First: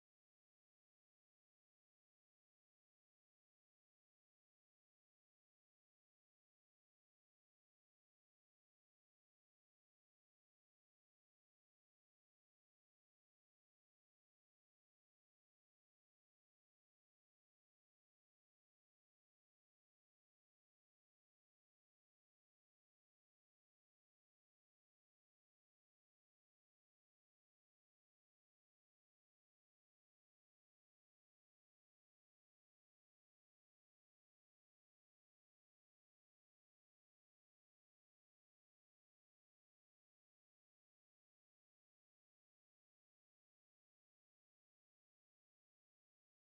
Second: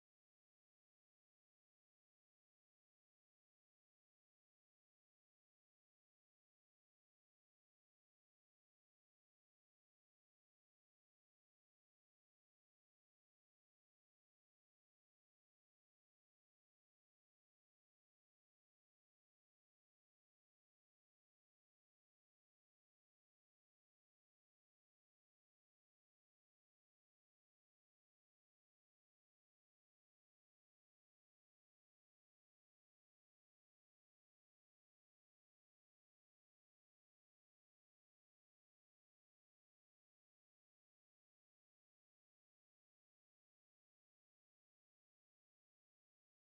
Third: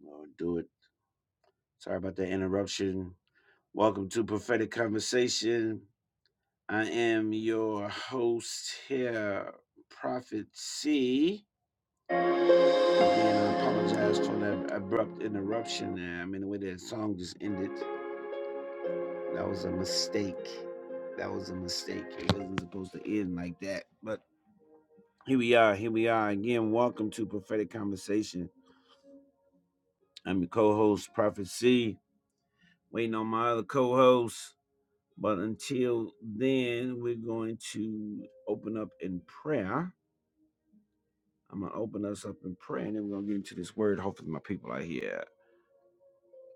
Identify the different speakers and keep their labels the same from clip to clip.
Speaker 1: Well, do it. Sorry about that interruption. Welcome to Prophetic Conversation. I am your host here, Prophet C. And I apologize for that abrupt interruption. there. I mean, the way that song just ended, that was a mistake. That was a mistake. It wasn't supposed to end like that. But here we are. Here we are again. Welcome to Prophetic Conversation. I'm your co host, Prophet C. Waiting on my other co host. But until then, we're going to open up in prayer. I'm going to open us up in prayer and then we're going to get into this word. Hopefully, my people are here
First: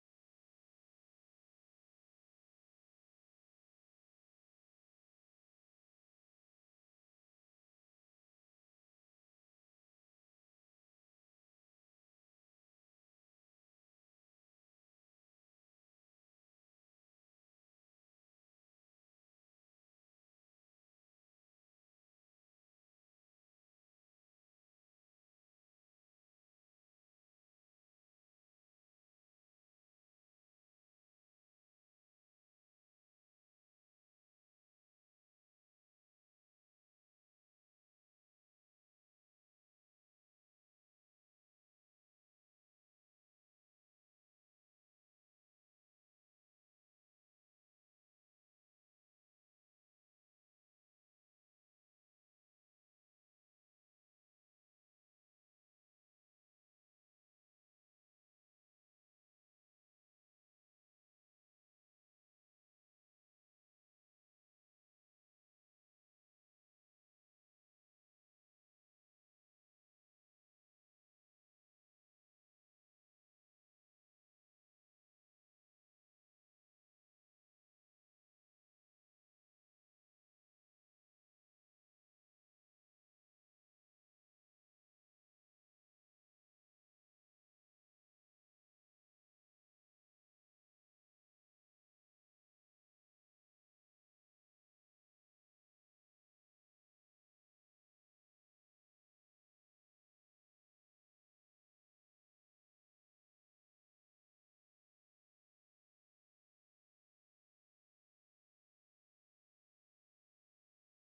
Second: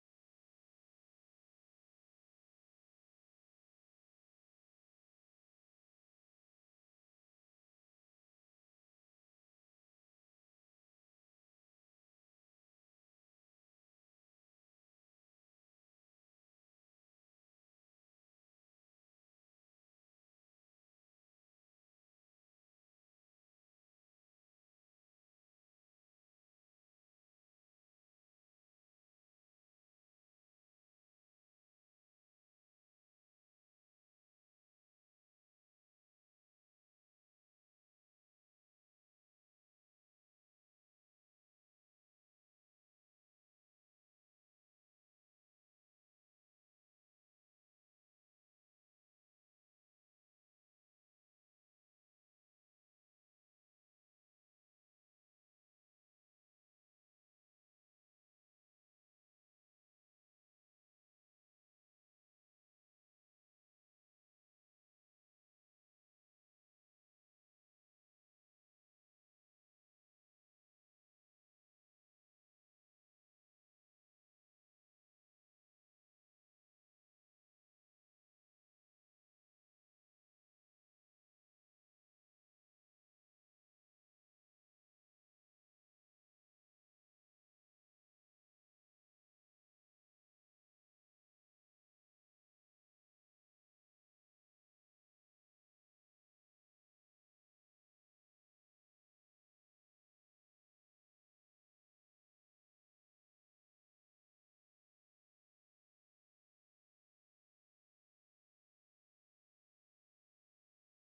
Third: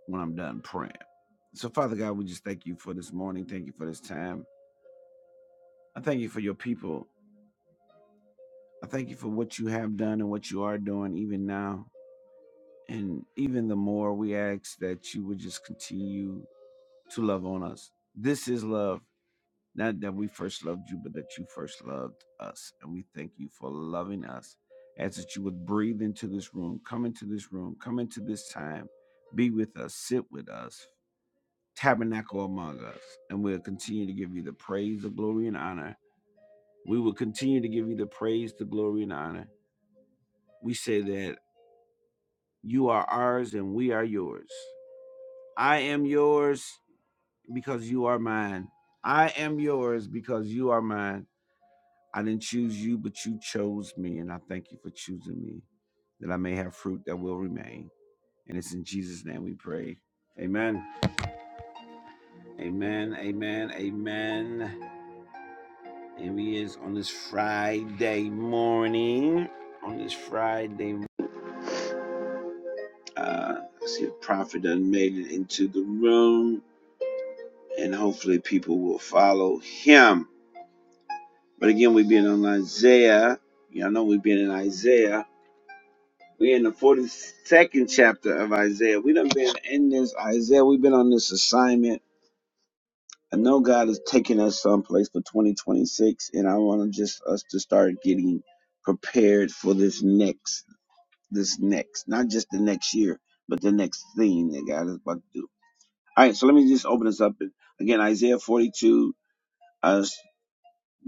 Speaker 1: when I'm done praying. So, Father God, we just thank you for this morning. Thank you for this time. I thank you for your people. I thank you for what you have done and what you are doing even now. And even the more we ask that you would just continue to love on us. This is love. Not that we first loved you, but that you first loved us. And we thank you for loving us. Ask that you would breathe into this room, come into this room, come into this time, be with us, sit with us, tabernacle among us. And we'll continue to give you the praise, the glory, and honor. We will continue to give you the praise, the glory, and honor. We say that you are ours and we are yours. I am yours because you are mine. I am yours because you are mine. I didn't choose you, but you chose me, and I thank you for choosing me, that I may have fruit that will remain. And it's in Jesus' name we pray. Amen. Amen. Amen. Amen. And we is on this Friday morning. On this Friday, uh, I see a prophet done made it into the room, and hopefully people will follow him. But again, we've been on Isaiah. Y'all know we've been in Isaiah. We're in the 42nd chapter of Isaiah. We done been in this Isaiah. We've been on this assignment. I know God is taking us someplace for 2026, and I want to just us to start getting prepared for this next, this next, not just the next year, but the next thing that God is about to do. All right, so let me just open this up again. Isaiah 42, uh,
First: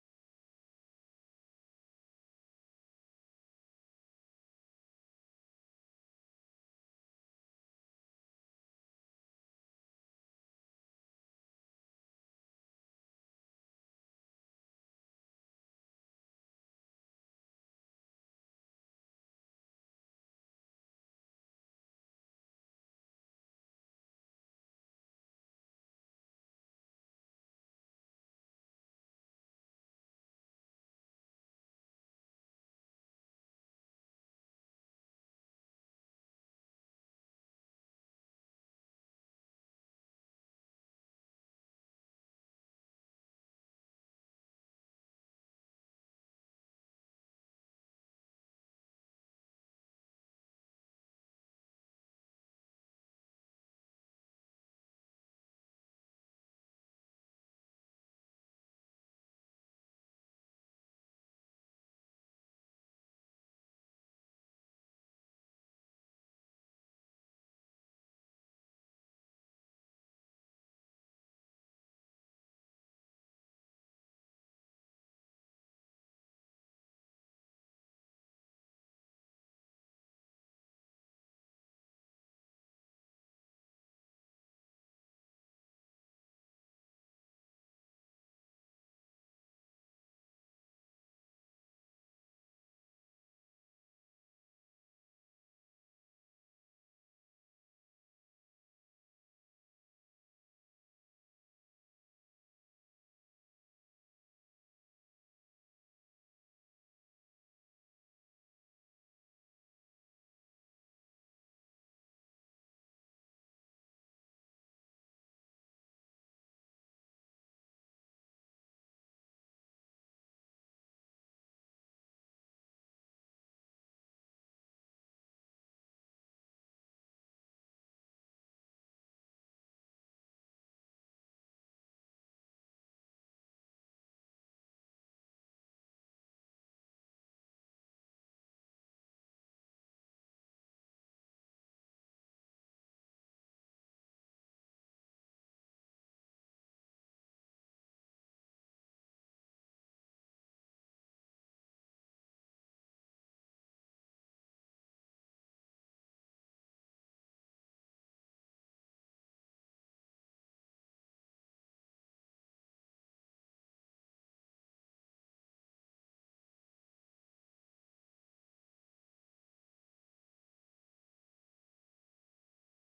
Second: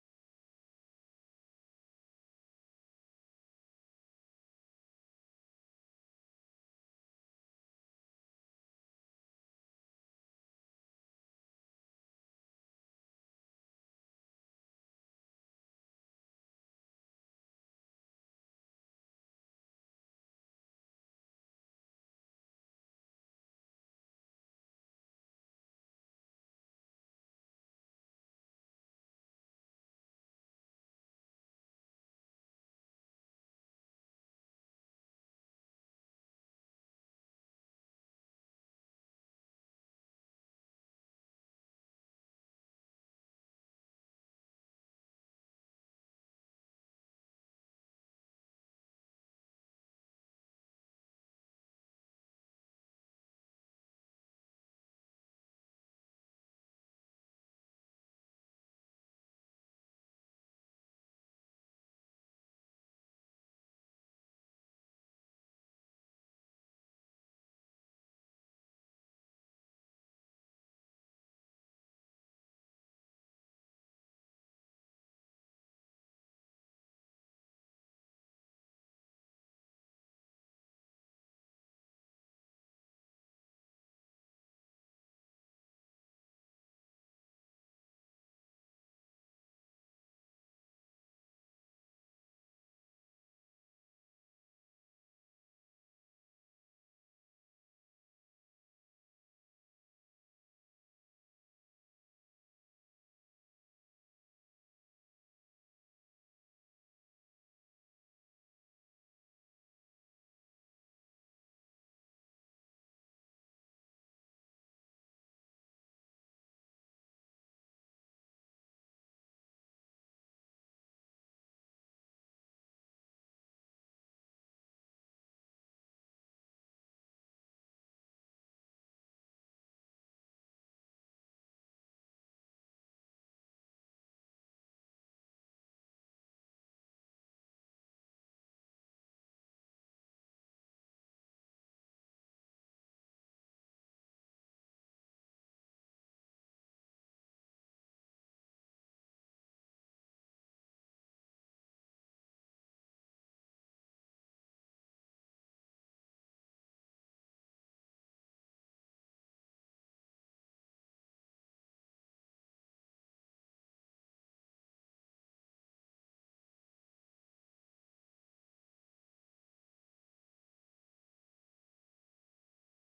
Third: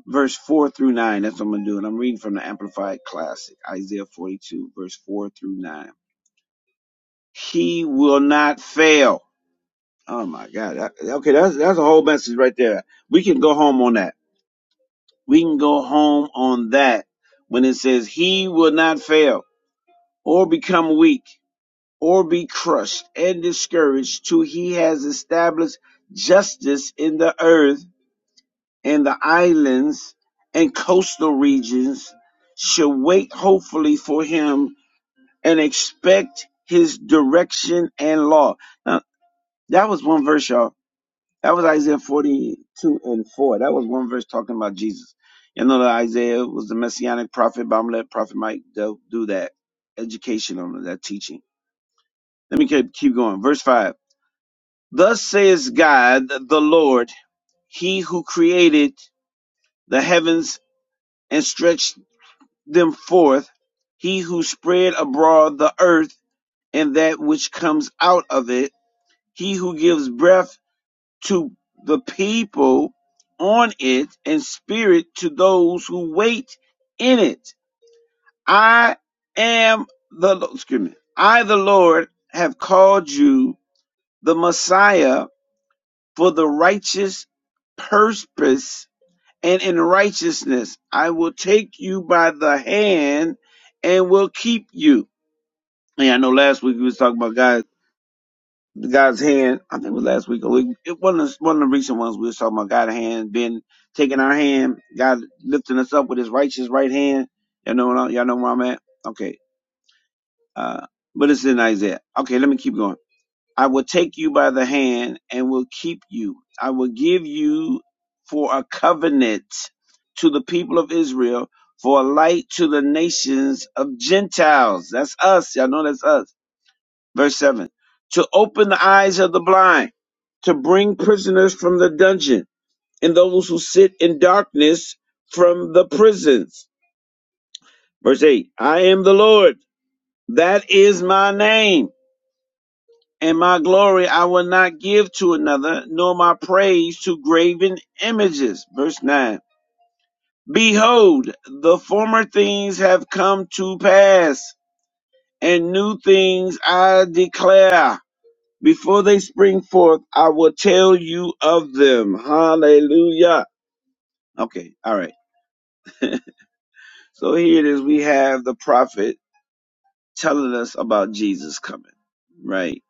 Speaker 1: verse 4 through 9. That's what I'm gonna do, and I'm reading from the Amplified Classic. Isaiah 42, verse 4 through 9. He will not fail. Oh my God. That- Okay, that's that's a whole message right there. We can go home on that. We can go home on that when it says he will not fail or become weak or be crushed and discouraged till he has established justice in the earth and the islands and coastal regions shall wait hopefully for him and expect his direction and law. Now, that was one verse, y'all That was Isaiah 42 and 4. That was one verse talking about Jesus. You know that Isaiah was the messianic prophet, but I'm gonna let Prophet Mike do do that education on that teaching. Let me keep, keep going. Verse 5. Thus says God, the Lord, he who created the heavens and stretched them forth, he who spread abroad the earth and that which comes out of it, he who gives breath to the people on it and spirit to those who wait in it. I am the Lo- excuse me. I the Lord have called you the Messiah for the righteous purpose and in righteousness. I will take you by the hand and will keep you. And I know last week we was talking about God the guy's hand. I think it was last week or week. It, one of the, one of the recent ones we was talking about God's hand being taking our hand, God lifting us up with His righteous right hand. Y'all know what I, y'all know where I'm at. Okay, uh, but it's in Isaiah. Okay, let me keep going. I will take you by the hand and will keep you. I will give you for a covenant to the people of Israel, for a light to the nations of Gentiles. That's us. Y'all know that's us Verse 7 To open the eyes of the blind, to bring prisoners from the dungeon, and those who sit in darkness from the prisons. Verse 8 I am the Lord, that is my name, and my glory I will not give to another, nor my praise to graven images. Verse 9 Behold, the former things have come to pass, and new things I declare. Before they spring forth, I will tell you of them. Hallelujah. Okay, all right. So here it is. We have the prophet telling us about Jesus coming, right?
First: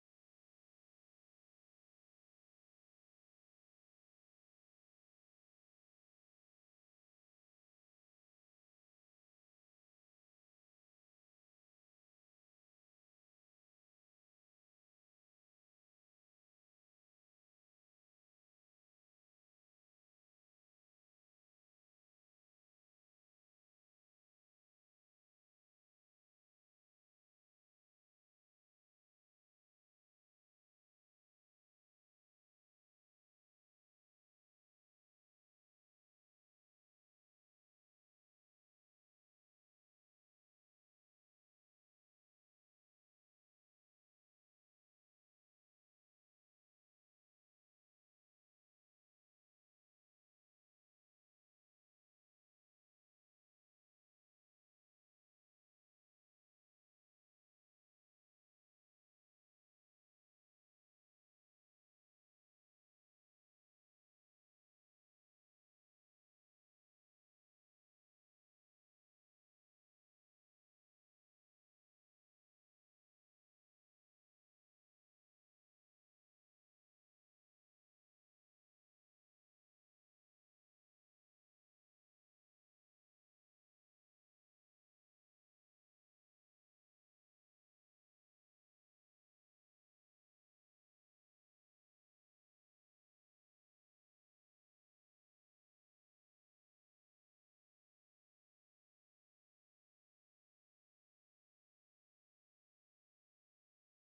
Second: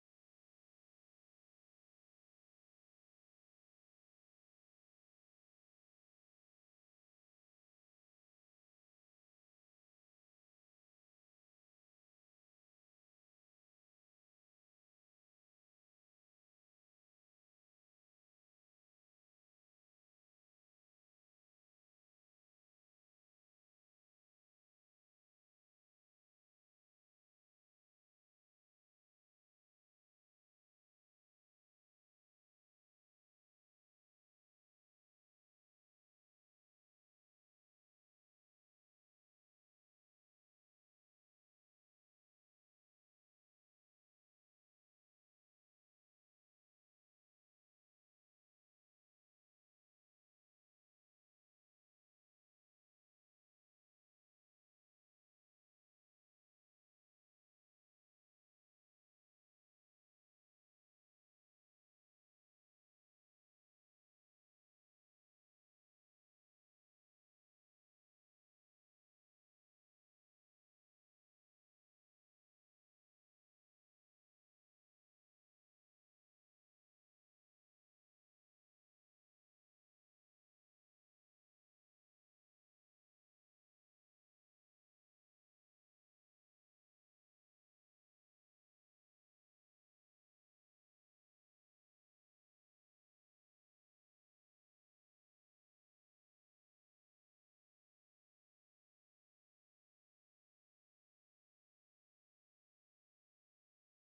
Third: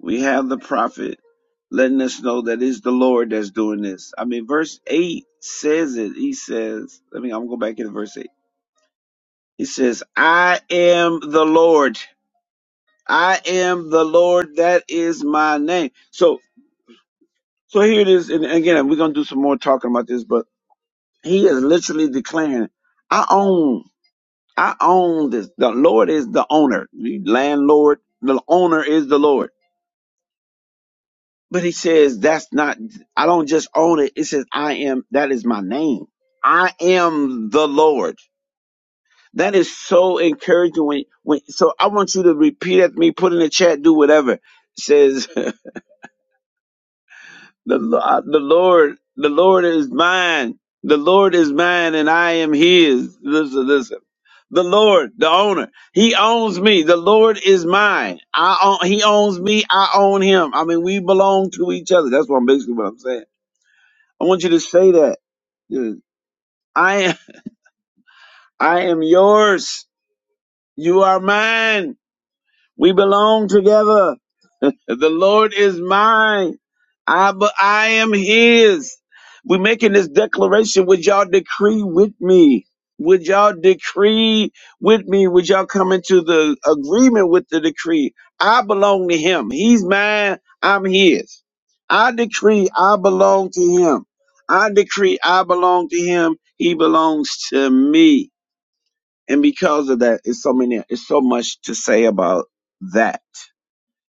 Speaker 1: We have the prophet letting us know that it's the Lord that's doing this. I mean, verse 8 says it. He says, let me, I'm going to go back into verse 8. He says, I am the Lord. I am the Lord. That is my name. So, so here it is. And again, we're going to do some more talking about this, but He is literally declaring, I own, I own this. The Lord is the owner, the landlord, the owner is the Lord. But he says, that's not, I don't just own it. It says, I am, that is my name. I am the Lord. That is so encouraging. When, when, so I want you to repeat at me, put in the chat, do whatever. It says." The, Lo- uh, the Lord, the Lord is mine. The Lord is mine and I am his. Listen, listen. The Lord, the owner, he owns me. The Lord is mine. I own, he owns me. I own him. I mean, we belong to each other. That's what I'm basically what I'm saying. I want you to say that. I, am I am yours. You are mine. We belong together. The Lord is mine. I but I am his. We're making this declaration. Would y'all decree with me? Would y'all decree with me? Would y'all come into the agreement with the decree? I belong to him. He's mine. I'm his. I decree I belong to him. I decree I belong to him. He belongs to me. And because of that, it's so many, it's so much to say about that.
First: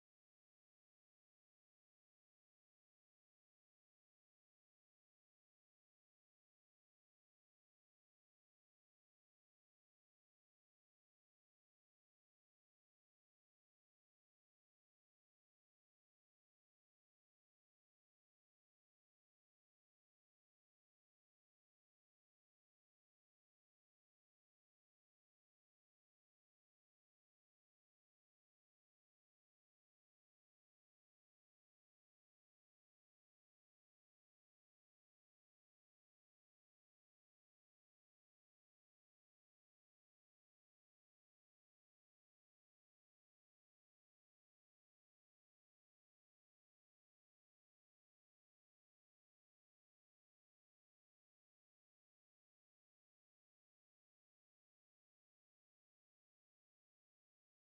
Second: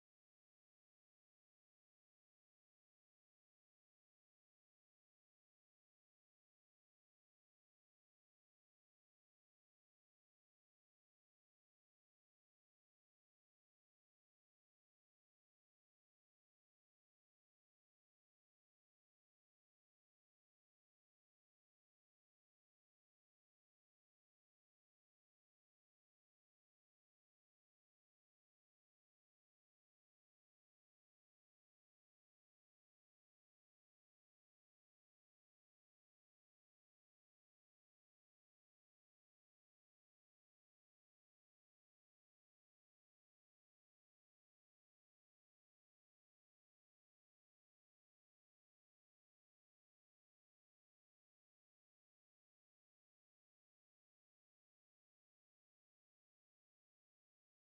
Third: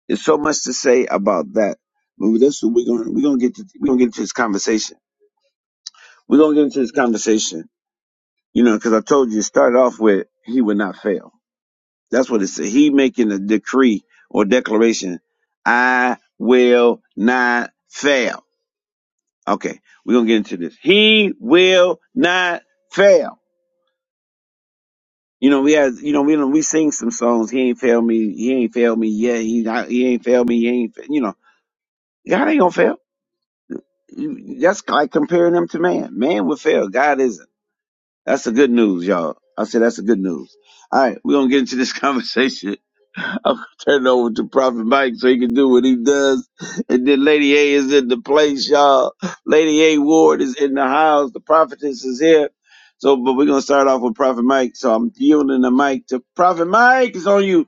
Speaker 1: There's so much to say about that. But that's what we're gonna we're gonna get to we're gonna get into this conversation. We're gonna get into this conversation. You know, because I told you it started off with he would not fail. That's what it said. He making a decree or declaration. I will not fail. Okay, we're gonna get into this. He will not fail. You know, we had you know, we know we sing some songs, he ain't failed me, he ain't failed me yet, he not, he ain't failed me, he ain't fa-" you know, God ain't gonna fail. You- That's like comparing them to man. Man will fail. God isn't. That's the good news, y'all. I said that's the good news. All right, we're gonna get into this conversation. I'm gonna turn it over to Prophet Mike so he can do what he does. And then Lady A is in the place, y'all. Lady A Ward is in the house. The prophetess is here. So, but we're gonna start off with Prophet Mike. So I'm yielding the mic to Prophet Mike. It's on you.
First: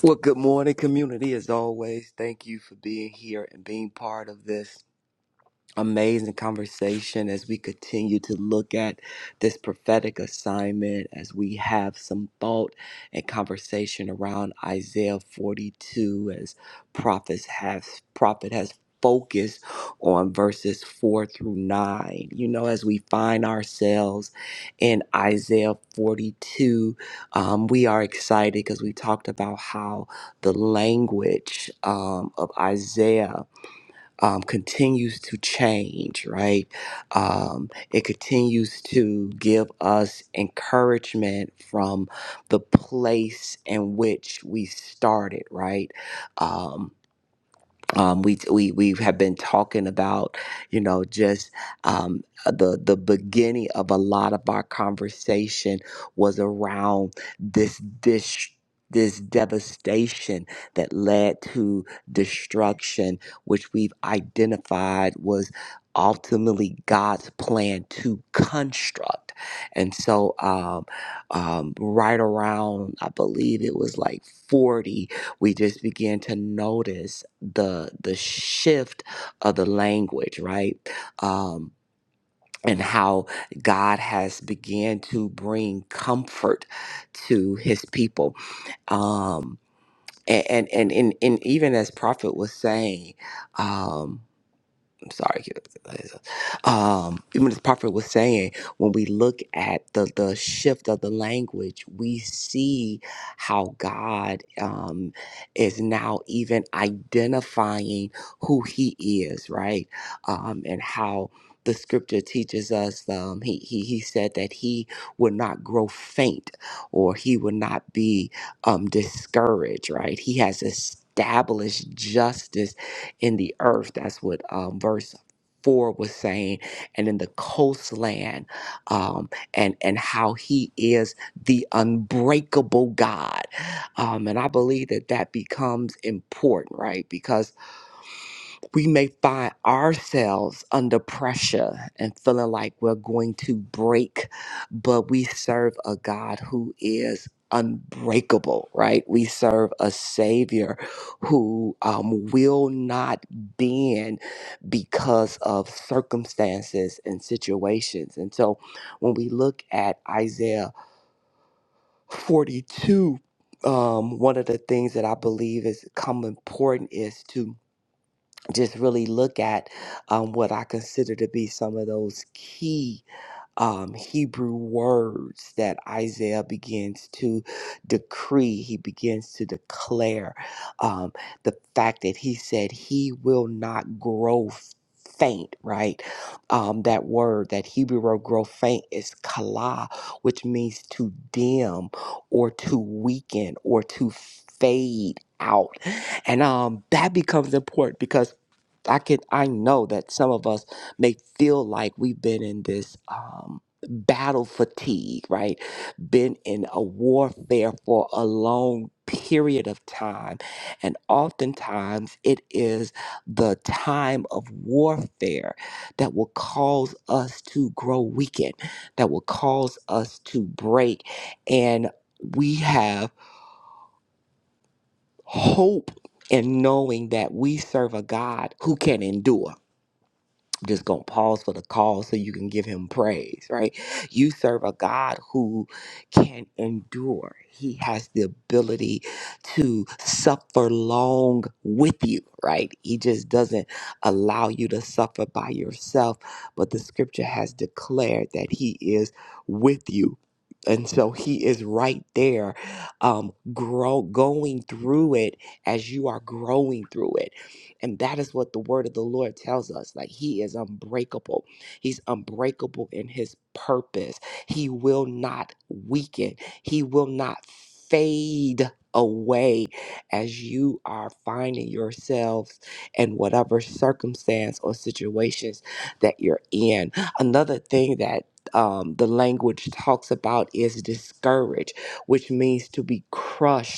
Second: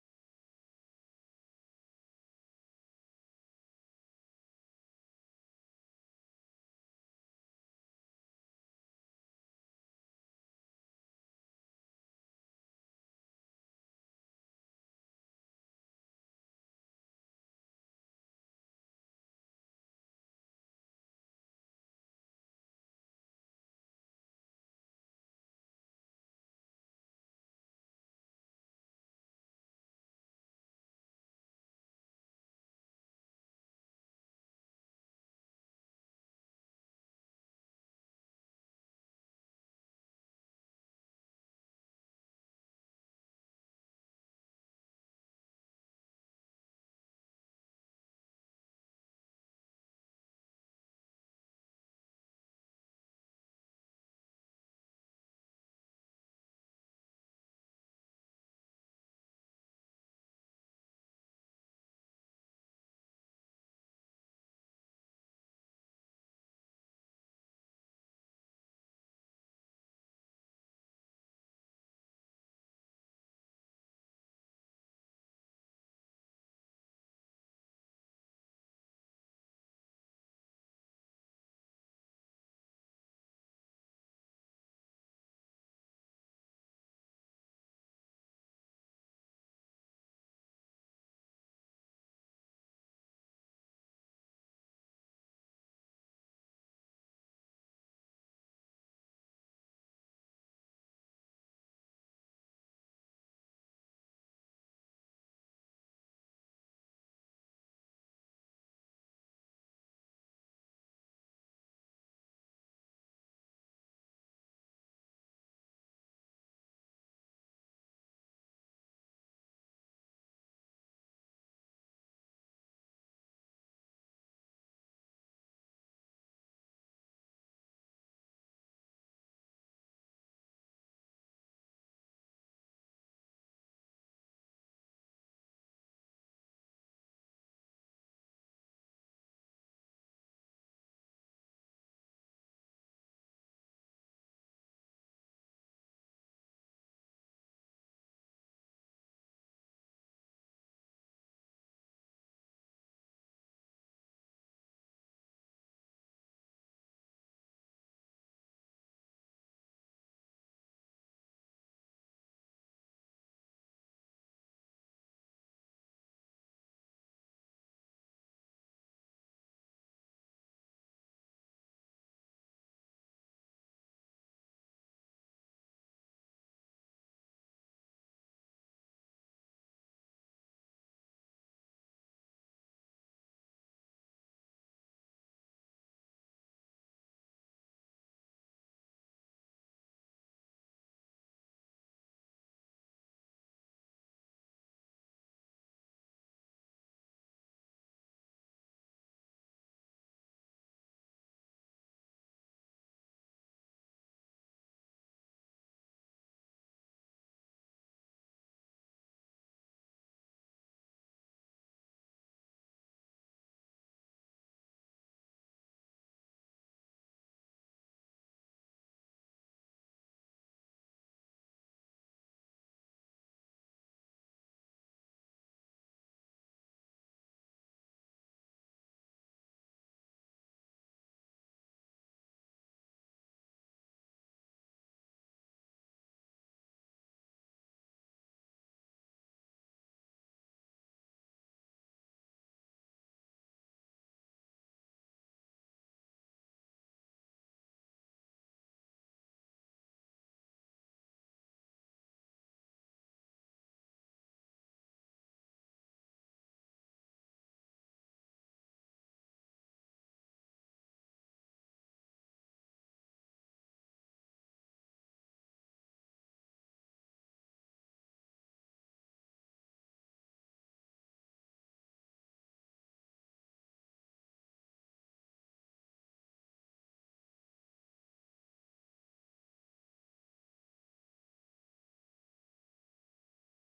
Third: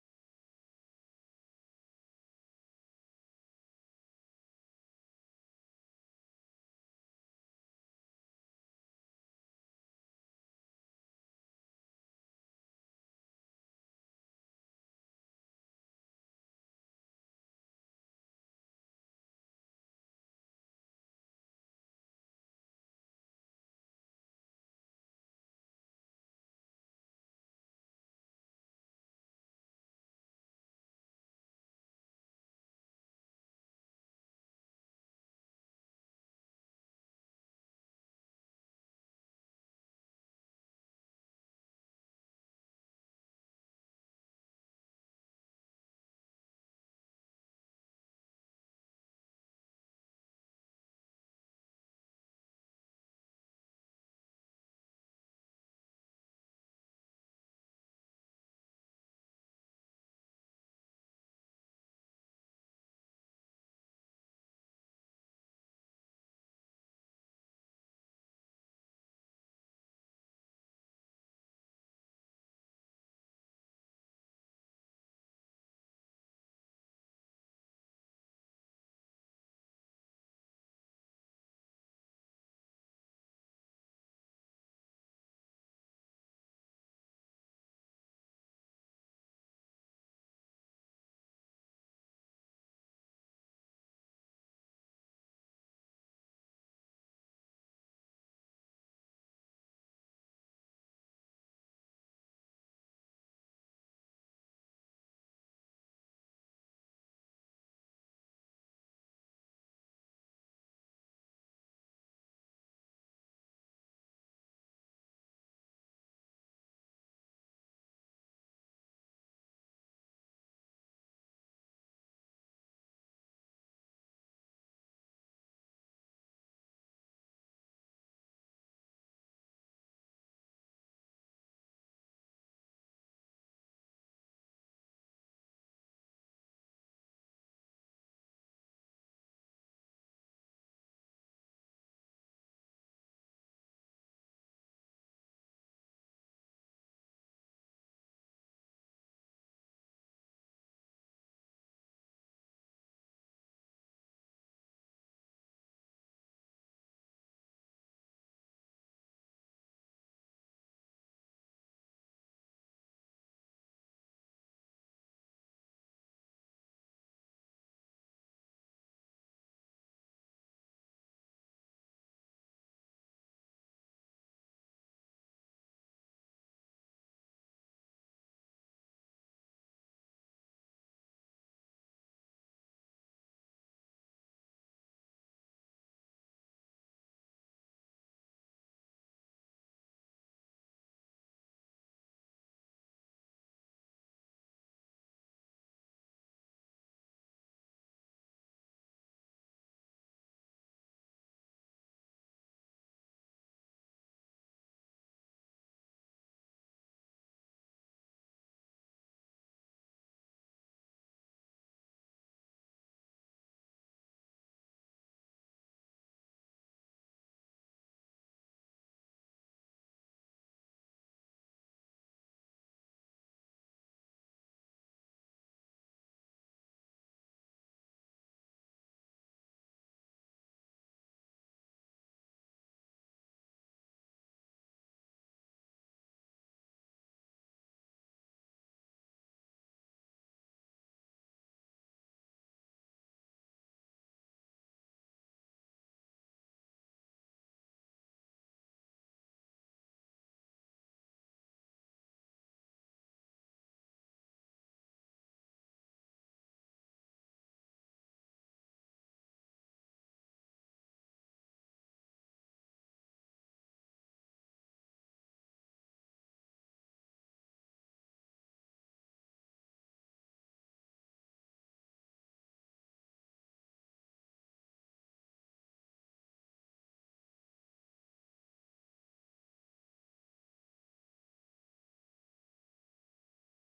Speaker 2: Well, good morning, community. As always, thank you for being here and being part of this amazing conversation as we continue to look at this prophetic assignment as we have some thought and conversation around Isaiah 42 as prophets has prophet has focused on verses 4 through 9 you know as we find ourselves in Isaiah 42 um, we are excited because we talked about how the language um, of Isaiah um, continues to change, right? Um, it continues to give us encouragement from the place in which we started, right? Um, um, we we we have been talking about, you know, just um, the the beginning of a lot of our conversation was around this this This devastation that led to destruction, which we've identified was ultimately God's plan to construct. And so, um, um, right around, I believe it was like 40, we just begin to notice the the shift of the language right um and how God has began to bring comfort to his people. Um, and, and, and, and, and even as Prophet was saying, um, I'm sorry. Um, even as Prophet was saying, when we look at the the shift of the language, we see how God um, is now even identifying who He is, right? Um, and how the Scripture teaches us. Um, he, he He said that He would not grow faint, or He would not be um, discouraged, right? He has established justice in the earth. That's what um, verse four was saying, and in the coastland, um, and and how He is the unbreakable God, um, and I believe that that becomes important, right? Because we may find ourselves under pressure and feeling like we're going to break, but we serve a God who is unbreakable, right? We serve a Savior who um, will not bend because of circumstances and situations. And so when we look at Isaiah 42, um, one of the things that I believe has come important is to just really look at um, what I consider to be some of those key um, Hebrew words that Isaiah begins to decree. He begins to declare um, the fact that he said he will not grow faint, right? Um, that word, that Hebrew word grow faint is kala, which means to dim or to weaken or to fade out. And um, that becomes important because I can I know that some of us may feel like we've been in this um battle fatigue, right? Been in a warfare for a long period of time. And oftentimes it is the time of warfare that will cause us to grow weakened, that will cause us to break. And we have hope in knowing that we serve a God who can endure I'm just going to pause for the call so you can give him praise, right? You serve a God who can endure. He has the ability to suffer long with you, right? He just doesn't allow you to suffer by yourself, but the scripture has declared that he is with you. And so he is right there, um, grow, going through it as you are growing through it. And that is what the word of the Lord tells us. Like he is unbreakable. He's unbreakable in his purpose. He will not weaken. He will not fade away as you are finding yourselves in whatever circumstance or situations that you're in. Another thing that um, the language talks about is discouraged, which means to be crushed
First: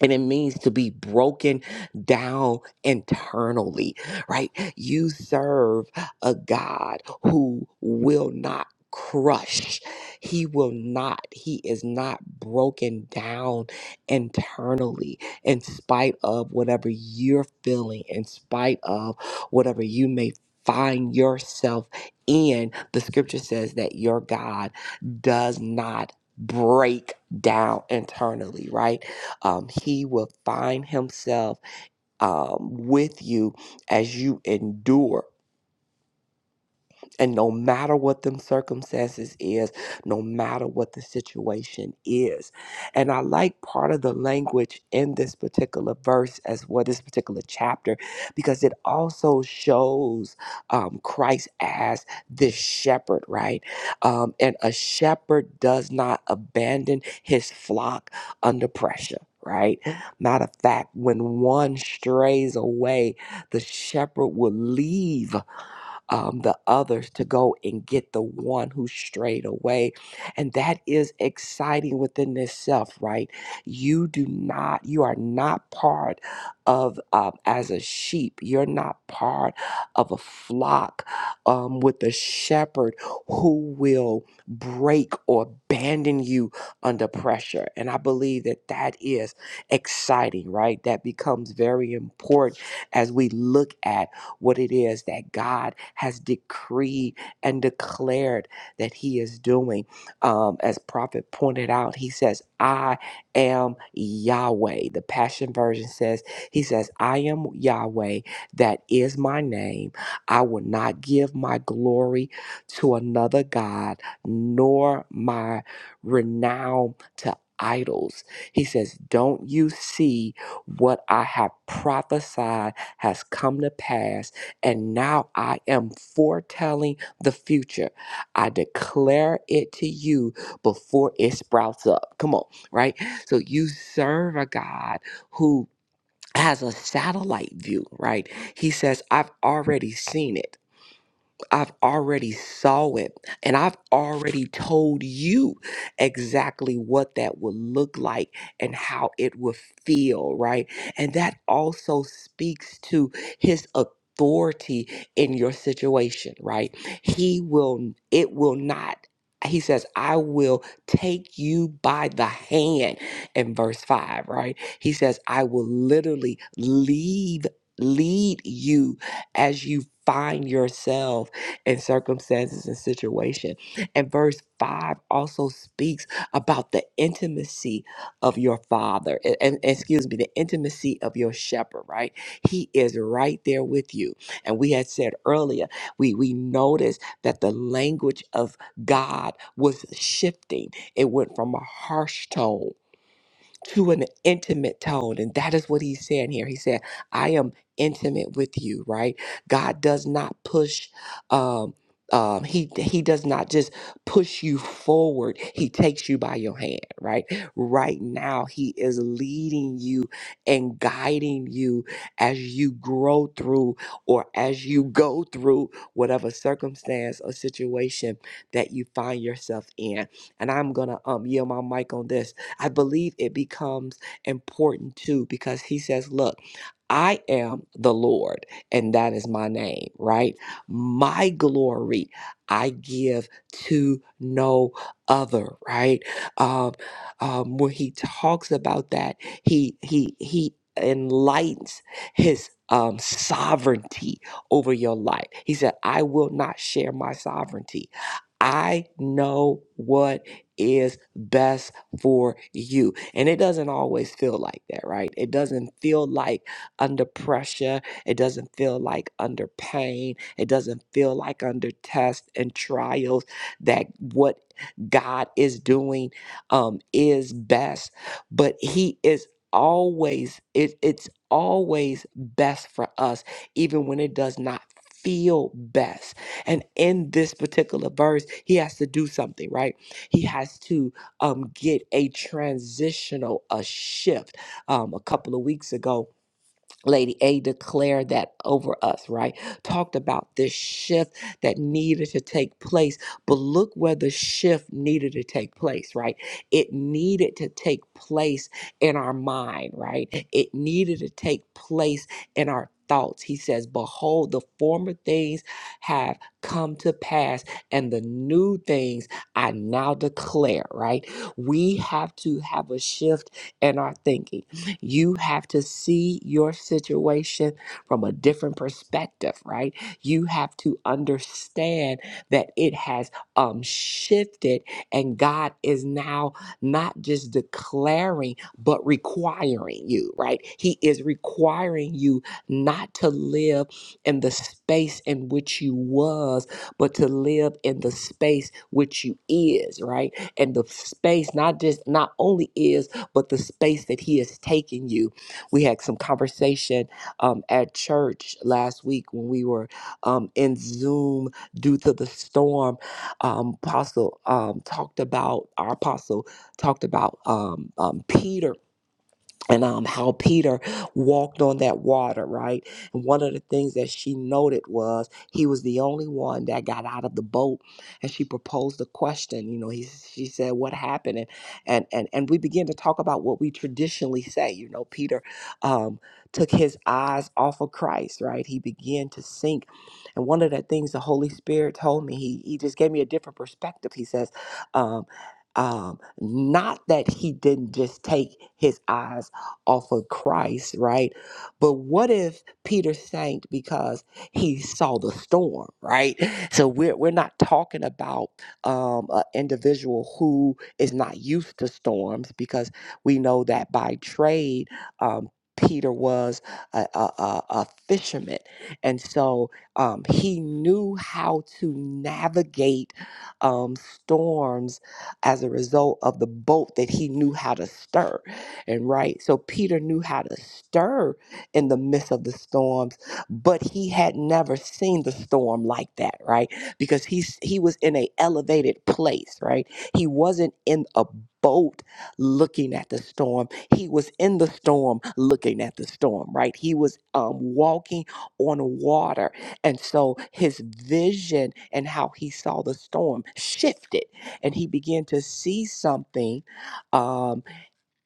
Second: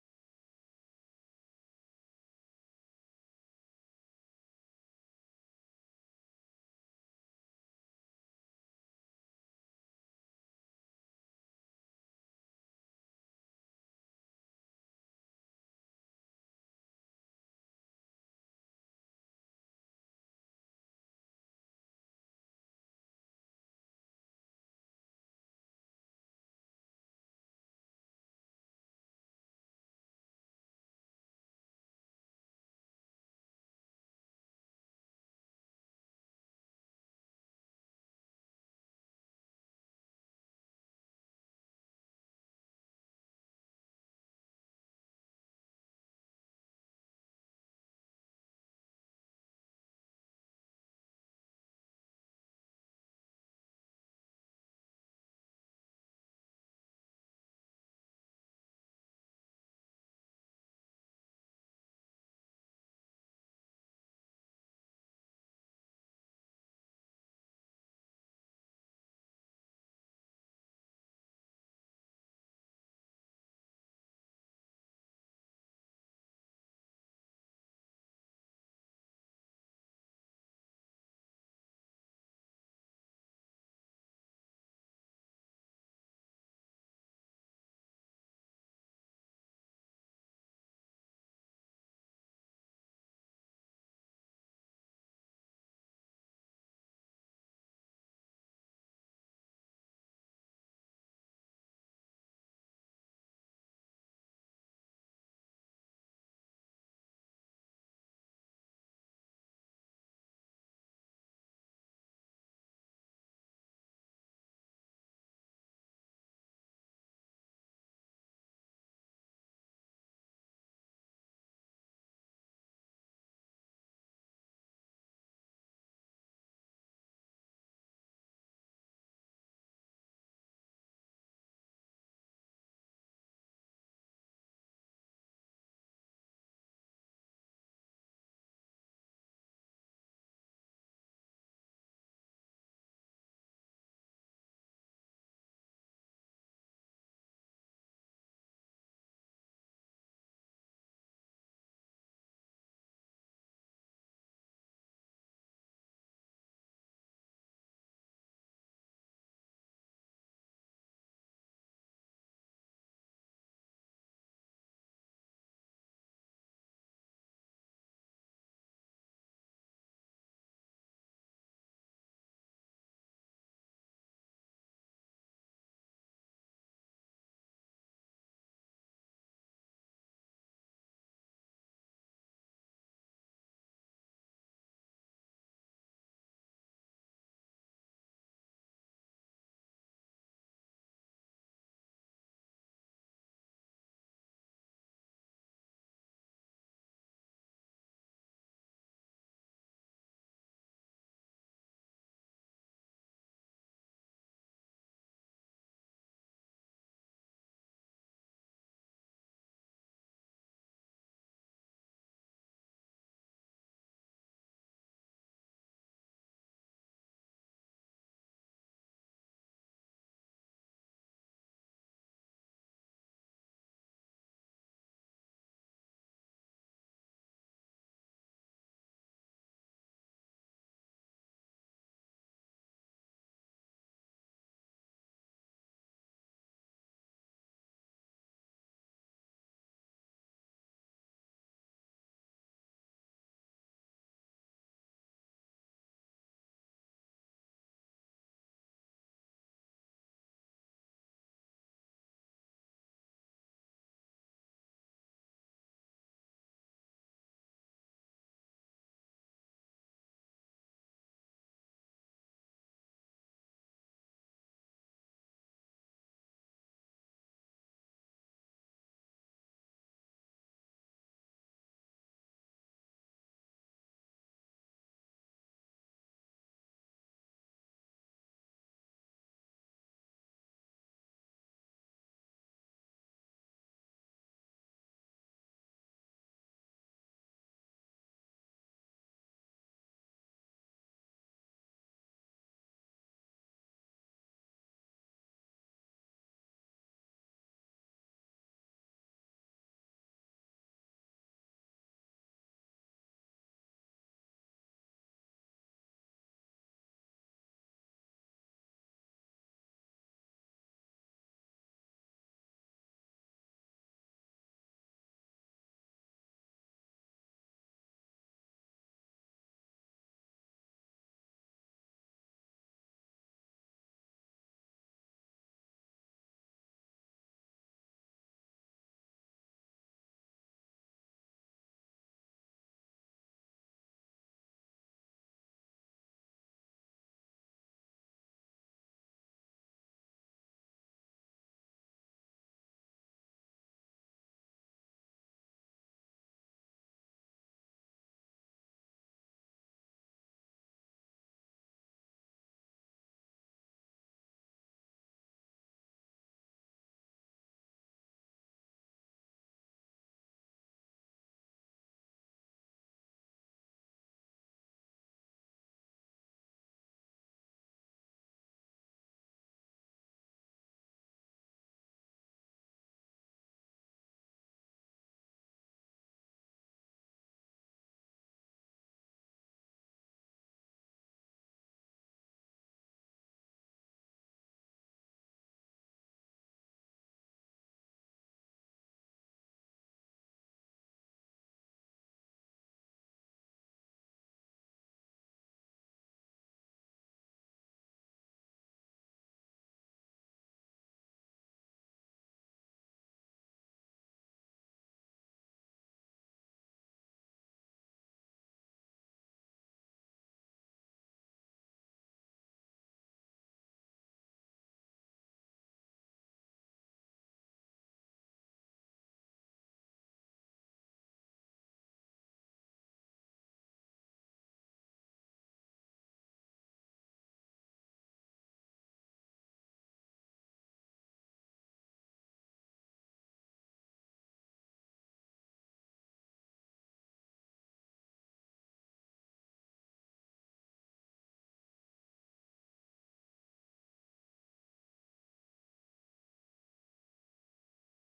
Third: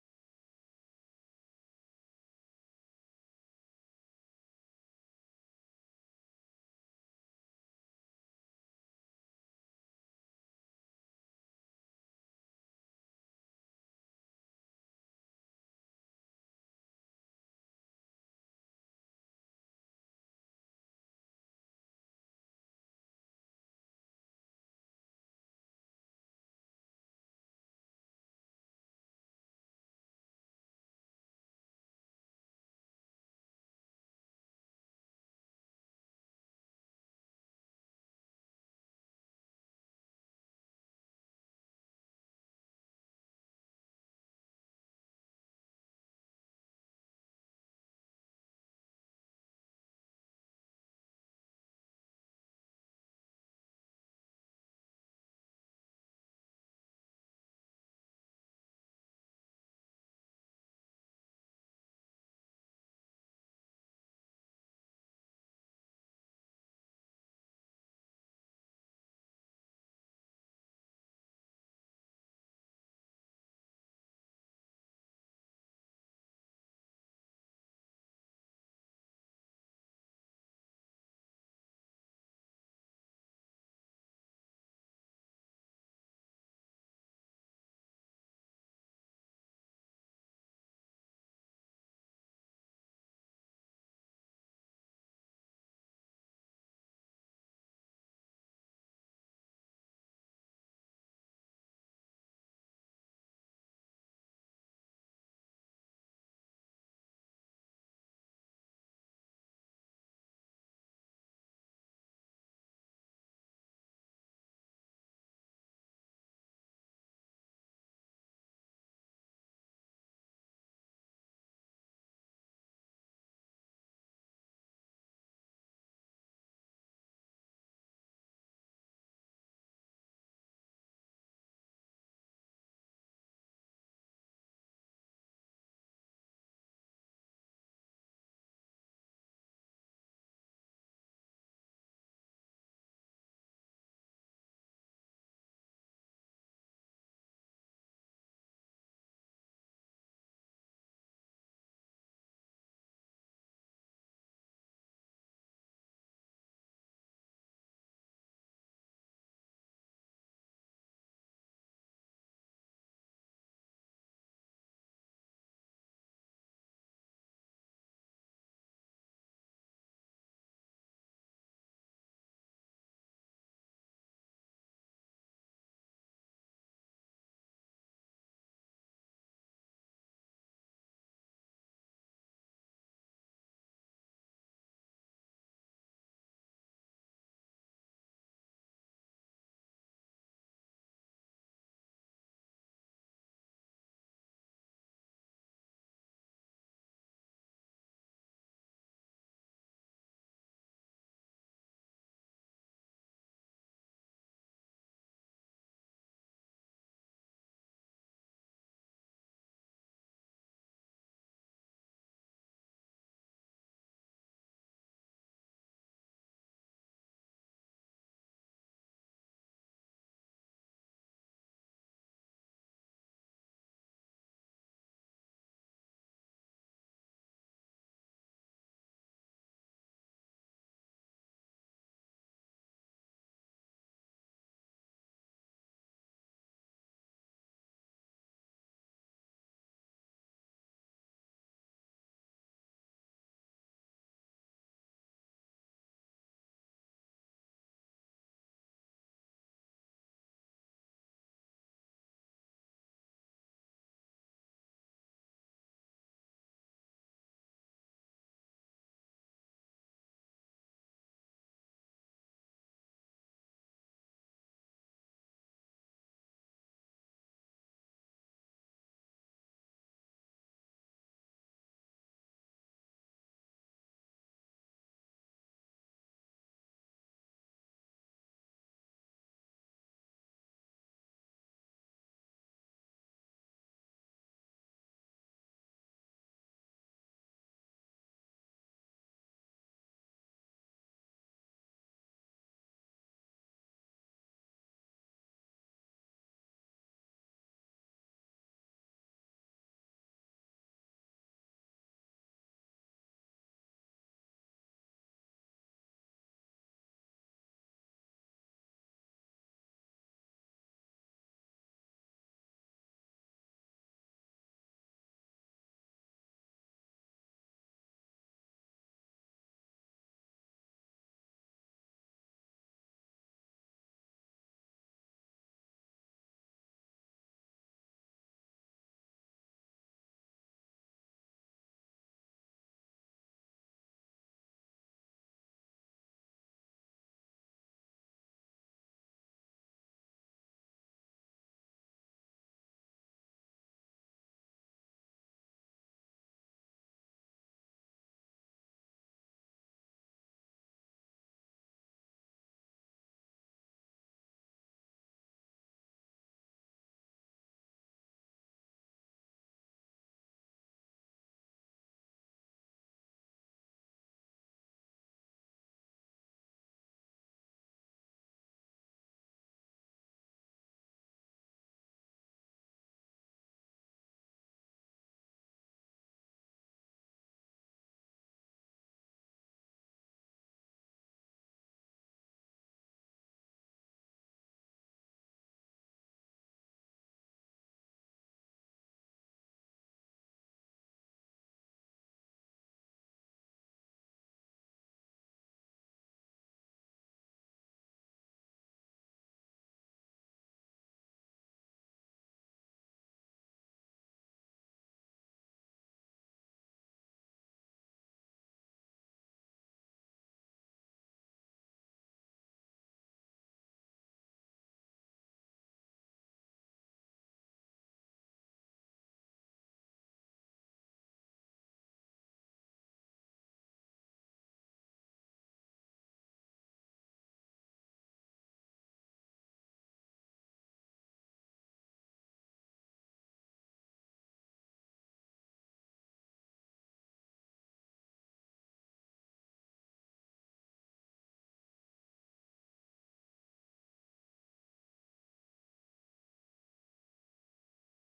Speaker 2: and it means to be broken down internally, right? You serve a God who will not crush. He will not. He is not broken down internally in spite of whatever you're feeling, in spite of whatever you may find yourself in. The scripture says that your God does not break down internally, right? um, he will find himself um, with you as you endure and no matter what them circumstances is, no matter what the situation is. And I like part of the language in this particular verse as well, this particular chapter, because it also shows um, Christ as this shepherd, right? Um, and a shepherd does not abandon his flock under pressure. Right? Matter of fact, when one strays away, the shepherd will leave um, the others to go and get the one who strayed away. And that is exciting within itself, right? You do not, you are not part of, um, as a sheep, you're not part of a flock um, with a shepherd who will break or abandon you under pressure. And I believe that that is exciting, right? That becomes very important as we look at what it is that God has decreed and declared that He is doing. Um, as Prophet pointed out, He says, I am Yahweh. The Passion Version says, He says, I am Yahweh. That is my name. I will not give my glory to another God, nor my renown to idols. He says, Don't you see what I have prophesied? has come to pass, and now I am foretelling the future. I declare it to you before it sprouts up. Come on, right? So you serve a God who has a satellite view, right? He says, I've already seen it. I've already saw it and I've already told you exactly what that would look like and how it would feel, right? And that also speaks to his authority in your situation, right? He will it will not he says, I will take you by the hand in verse 5, right? He says, I will literally lead lead you as you find yourself and circumstances and situation. And verse 5 also speaks about the intimacy of your father, and, and- excuse me, the intimacy of your shepherd, right? He is right there with you. And we had said earlier, we, we noticed that the language of God was shifting. It went from a harsh tone to an intimate tone. And that is what he's saying here. He said, I am intimate with you, right? God does not push, um, um, he he does not just push you forward. He takes you by your hand, right? Right now, he is leading you and guiding you as you grow through or as you go through whatever circumstance or situation that you find yourself in. And I'm gonna um yield my mic on this I believe it becomes important too because he says, look, I am the Lord, and that is my name, right? My glory I give to no other, right? Um, um, when he talks about that, he he he enlightens his um, sovereignty over your life. He said, "I will not share my sovereignty. I know what is best for you. And it doesn't always feel like that, right? It doesn't feel like under pressure. It doesn't feel like under pain. It doesn't feel like under tests and trials that what God is doing um, is best, but He is always, it, it's always best for us, even when it does not feel best. And in this particular verse, He has to do something, right? He has to um, get a transitional, a shift. Um, a couple of weeks ago, Lady A declared that over us, right? Talked about this shift that needed to take place. But look where the shift needed to take place, right? It needed to take place in our mind, right? It needed to take place in our thoughts. He says, Behold, the former things have come to pass, and the new things I now declare, right? We have to have a shift in our thinking you have to see your situation from a different perspective, right? You have to understand that it has um, shifted and God is now not just declaring, but requiring you, right? He is requiring you not to live in the space in which you was, but to live in the space which you is, right? And the space not just not only is but the space that He has taken you. We had some conversation um, at church last week when we were um, in Zoom due to the storm. Um, Apostle um, talked about, our apostle talked about um, um, Peter and um, how Peter walked on that water, right? And one of the things that she noted was he was the only one that got out of the boat, and she proposed a question. You know, he she said, "What happened?" And and and, and we began to talk about what we traditionally say. You know, Peter um, took his eyes off of Christ, right? He began to sink, and one of the things the Holy Spirit told me, he he just gave me a different perspective. He says. Um, um, not that he didn't just take his eyes off of Christ, right? But what if Peter sank because he saw the storm, right? So we're we're not talking about um, an individual who is not used to storms because we know that by trade. Um, Peter was a, a, a a fisherman, and so um, he knew how to navigate um, storms as a result of the boat that he knew how to stir and right. So Peter knew how to stir in the midst of the storms, but he had never seen the storm like that, right? Because he's he was in a elevated place, right? He wasn't in a boat looking at the storm. He was in the storm looking at the storm, right? He was um, walking on water. And so his vision and how he saw the storm shifted and he began to see something um,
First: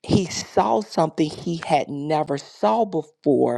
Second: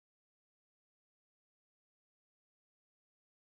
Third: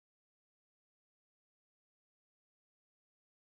Speaker 2: he saw something he had never saw before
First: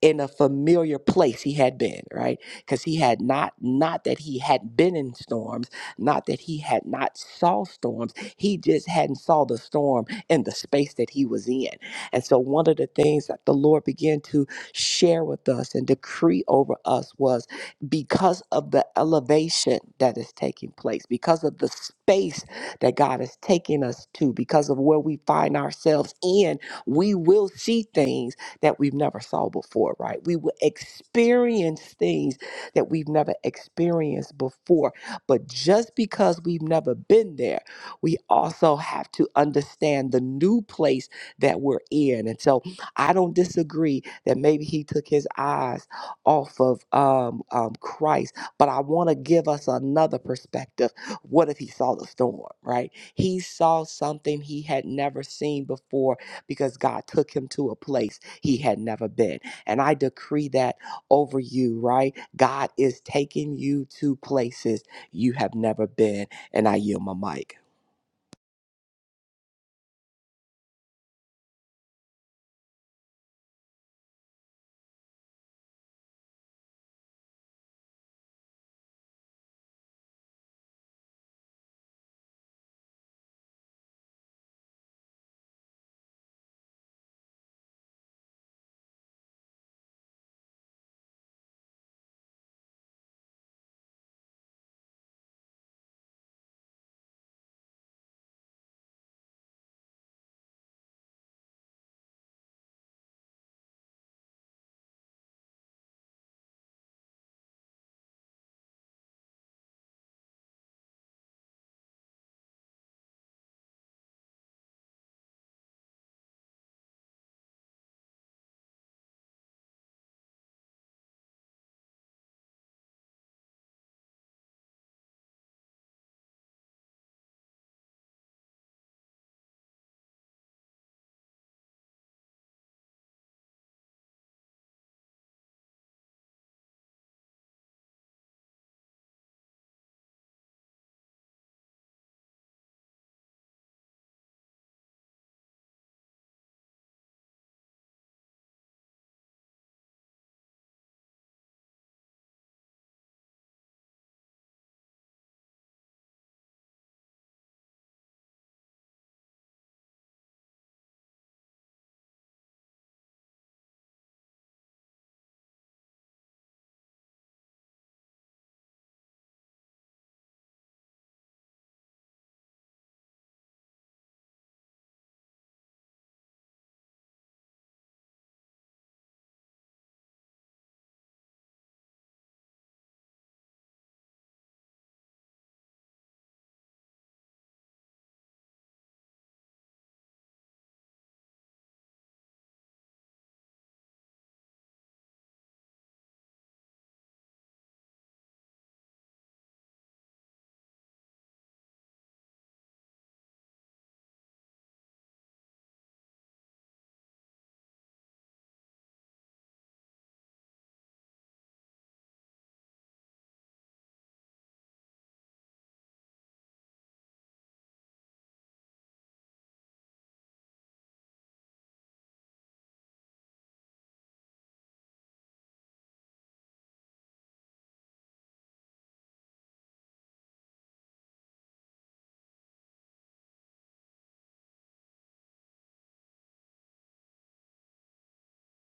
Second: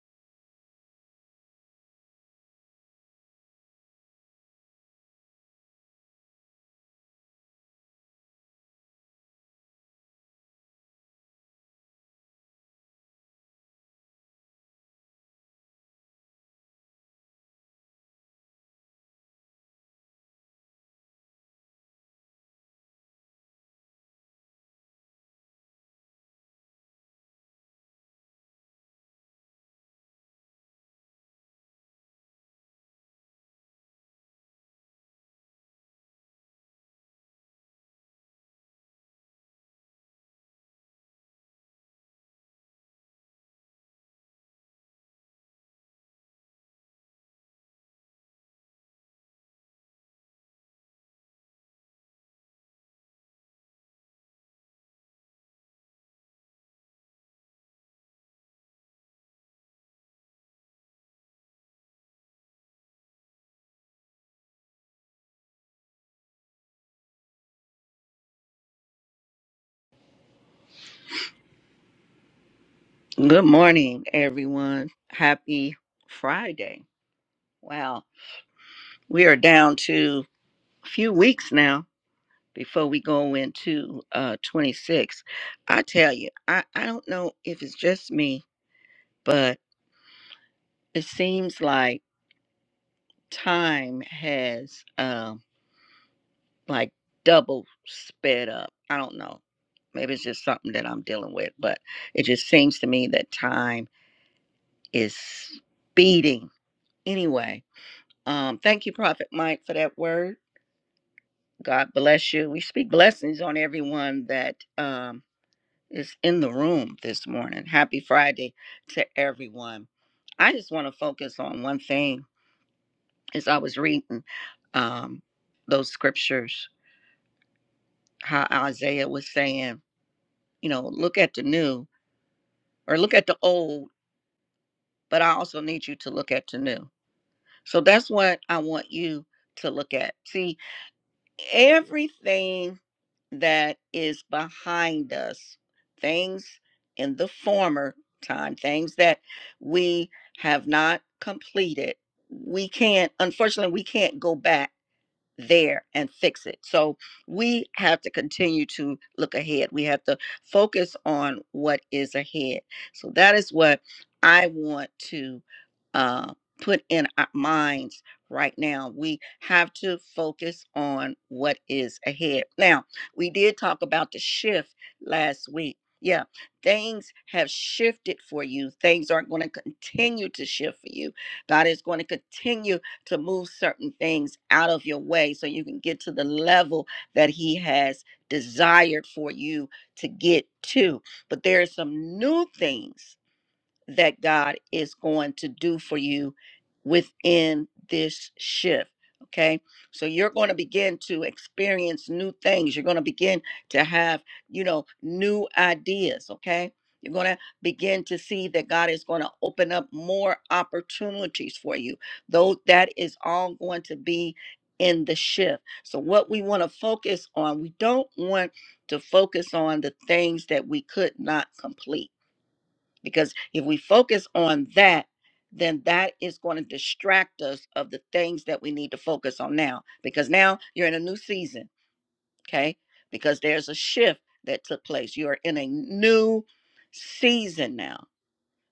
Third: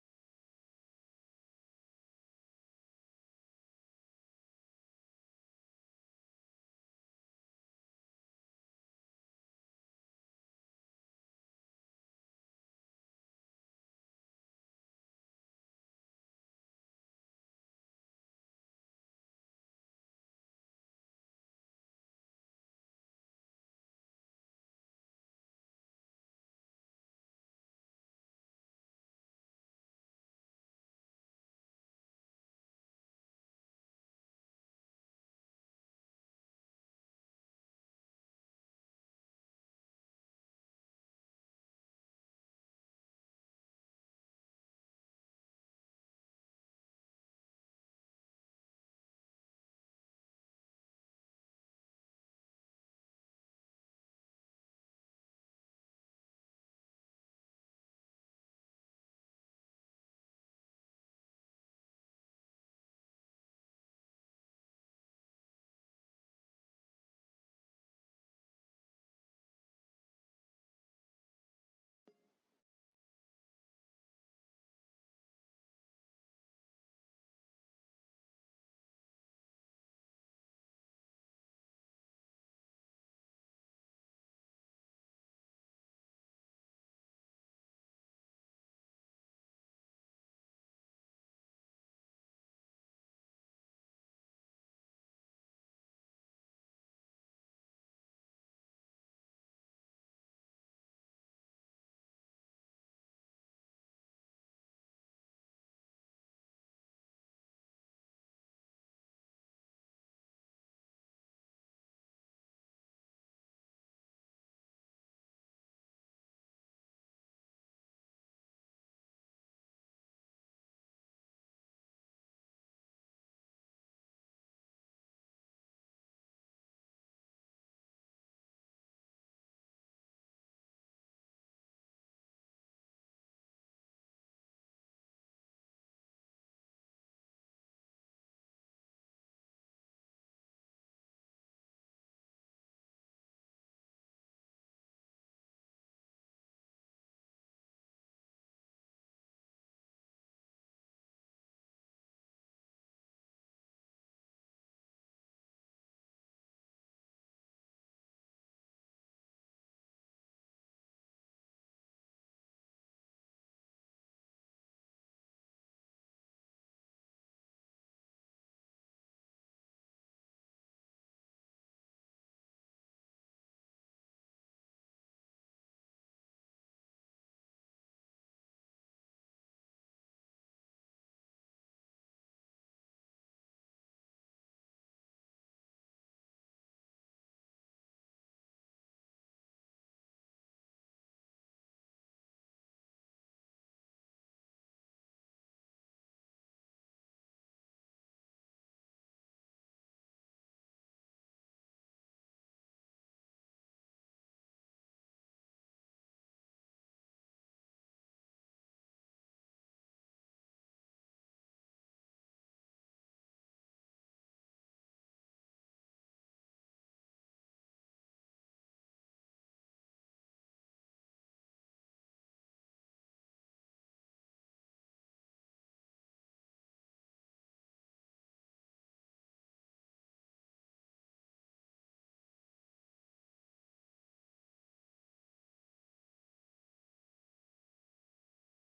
Speaker 2: in a familiar place he had been right because he had not not that he had been in storms not that he had not saw storms he just hadn't saw the storm in the space that he was in and so one of the things that the lord began to share with us and decree over us was because of the elevation that is taking place because of the space that god is taking us to because of where we find ourselves in we will see things that we've never saw before, right? We will experience things that we've never experienced before. But just because we've never been there, we also have to understand the new place that we're in. And so I don't disagree that maybe he took his eyes off of um, um, Christ, but I want to give us another perspective. What if he saw the storm, right? He saw something he had never seen before because God took him to a place he had never been. And I decree that over you, right? God is taking you to places you have never been. And I yield my mic.
Speaker 3: Good morning, everyone. Happy Friday. Wow, we are down to a few weeks now before we go into uh 26. I tell you, I, I don't know if it's just me, but it seems like time has um like double sped up. I don't know. Maybe it's just something that I'm dealing with, but it just seems to me that time is speeding. Anyway, Um, thank you, Prophet Mike, for that word. God bless you. We speak blessings on everyone that um, is in the room this morning. Happy Friday to everyone. I just want to focus on one thing as I was reading um, those scriptures, how Isaiah was saying, you know, look at the new or look at the old, but I also need you to look at the new. So that's what I want you to look at. See, everything that is behind us, things in the former time, things that we have not completed, we can't, unfortunately, we can't go back there and fix it. So we have to continue to look ahead. We have to focus on what is ahead. So that is what I want to uh, put in our minds right now. We have to focus on what is ahead. Now, we did talk about the shift last week. Yeah, things have shifted for you. Things are going to continue to shift for you. God is going to continue to move certain things out of your way so you can get to the level that He has desired for you to get to. But there are some new things that God is going to do for you within this shift. Okay. So you're going to begin to experience new things. You're going to begin to have, you know, new ideas. Okay. You're going to begin to see that God is going to open up more opportunities for you. Though that is all going to be in the shift. So, what we want to focus on, we don't want to focus on the things that we could not complete because if we focus on that then that is going to distract us of the things that we need to focus on now because now you're in a new season okay because there's a shift that took place you are in a new season now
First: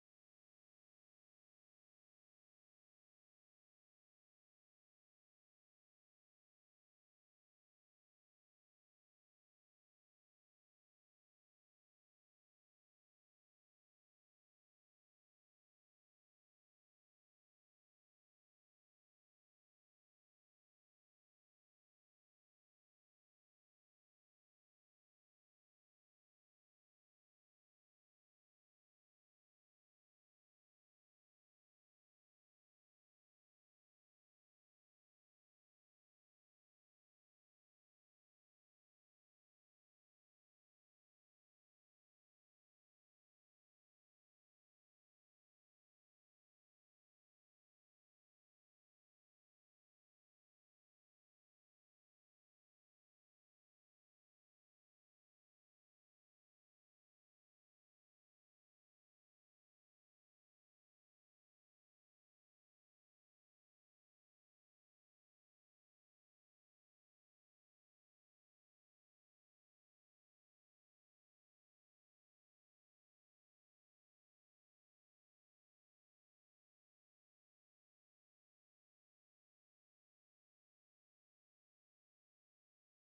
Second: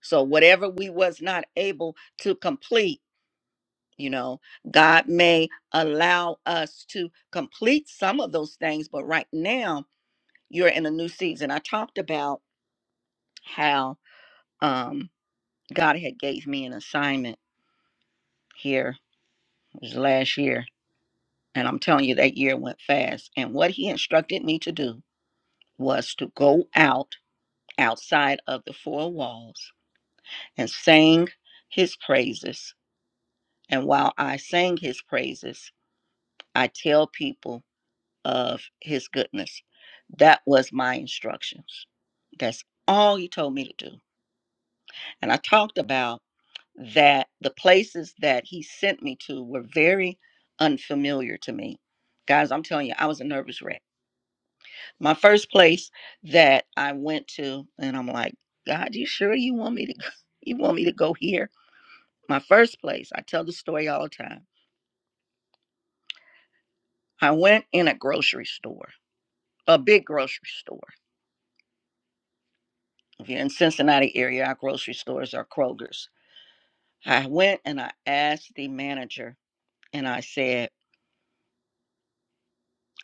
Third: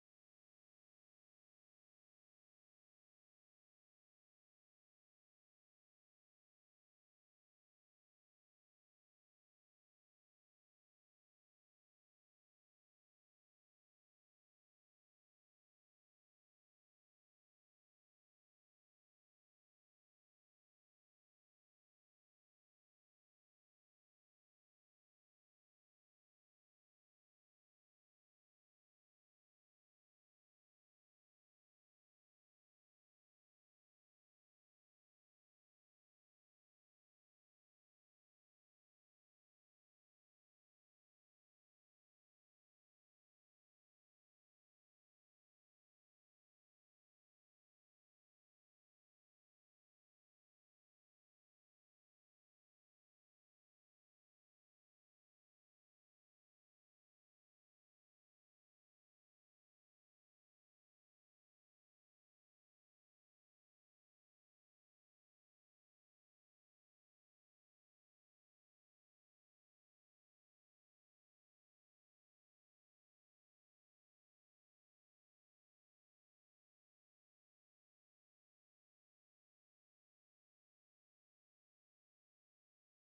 Speaker 3: so whatever we was not able to complete you know god may allow us to complete some of those things but right now you're in a new season i talked about how um god had gave me an assignment here. It was last year. And I'm telling you, that year went fast. And what he instructed me to do was to go out outside of the four walls and sing his praises. And while I sang his praises, I tell people of his goodness. That was my instructions. That's all he told me to do. And I talked about that the places that he sent me to were very unfamiliar to me. Guys, I'm telling you, I was a nervous wreck My first place that I went to, and I'm like, God, you sure you want me to go? You want me to go here? My first place, I tell the story all the time. I went in a grocery store, a big grocery store. If you're in Cincinnati area, our grocery stores are Kroger's. I went and I asked the manager, and I said,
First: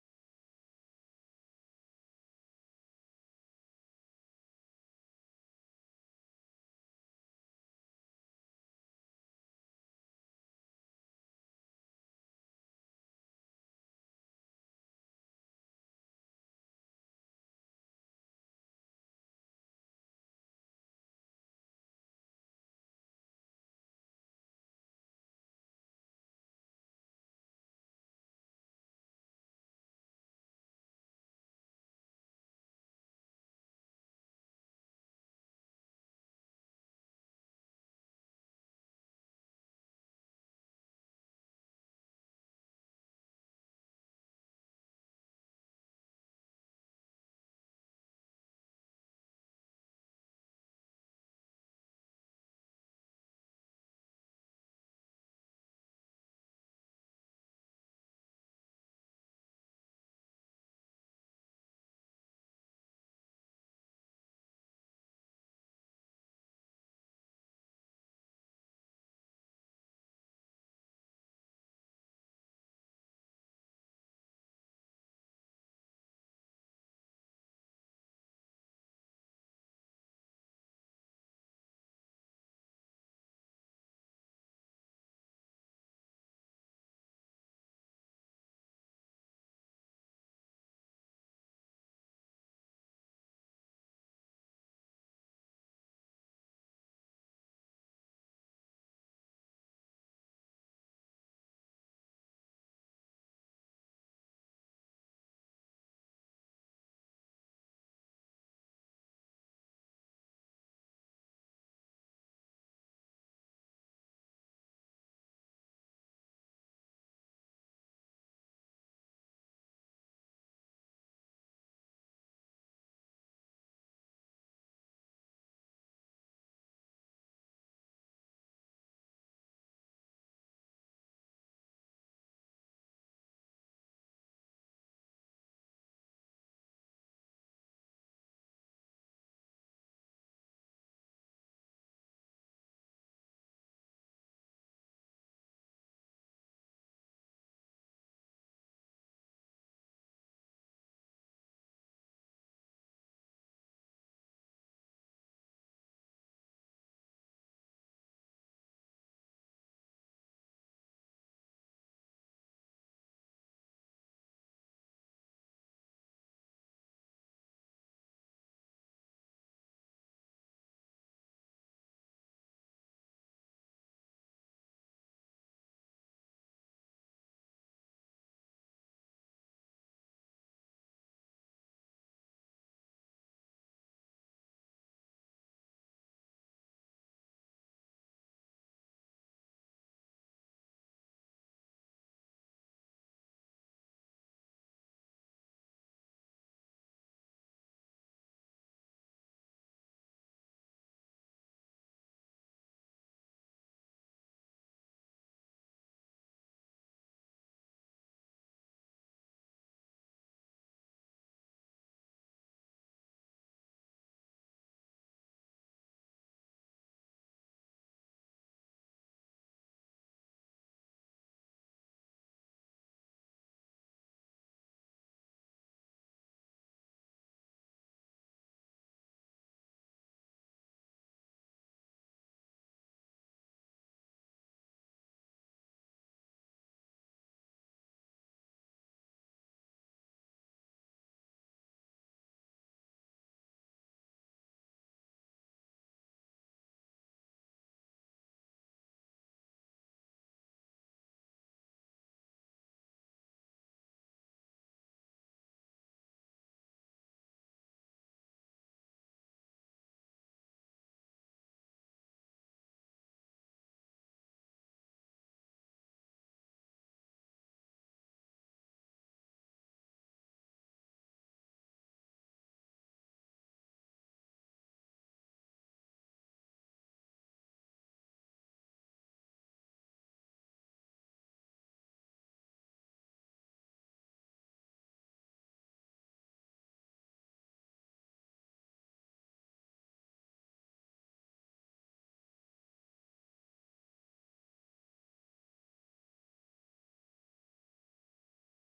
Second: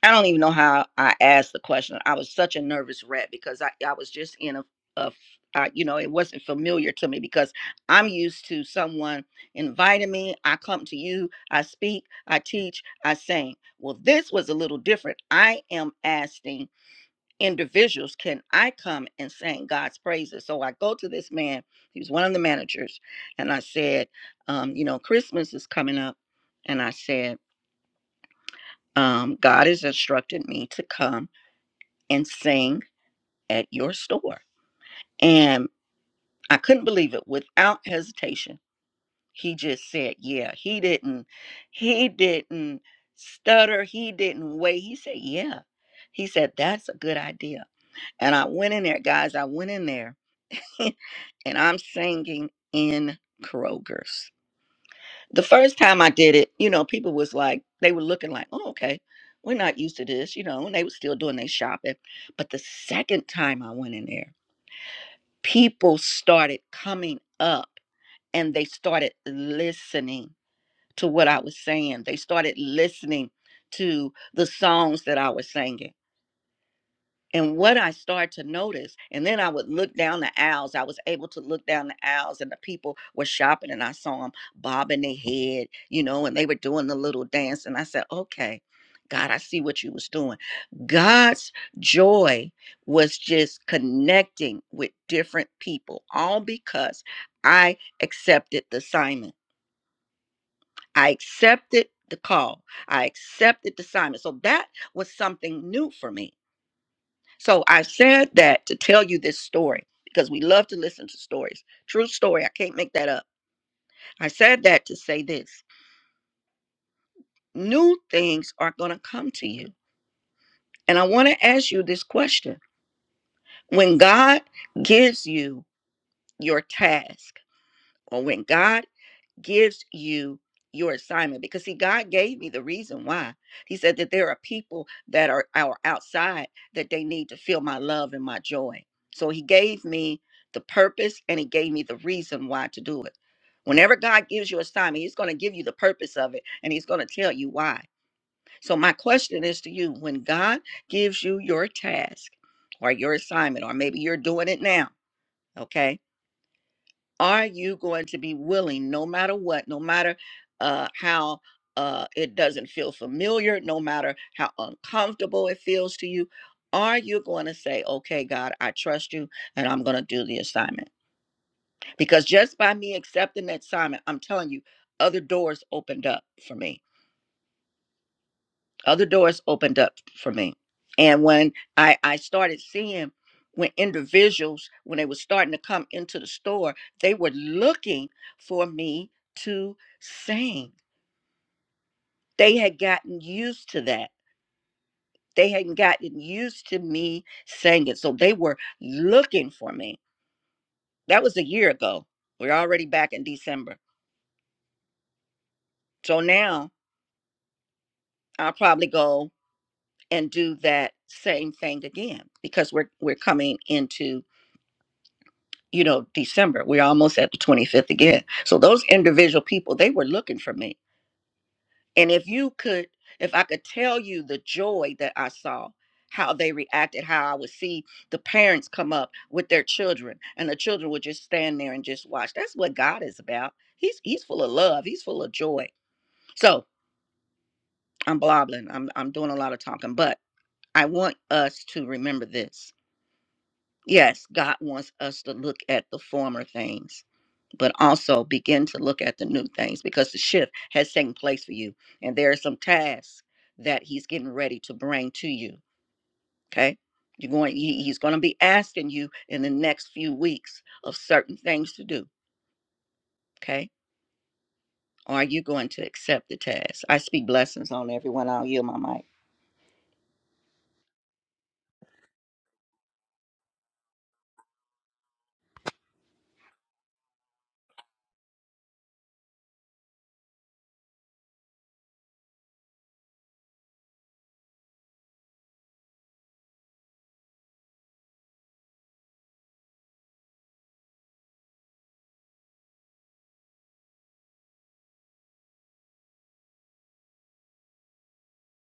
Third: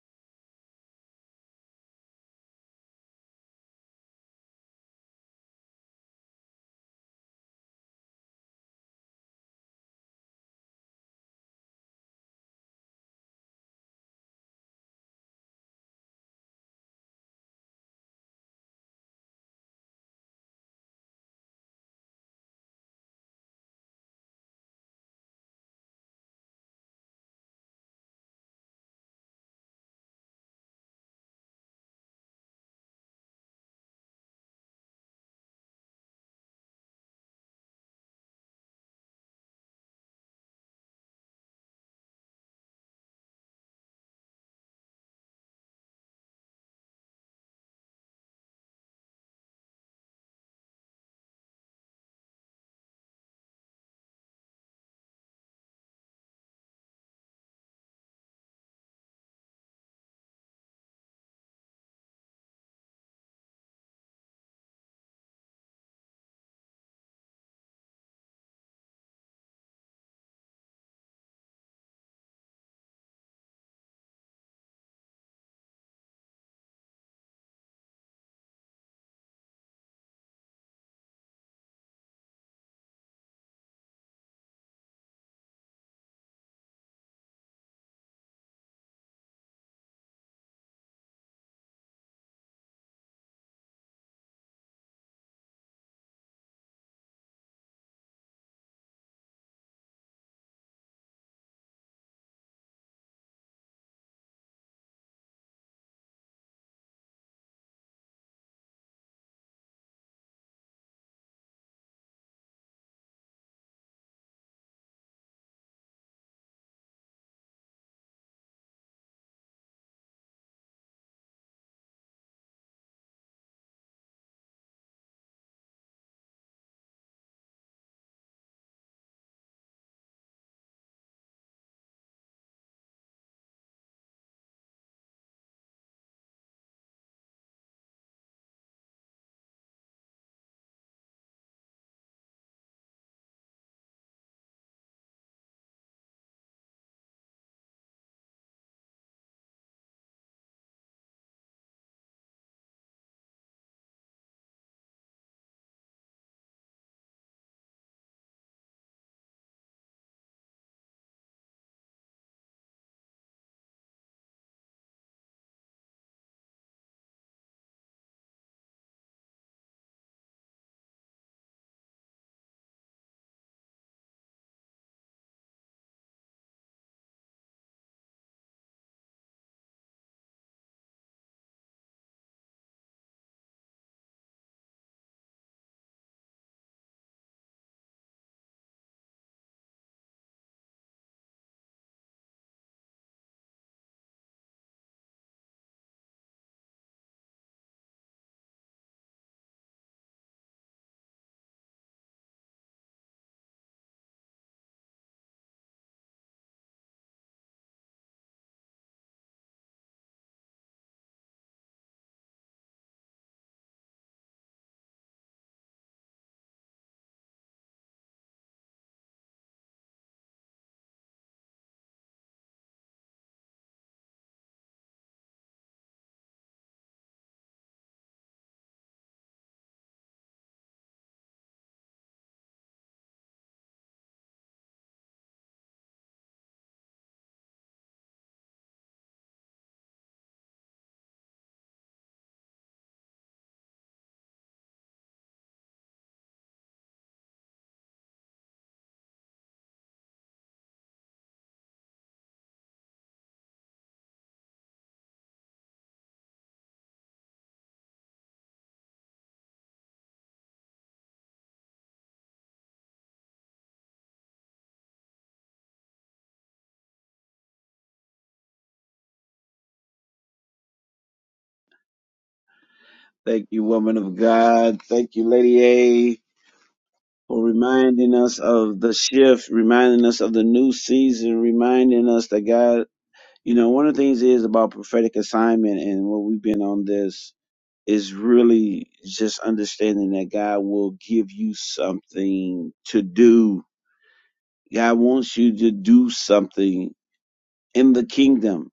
Speaker 3: I don't even know how I asked the question. I was such a nervous rat because I, I was just in a, a f- I- you know, it wasn't familiar to me because I'm used to someone inviting me. I come to you, I speak, I teach, I sing. Well, this was a little different. I am asking individuals, can I come and sing God's praises? So I go to this man, he was one of the managers, and I said, um, you know, Christmas is coming up. And I said, um, God has instructed me to come and sing at your store. And I couldn't believe it without hesitation. He just said, Yeah, he didn't, he didn't stutter, he didn't wait. He said, Yeah. He said, That's a good idea. And I went in there, guys, I went in there and I'm singing in Kroger's. The first time I did it, you know, people was like, they were looking like, oh, okay, we're not used to this, you know, and they were still doing their shopping. But the second time I went in there, people started coming up and they started listening to what I was saying. They started listening to the songs that I was singing and what I started to notice, and then I would look down the aisles. I was able to look down the aisles, and the people were shopping, and I saw them bobbing their head, you know, and they were doing the little dance. And I said, "Okay, God, I see what you was doing." God's joy was just connecting with different people, all because I accepted the assignment. I accepted the call. I accepted the assignment. So that was something new for me so I said that to tell you this story because we love to listen to stories. True story. I can't make that up. I said that to say this new things are going to come to you. And I want to ask you this question. When God gives you your task, or when God gives you your assignment because see god gave me the reason why he said that there are people that are, are outside that they need to feel my love and my joy so he gave me the purpose and he gave me the reason why to do it whenever god gives you assignment he's going to give you the purpose of it and he's going to tell you why so my question is to you when god gives you your task or your assignment or maybe you're doing it now okay are you going to be willing no matter what no matter uh how uh it doesn't feel familiar no matter how uncomfortable it feels to you are you going to say okay god i trust you and i'm going to do the assignment because just by me accepting that assignment i'm telling you other doors opened up for me other doors opened up for me. And when I, I started seeing when individuals, when they were starting to come into the store, they were looking for me to sing. They had gotten used to that. They hadn't gotten used to me singing. So they were looking for me. That was a year ago. We're already back in December. So now I'll probably go and do that same thing again because we're we're coming into you know, December. We're almost at the 25th again. So those individual people, they were looking for me. And if you could, if I could tell you the joy that I saw, how they reacted, how I would see the parents come up with their children and the children would just stand there and just watch. That's what God is about. He's he's full of love. He's full of joy. So I'm blobbling. I'm I'm doing a lot of talking, but I want us to remember this. Yes, God wants us to look at the former things but also begin to look at the new things because the shift has taken place for you. And there are some tasks that he's getting ready to bring to you. Okay. You're going, he- he's going to be asking you in the next few weeks of certain things to do. Okay. Are you going to accept the task? I speak blessings on everyone. I'll yield my mic.
Speaker 1: Thank you, woman of God. Thank you, Lady A. for reminding us of the shift, reminding us of the new season, reminding us that God, you know, one of the things is about prophetic assignment and what we've been on this is really just understanding that God will give you something to do. God wants you to do something in the kingdom.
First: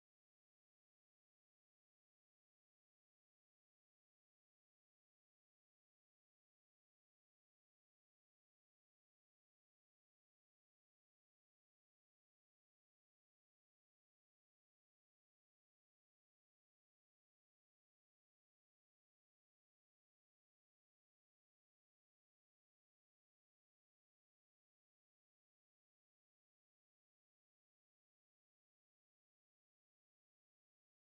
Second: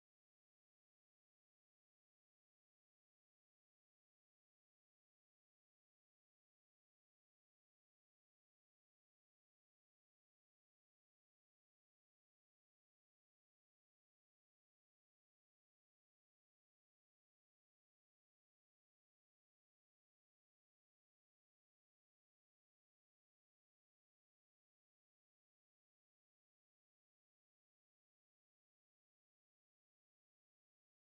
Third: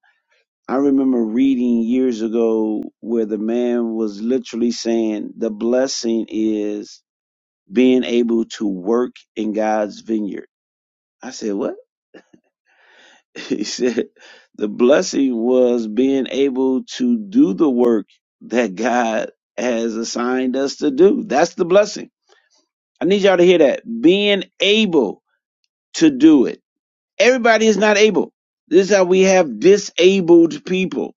Speaker 1: I remember reading years ago where the man was literally saying the blessing is being able to work in God's vineyard I said, What? He said, The blessing was being able to do the work that God has assigned us to do. That's the blessing. I need y'all to hear that. Being able to do it. Everybody is not able. This is how we have disabled people,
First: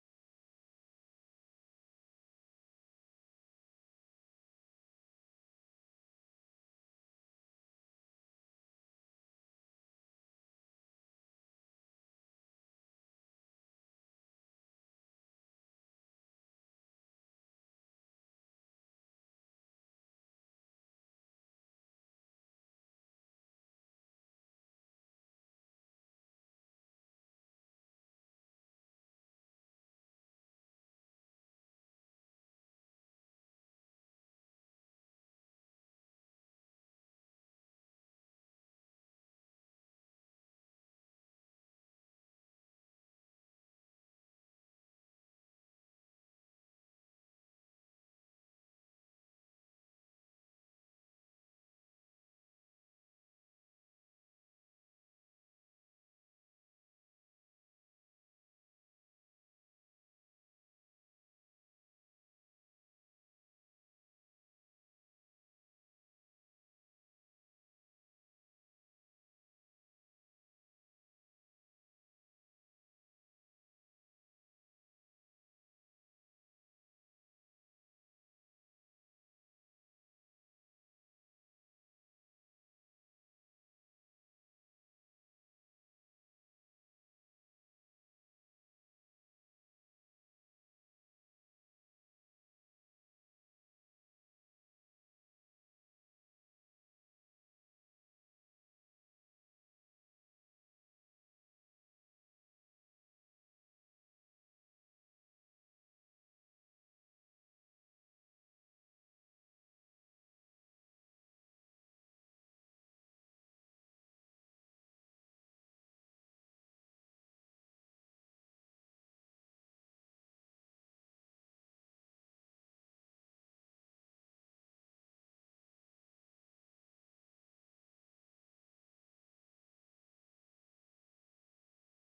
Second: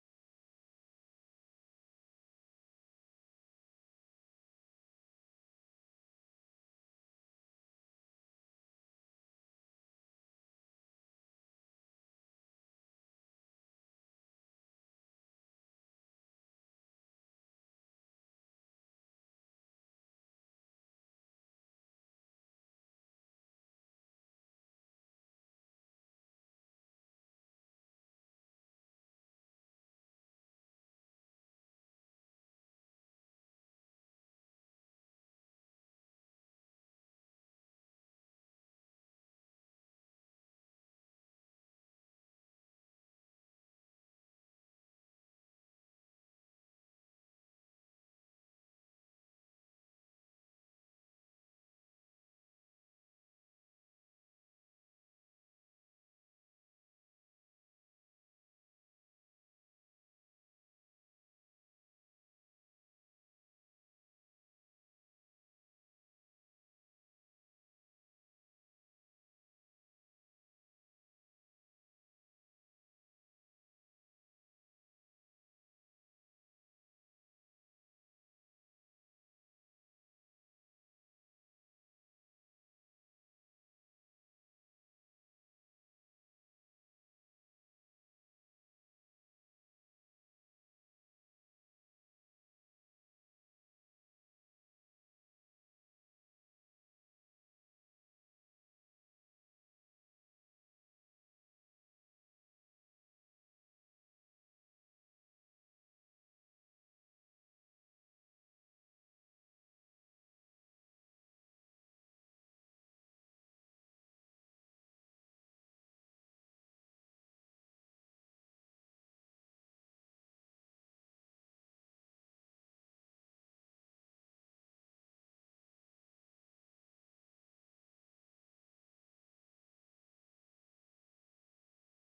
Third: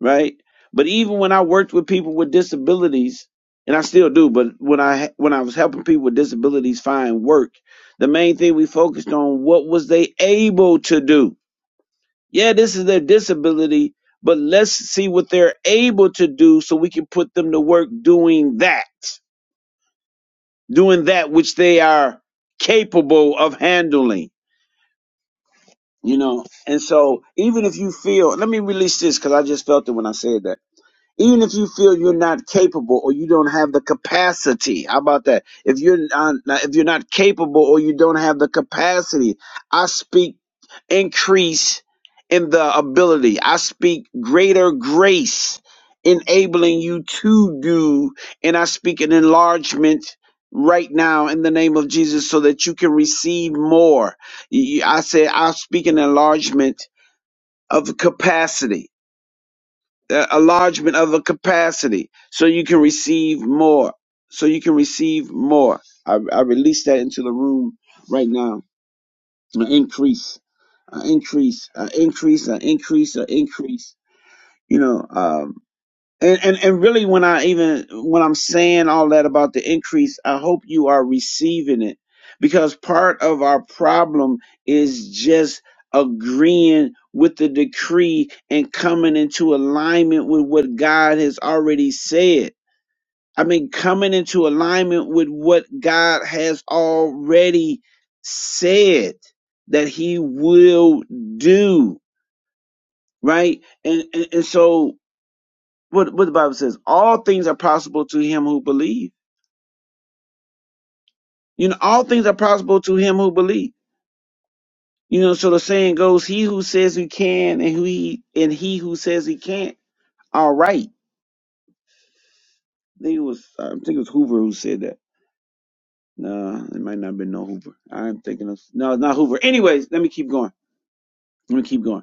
Speaker 1: right? But even when I worked with people with disabilities, and I still do, but when I when I was helping people with disabilities find work, the main thing we focused on what was they able to do Yeah, this is their disability, but let's see what they're able to do so we can put them to work doing that, doing that which they are capable of handling, you know. And so, even if you feel, let me release this because I just felt it when I said that even if you feel you're not capable or you don't have the capacity how about that if you're not if you're not capable or you don't have the capacity i speak increase in the ability i speak greater grace enabling you to do and i speak an enlargement right now in the name of jesus so that you can receive more Y- y- i say i speak an enlargement of capacity a enlargement of a capacity so you can receive more so you can receive more i, I release that into the room right now an increase an increase an increase an increase an increase you know um, and, and and really when I even when I'm saying all that about the increase, I hope you are receiving it because part of our problem is just agreeing with the decree and coming into alignment with what God has already said. I mean coming into alignment with what God has already said that he will do, right? And and, and so what what the Bible says, all things are possible to him who believes. You know, all things are possible to him who believes. You know, so the saying goes, he who says he can and who he and he who says he can't are right. I think it was I think it was Hoover who said that. No, it might not have been no Hoover. I'm thinking of no, it's not Hoover. Anyways, let me keep going. Let me keep going.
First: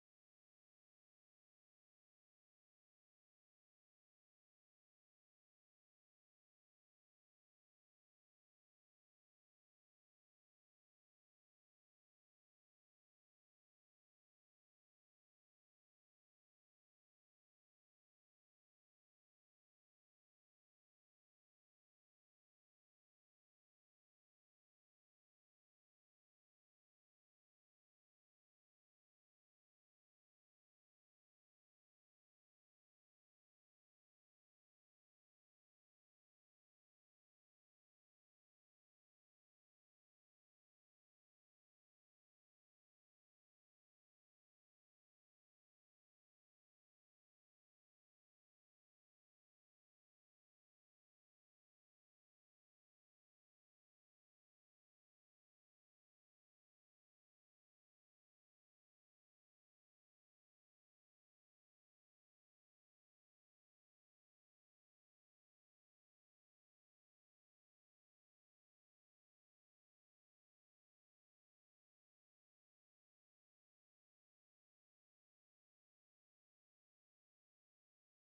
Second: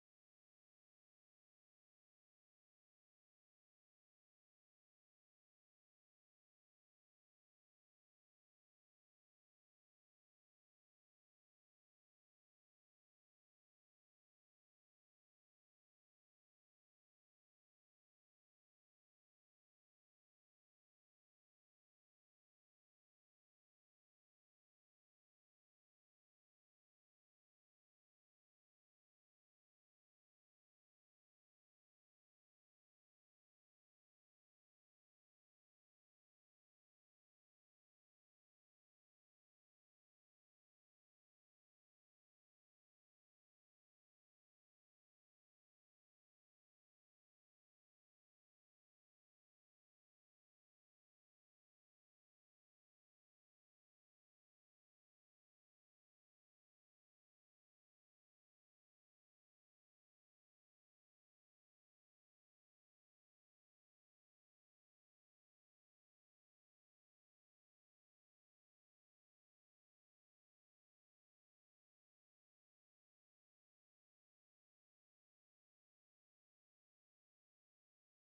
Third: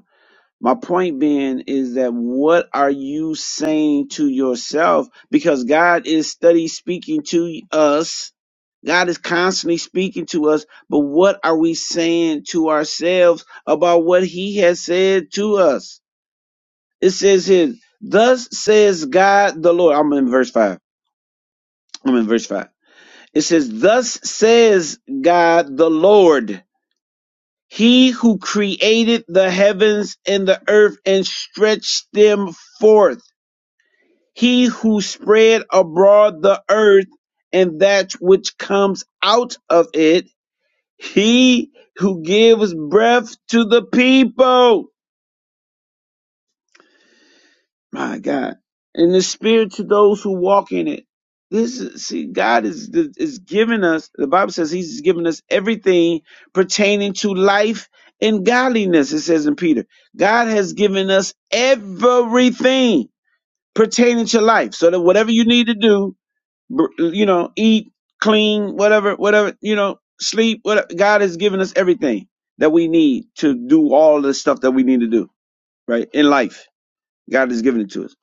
Speaker 1: My point being is that what are you saying to yourself? Because God is study speaking to us. God is constantly speaking to us, but what are we saying to ourselves about what he has said to us? It says here, thus says God the Lord. I'm in verse five. I'm in verse five. It says, thus says God the Lord, he who created the heavens and the earth and stretched them forth He who spread abroad the earth and that which comes out of it, he who gives breath to the people, my God, and the spirit to those who walk in it. This is, see, God is, is giving us, the Bible says he's given us everything pertaining to life and godliness, it says in Peter. God has given us everything pertaining to life. So that whatever you need to do, br- you know, eat, clean, whatever, whatever, you know, sleep. Whatever. God has given us everything that we need to do all the stuff that we need to do, right? In life, God has given it to us.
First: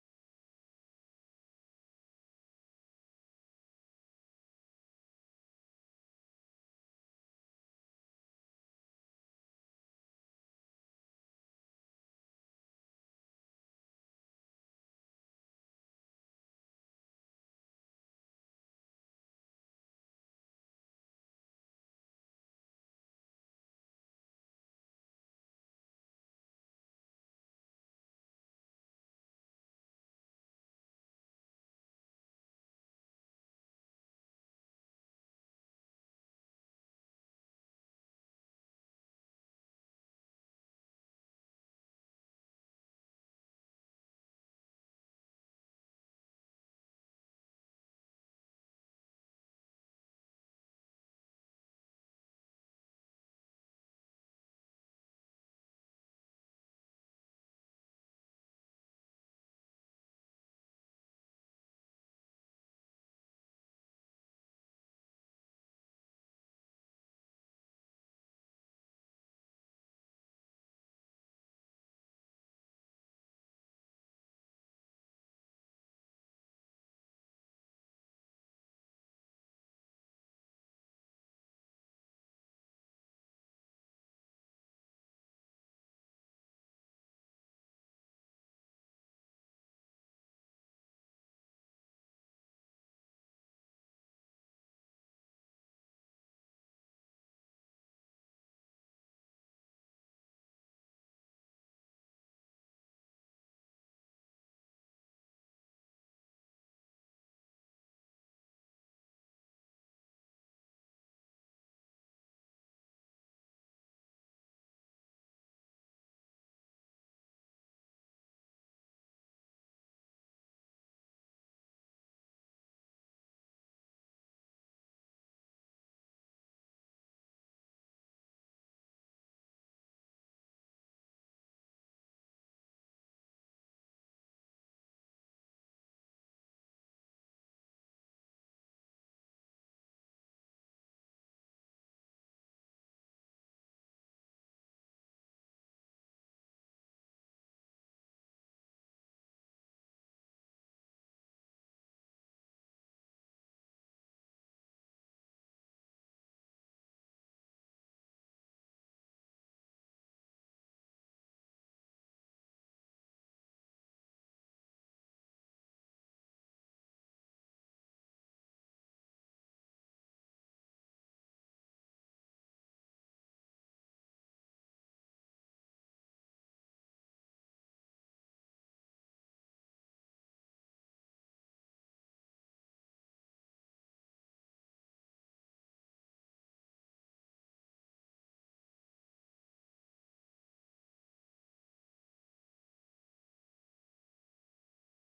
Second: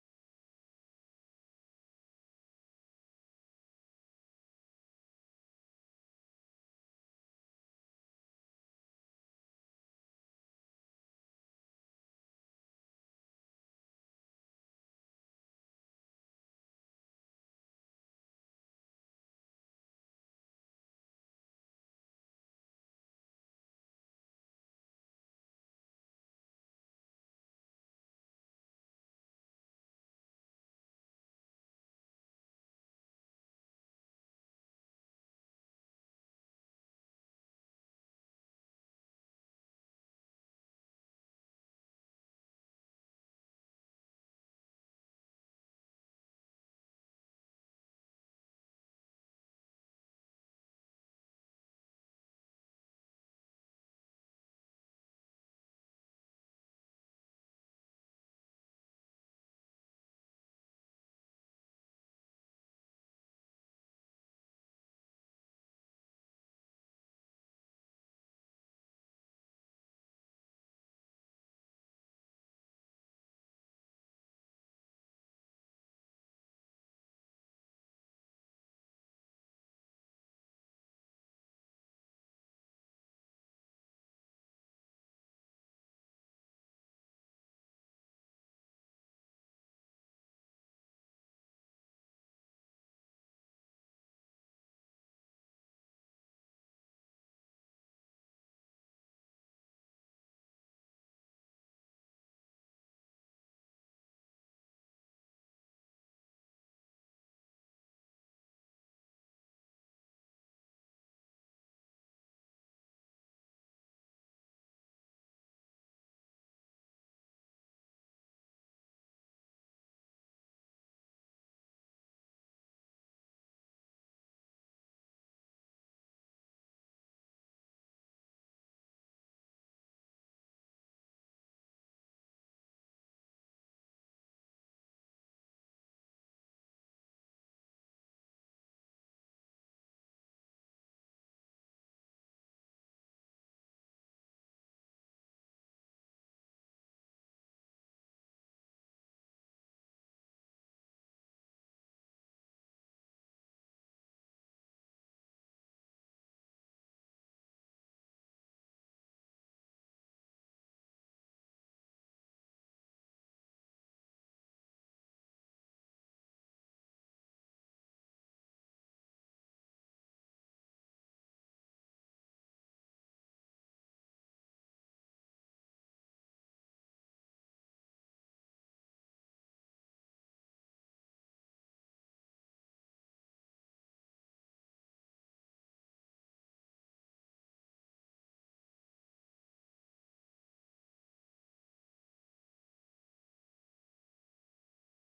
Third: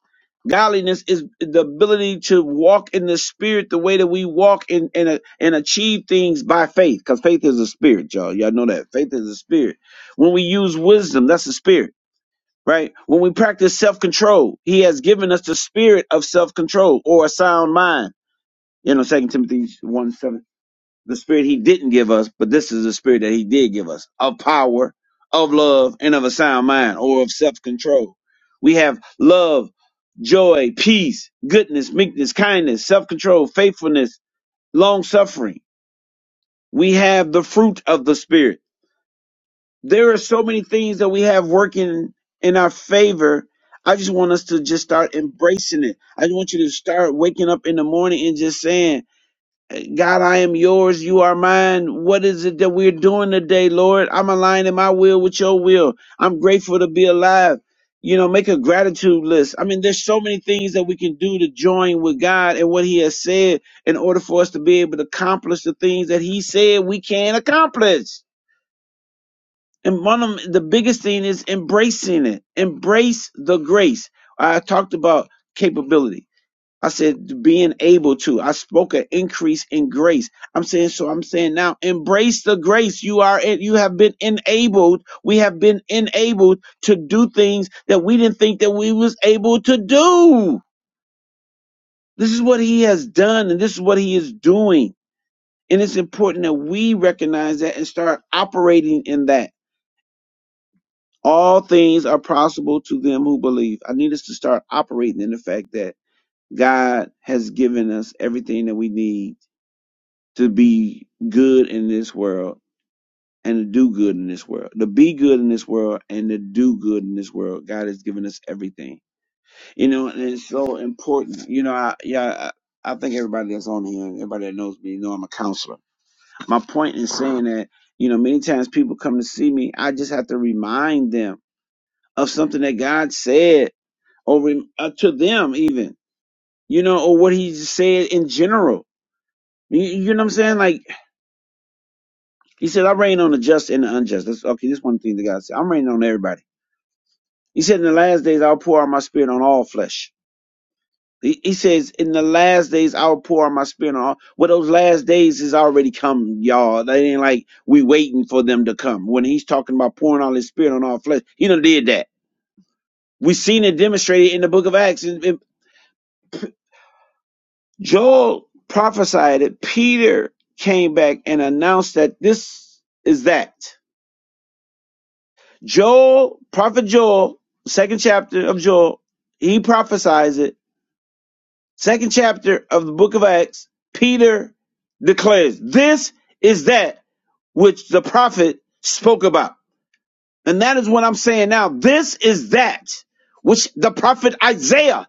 Speaker 1: Godliness is the ability to walk in the spirit the way that we walk in, and and uh, and achieve things by faith, because faith is a spirit, y'all. Y'all know that faith is a spirit. When we use wisdom, that's a spirit, right? When we practice self control, He has given us the spirit of self control or a sound mind you know, Second Timothy one seven. The spirit he didn't give us, but this is the spirit that he did give us of power, of love, and of a sound mind or of self control. We have love, joy, peace, goodness, meekness, kindness, self control, faithfulness, long suffering. We have the fruit of the spirit. There are so many things that we have working in our favor. I just want us to just start embracing it. I just want you to start waking up in the morning and just saying, God, I am yours. You are mine. What is it that we're doing today, Lord? I'm aligning my will with your will. I'm grateful to be alive. You know, make a gratitude list. I mean, there's so many things that we can do to join with God and what He has said in order for us to be able to accomplish the things that He said we can accomplish. And one of 'em- the biggest thing is embracing it. Embrace the grace. I talked about capability I said being able to. I spoke an increase in grace. I'm saying so I'm saying now embrace the grace you are you have been enabled. We have been enabled to do things that we didn't think that we was able to do. This is what he has done and this is what he is doing. And it's important that we recognize that and start operating in that. All things are possible to them who believe. I need us to start operating in the fact that God has given us everything that we need to be good in this world and to do good in this world, to be good in this world and to do good in this world. God has given us everything, you know, and it's so important. You know, I yeah, I, I think everybody that's on here, and everybody that knows me, know I'm a counselor. My point in saying that, you know, many times people come to see me, I just have to remind them of something that God said over uh, to them, even you know, or what He said in general. You, you know what I'm saying? Like He said, I rain on the just and the unjust. That's okay. This one thing the God said. I'm raining on everybody. He said, In the last days, I'll pour out my spirit on all flesh. He, he says, In the last days, I'll pour out my spirit on all. Well, those last days has already come, y'all. They ain't like we waiting for them to come. When he's talking about pouring out his spirit on all flesh, he done did that. we seen it demonstrated in the book of Acts. And, and Joel prophesied it. Peter came back and announced that this is that. Joel, prophet Joel, second chapter of Joel, he prophesies it. Second chapter of the book of Acts, Peter declares, This is that which the prophet spoke about. And that is what I'm saying now. This is that which the prophet Isaiah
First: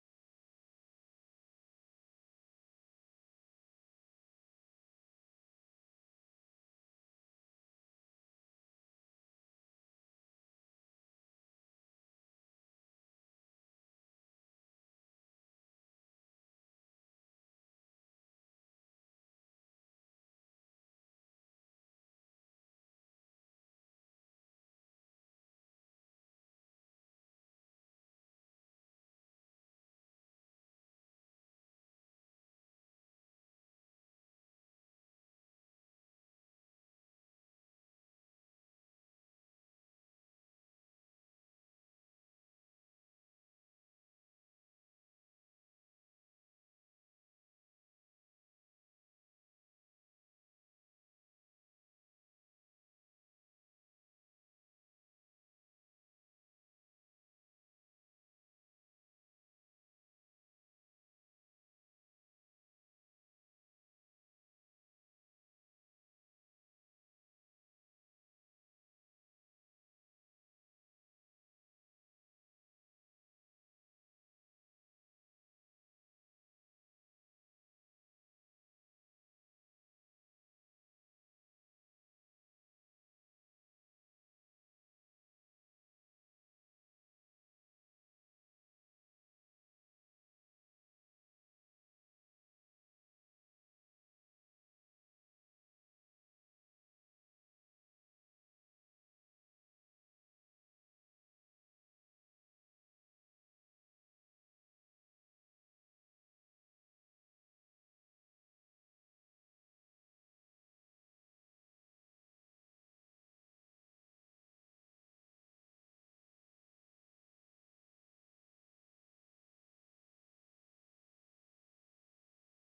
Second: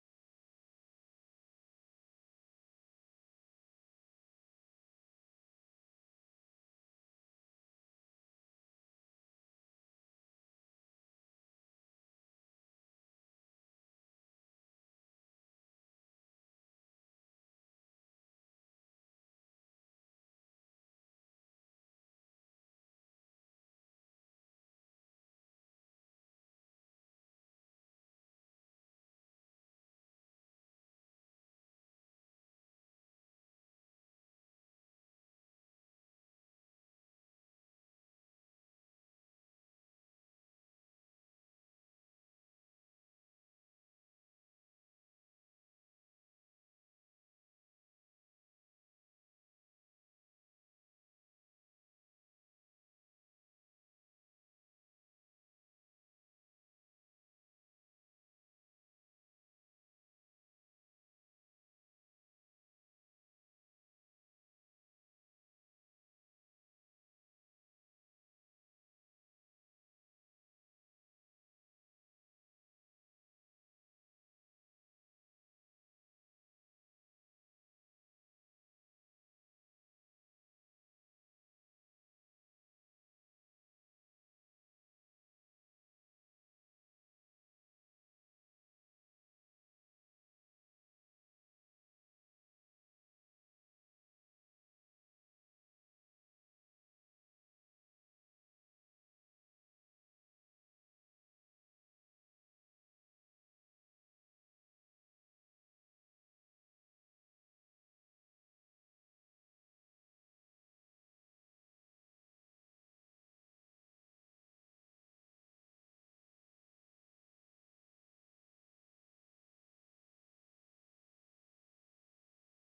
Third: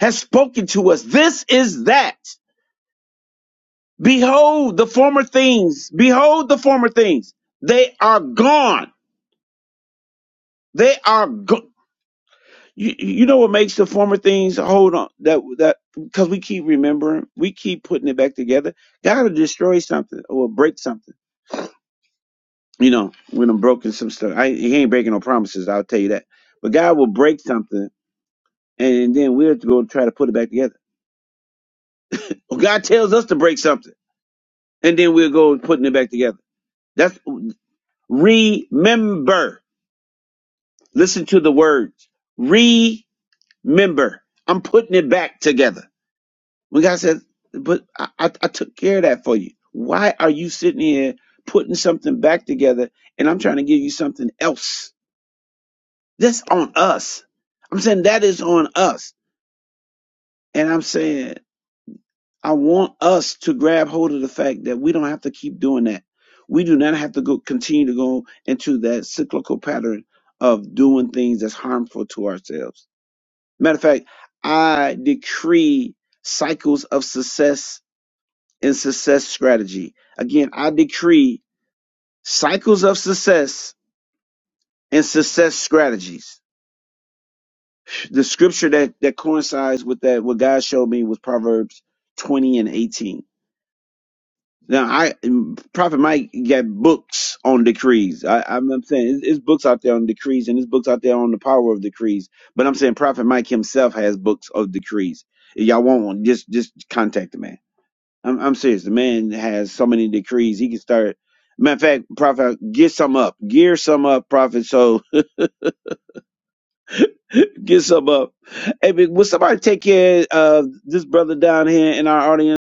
Speaker 1: has spoken to us. This is that. Behold the former things. Behold the former things. They are gone. They are gone. You, you know what makes the former things hold on that that because we keep remembering, we keep putting it back together. God will destroy something or break something. You know, when I'm broken some stuff, I, he ain't breaking no promises. I'll tell you that. But God will break something, and then we'll go try to put it back together. Or God tells us to break something, and then we'll go putting it back together. That's remember. Listen to the words. Remember. I'm putting it back together. When God says, but I, I, I took care of that for you. Why are you sitting here putting something back together and I'm trying to give you something else? That's on us. I'm saying that is on us. And I'm saying I want us to grab hold of the fact that we don't have to keep doing that. We do not have to go continue to go into that cyclical pattern of doing things that's harmful to ourselves. Matter of fact, I decree cycles of success and success strategy. Again, I decree cycles of success and success strategies. The scripture that, that coincides with that, what God showed me was Proverbs 20 and 18. Now, I Prophet Mike got books on decrees. I, I'm, I'm saying it's, it's books out there on decrees, and it's books out there on the power of decrees. But I'm saying Prophet Mike himself has books of decrees. If y'all want one, just just contact the man. I'm, I'm serious. The man has so many decrees. He can start. Matter of fact, prophet, get some up. Gear some up, prophet. So get some up. Hey, big, will somebody take care of this brother down here in our audience?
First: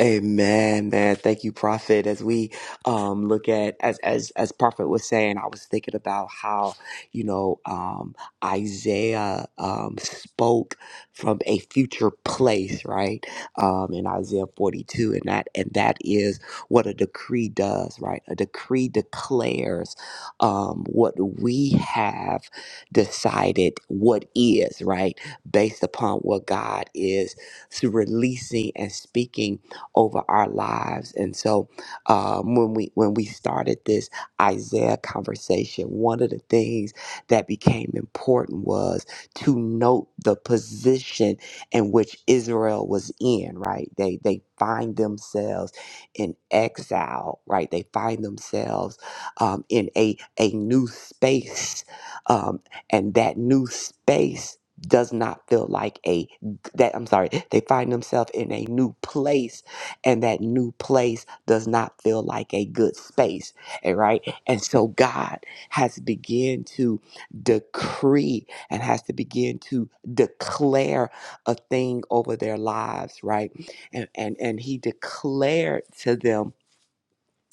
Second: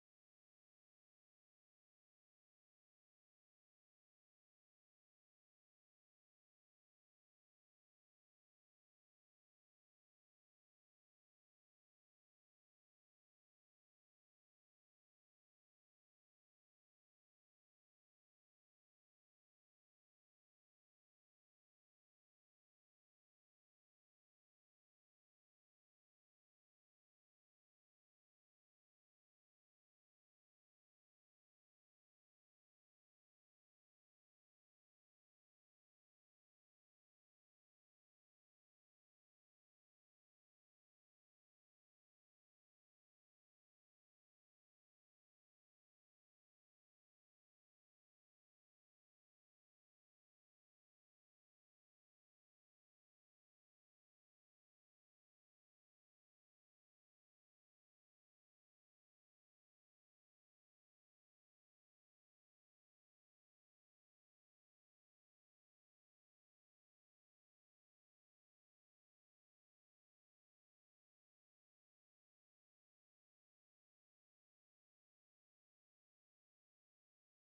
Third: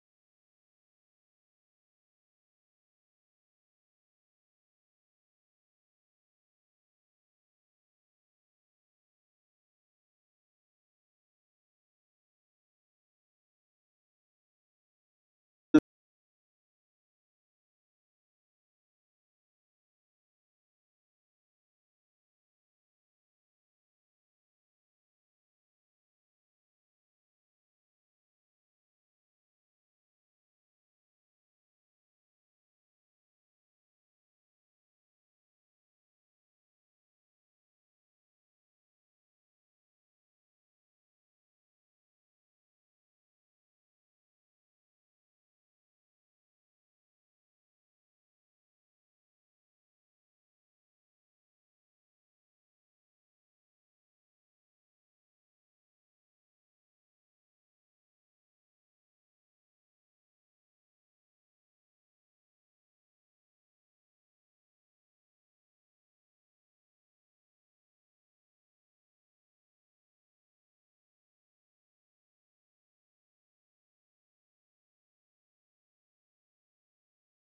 Speaker 2: Amen, man. Thank you, Prophet. As we um, look at, as as as Prophet was saying, I was thinking about how you know um, Isaiah um, spoke from a future place, right? Um, in Isaiah forty two, and that and that is what a decree does, right? A decree declares um, what we have decided what is, right, based upon what God is releasing and speaking over our lives. And so um, when we when we started this Isaiah conversation, one of the things that became important was to note the position in which Israel was in, right? They they find themselves in exile, right? They find themselves um, in a a new space, um, and that new space does not feel like a that I'm sorry. They find themselves in a new place and that new place does not feel like a good space. And right. And so God has begun to decree and has to begin to declare a thing over their lives, right? And and and he declared to them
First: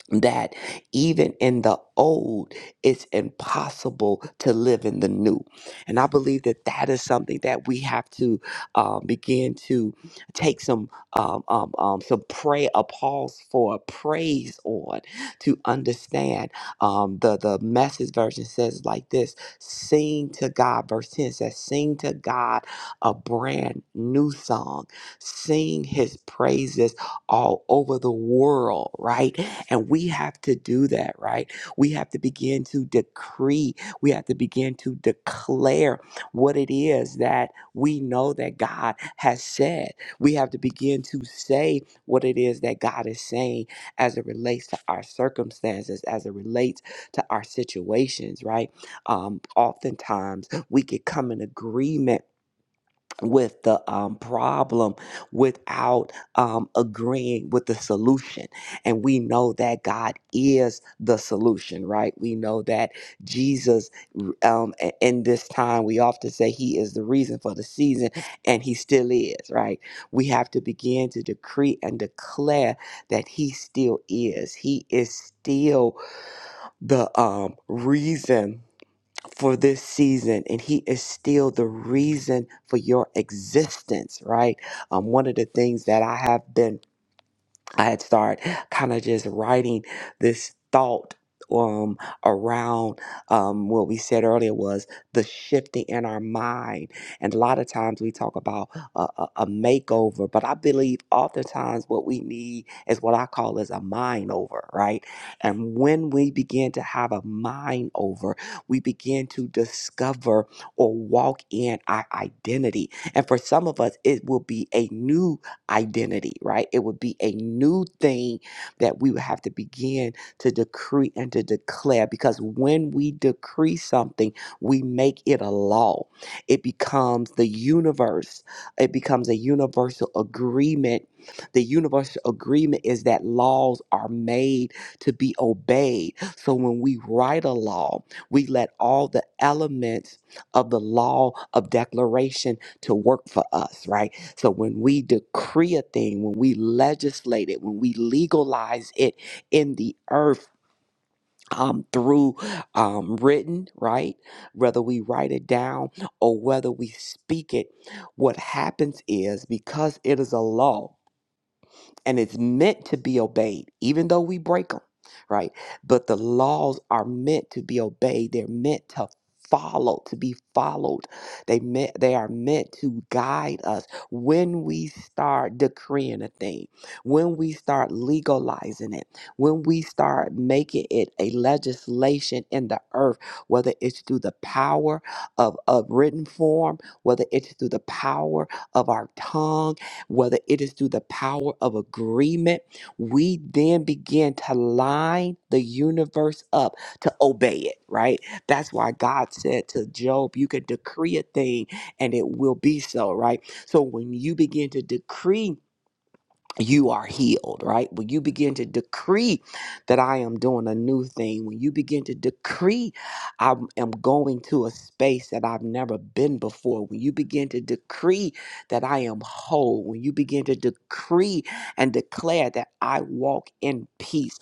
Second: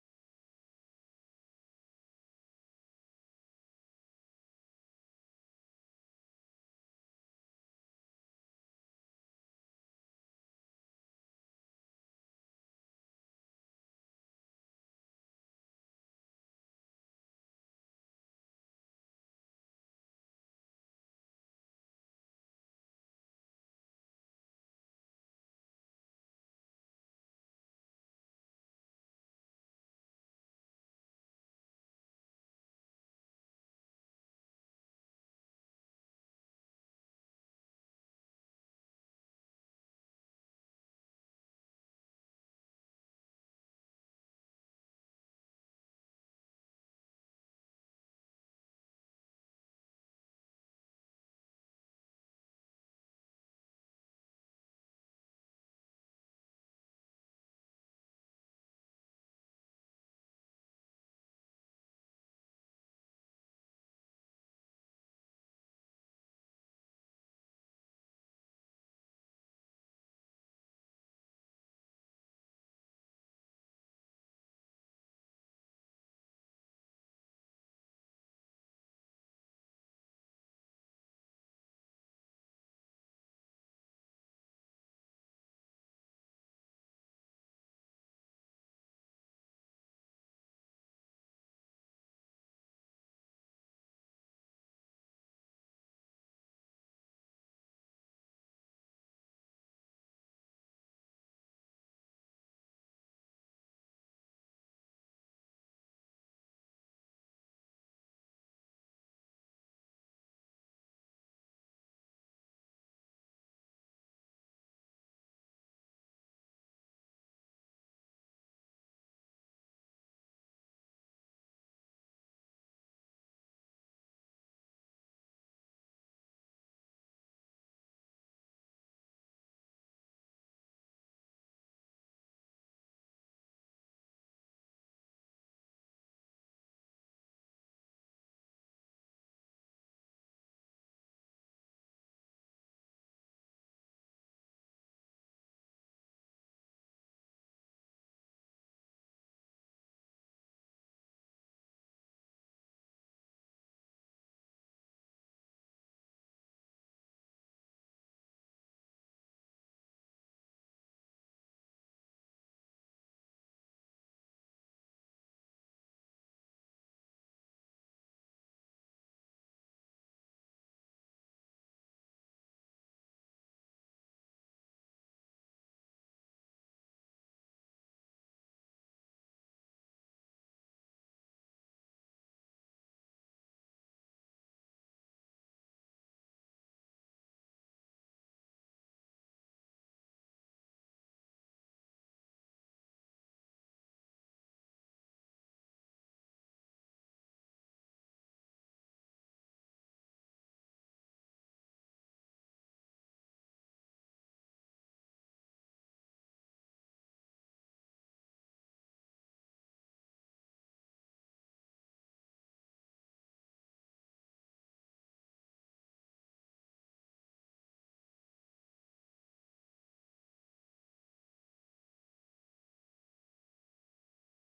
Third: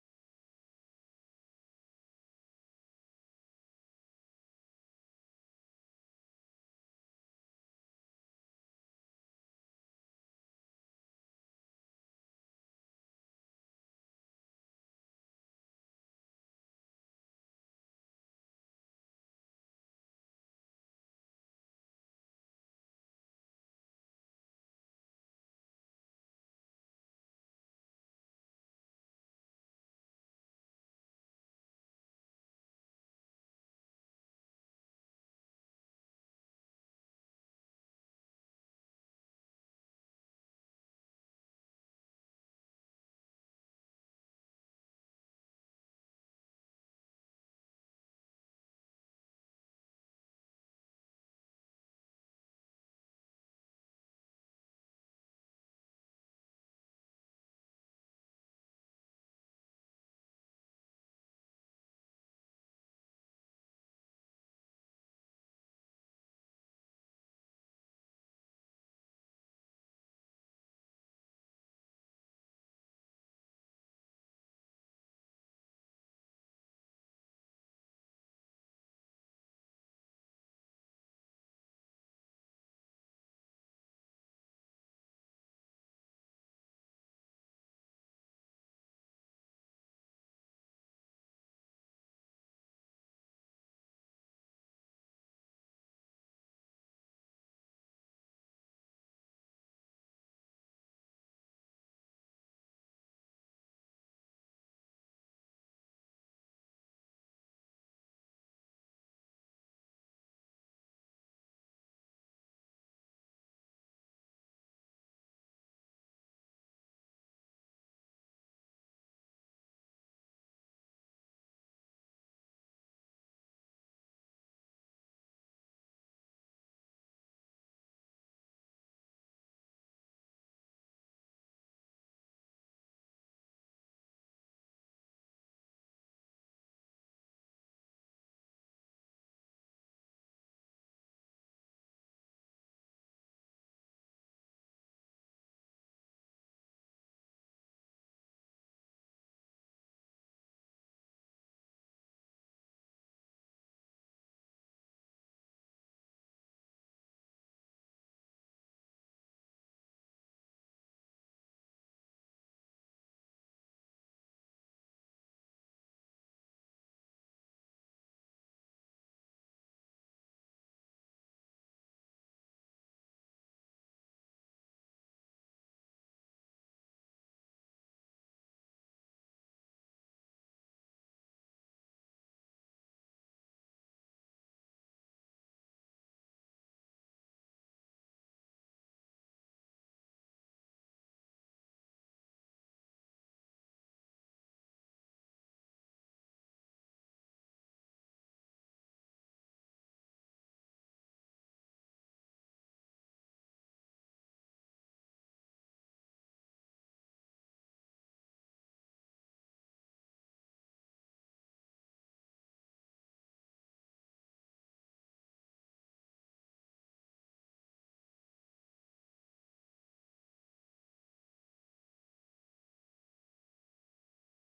Speaker 2: that even in the old, it's impossible to live in the new. And I believe that that is something that we have to um, begin to take some um, um, um, some pray a pause for praise on to understand. Um, the the message version says like this: Sing to God. Verse ten says, "Sing to God a brand new song. Sing His praises all over the world." Right and we have to do that, right? We have to begin to decree, we have to begin to declare what it is that we know that God has said. We have to begin to say what it is that God is saying as it relates to our circumstances, as it relates to our situations, right? Um, oftentimes we could come in agreement with the um, problem without um, agreeing with the solution. And we know that God is the solution, right? We know that Jesus, um, a- in this time, we often say he is the reason for the season, and he still is, right? We have to begin to decree and declare that he still is. He is still the um, reason for this season, and He is still the reason for your existence, right? Um, one of the things that I have been I had started kind of just writing this thought um around um what we said earlier was the shifting in our mind and a lot of times we talk about a, a, a makeover but i believe oftentimes what we need is what i call is a mind over right and when we begin to have a mind over we begin to discover or walk in our identity and for some of us it will be a new identity, right? It would be a new thing that we would have to begin to decree and to declare because when we decree something, we make it a law. It becomes the universe, it becomes a universal agreement. The universal agreement is that laws are made to be obeyed. So when we write a law, we let all the elements of the law of declaration to work for us, right? So when we decree a thing, when we legislate it, when we legalize it in the earth, um, through um, written, right? Whether we write it down or whether we speak it, what happens is because it is a law, and it's meant to be obeyed, even though we break them, right? But the laws are meant to be obeyed. They're meant to follow, to be followed. They meant they are meant to guide us when we start decreeing a thing, when we start legalizing it, when we start making it a legislation in the earth, whether it's through the power of, of written form, whether it's through the power of our tongue whether it is through the power of agreement, we then begin to line the universe up to obey it, right? That's why God said to Job, You can decree a thing and it will be so, right? So when you begin to decree, you are healed, right? When you begin to decree that I am doing a new thing, when you begin to decree I am going to a space that I've never been before, when you begin to decree that I am whole, when you begin to decree and declare that I walk in peace,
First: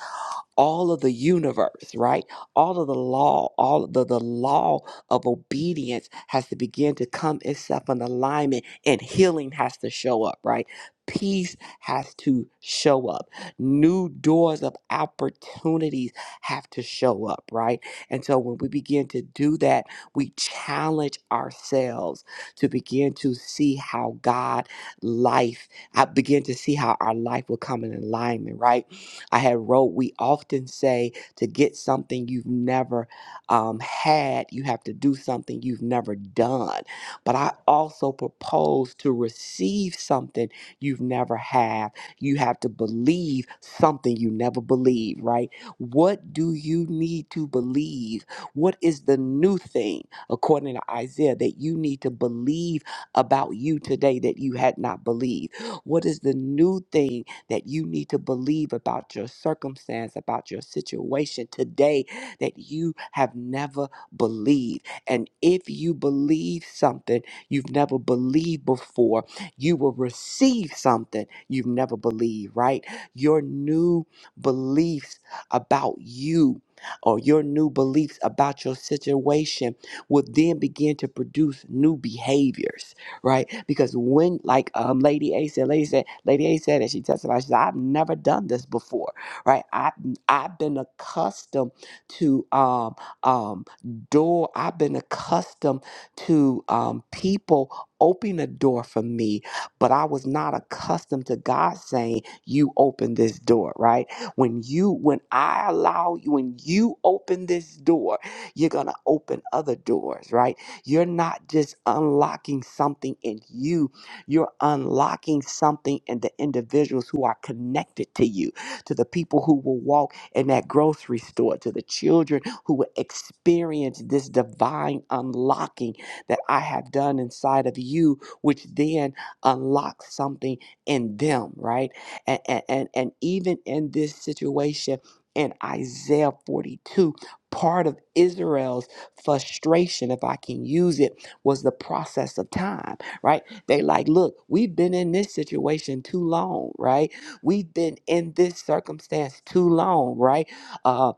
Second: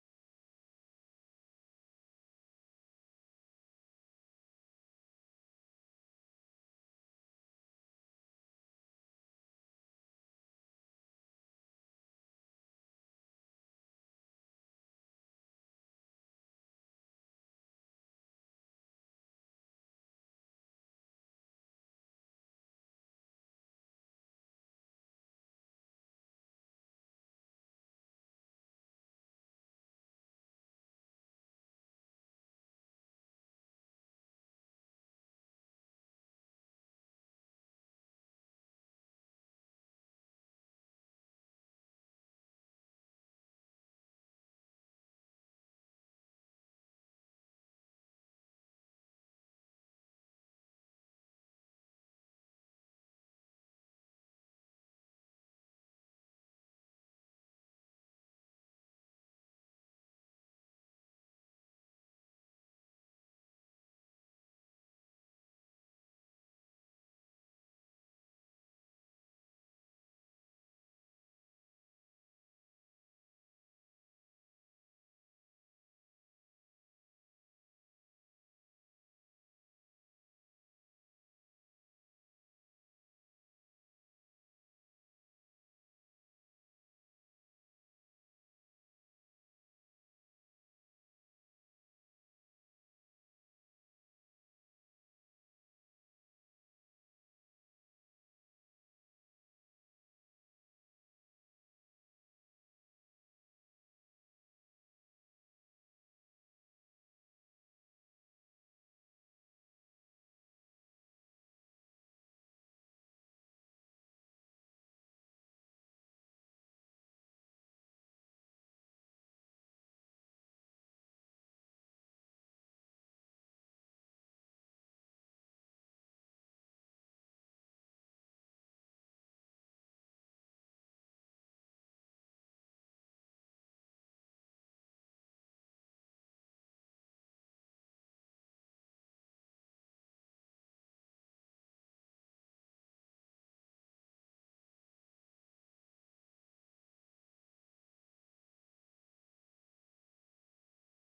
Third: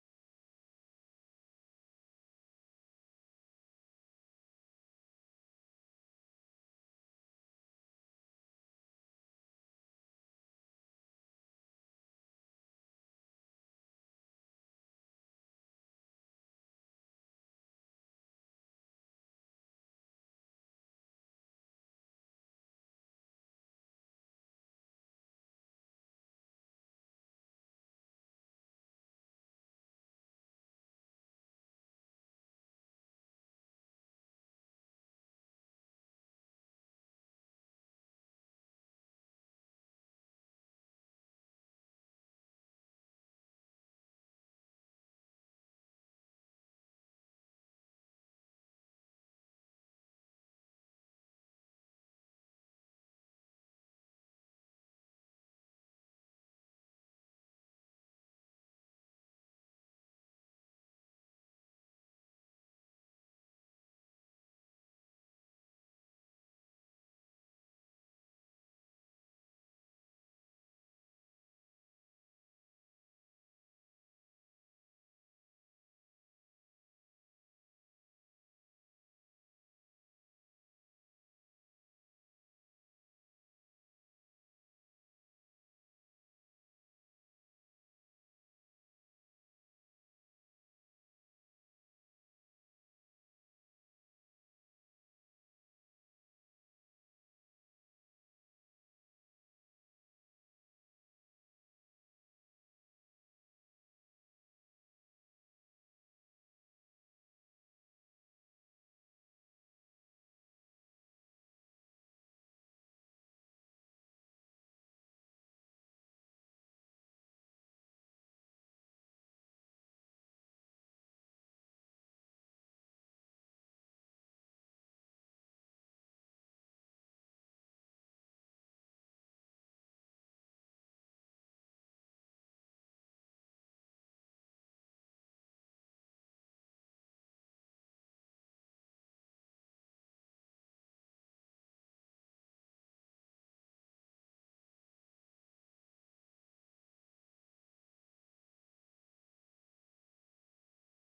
Speaker 2: all of the universe, right? All of the law, all of the, the law of obedience has to begin to come itself in alignment and healing has to show up, right? Peace has to show up. New doors of opportunities have to show up, right? And so when we begin to do that, we challenge ourselves to begin to see how God life, I begin to see how our life will come in alignment, right? I had wrote, we often say to get something you've never um, had, you have to do something you've never done. But I also propose to receive something you've never had. You have to believe something you never believed, right? What do you need to believe? What is the new thing, according to Isaiah, that you need to believe about you today that you had not believed? What is the new thing? that you need to believe about your circumstance, about your situation today that you have never believed. And if you believe something you've never believed before, you will receive something you've never believed, right? Your new beliefs about you or your new beliefs about your situation will then begin to produce new behaviors right? Because when, like um, Lady A said, Lady said, Lady A said, and she testified, she said, "I've never done this before, right? I I've been accustomed to um um door. I've been accustomed to um people." opening a door for me but i was not accustomed to god saying you open this door right when you when i allow you when you open this door you're gonna open other doors right you're not just unlocking something in you, you're unlocking something in the individuals who are connected to you, to the people who will walk in that grocery store, to the children who will experience this divine unlocking that I have done inside of you, which then unlocks something in them, right? And, and, and, and even in this situation, in Isaiah 42, part of Israel's frustration, if I can use it, was the process of time, right? They like, look, we've been in this situation too long, right? We've been in this circumstance too long, right? Uh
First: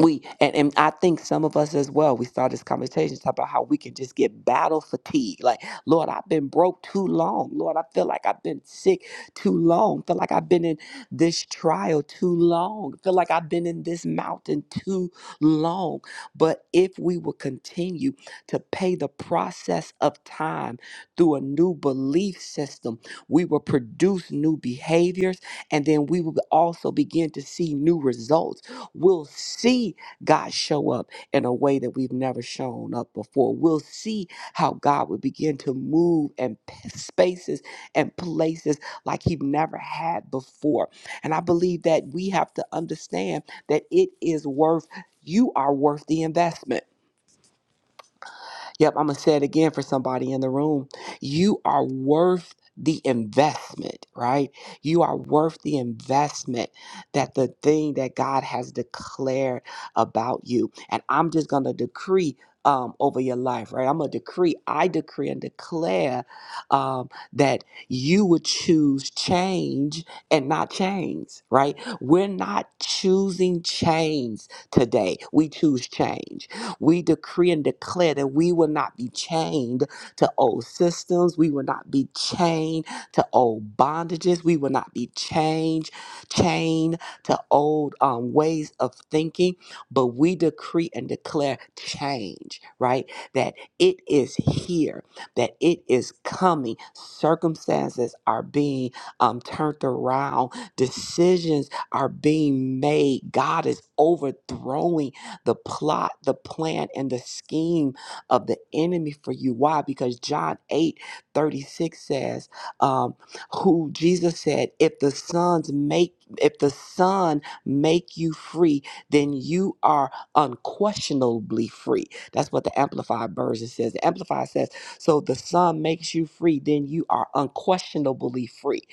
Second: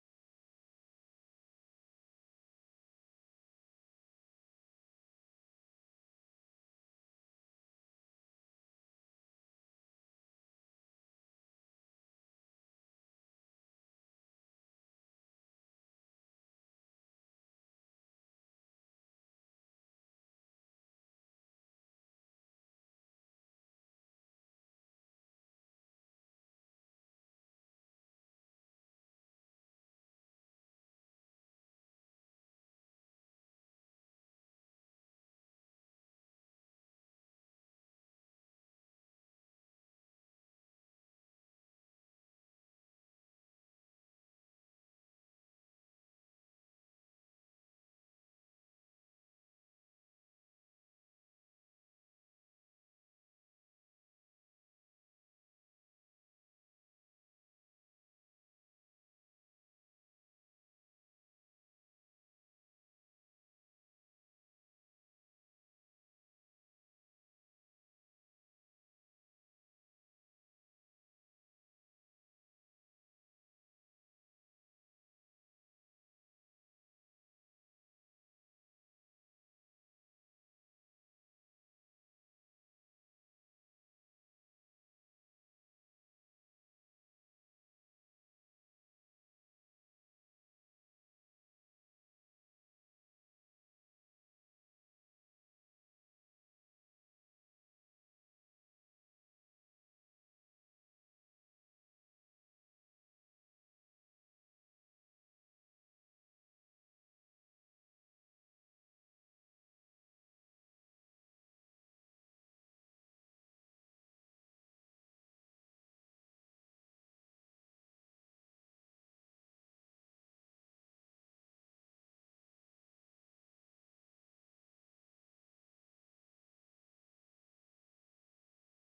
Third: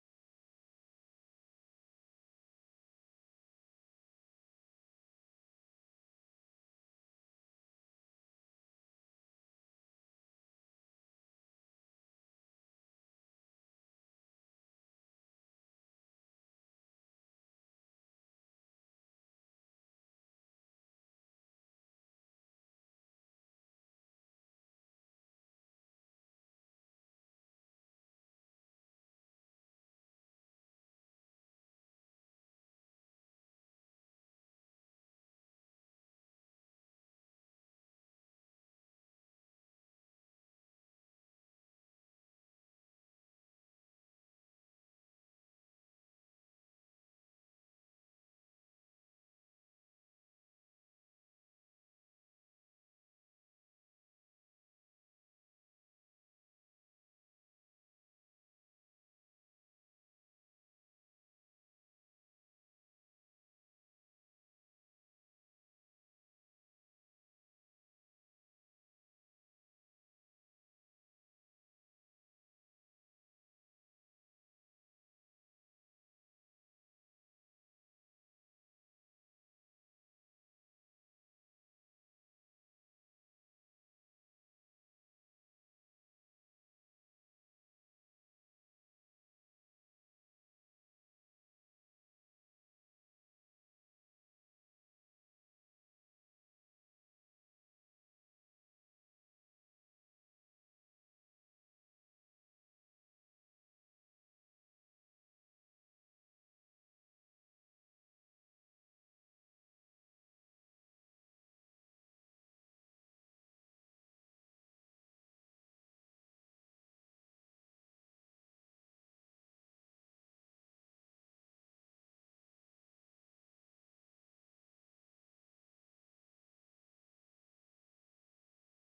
Speaker 2: we and, and I think some of us as well, we start this conversation talk about how we can just get battle fatigue. Like, Lord, I've been broke too long. Lord, I feel like I've been sick too long. Feel like I've been in this trial too long. Feel like I've been in this mountain too long. But if we will continue to pay the process of time through a new belief system, we will produce new behaviors and then we will also begin to see new results We'll see God show up in a way that we've never shown up before. We'll see how God would begin to move in p- spaces and places like He never had before. And I believe that we have to understand that it is worth, you are worth the investment Yep, I'm gonna say it again for somebody in the room. You are worth the investment, right? You are worth the investment that the thing that God has declared about you. And I'm just gonna decree um, over your life, right? I'm gonna decree, I decree and declare um, that you would choose change and not chains, right? We're not choosing chains today. We choose change we decree and declare that we will not be chained to old systems. We will not be chained to old bondages. We will not be chained, chained to old um, ways of thinking. But we decree and declare change, right? That it is here, that it is coming. Circumstances are being um, turned around, decisions are being made. God is overthrowing the plot, the plan, and the scheme of the enemy for you. Why? Because John 8 36 says, um, who Jesus said, if the sons make if the son make you free, then you are unquestionably free. That's what the Amplified version says. The Amplified says, so the son makes you free, then you are unquestionably free.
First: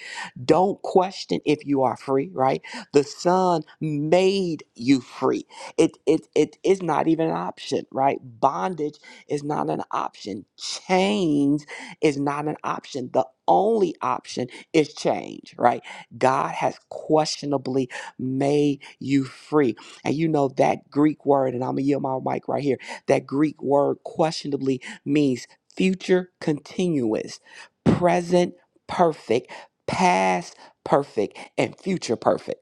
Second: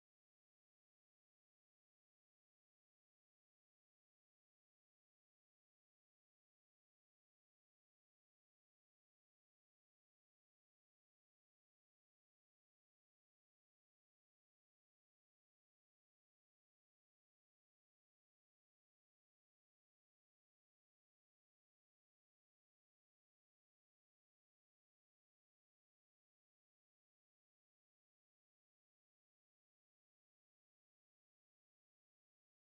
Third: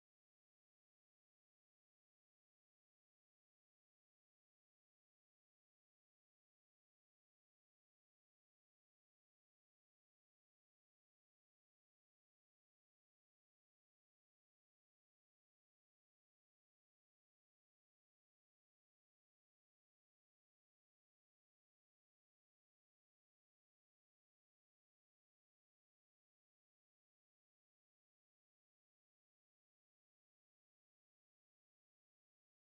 Speaker 2: Don't question if you are free, right? The son made you free. It it it is not even an option, right? Bondage is not an option. Change is not an option. The only option is change, right? God has questionably made you free. And you know that Greek word, and I'm gonna yield my mic right here. That Greek word questionably means future continuous, present perfect, past perfect, and future perfect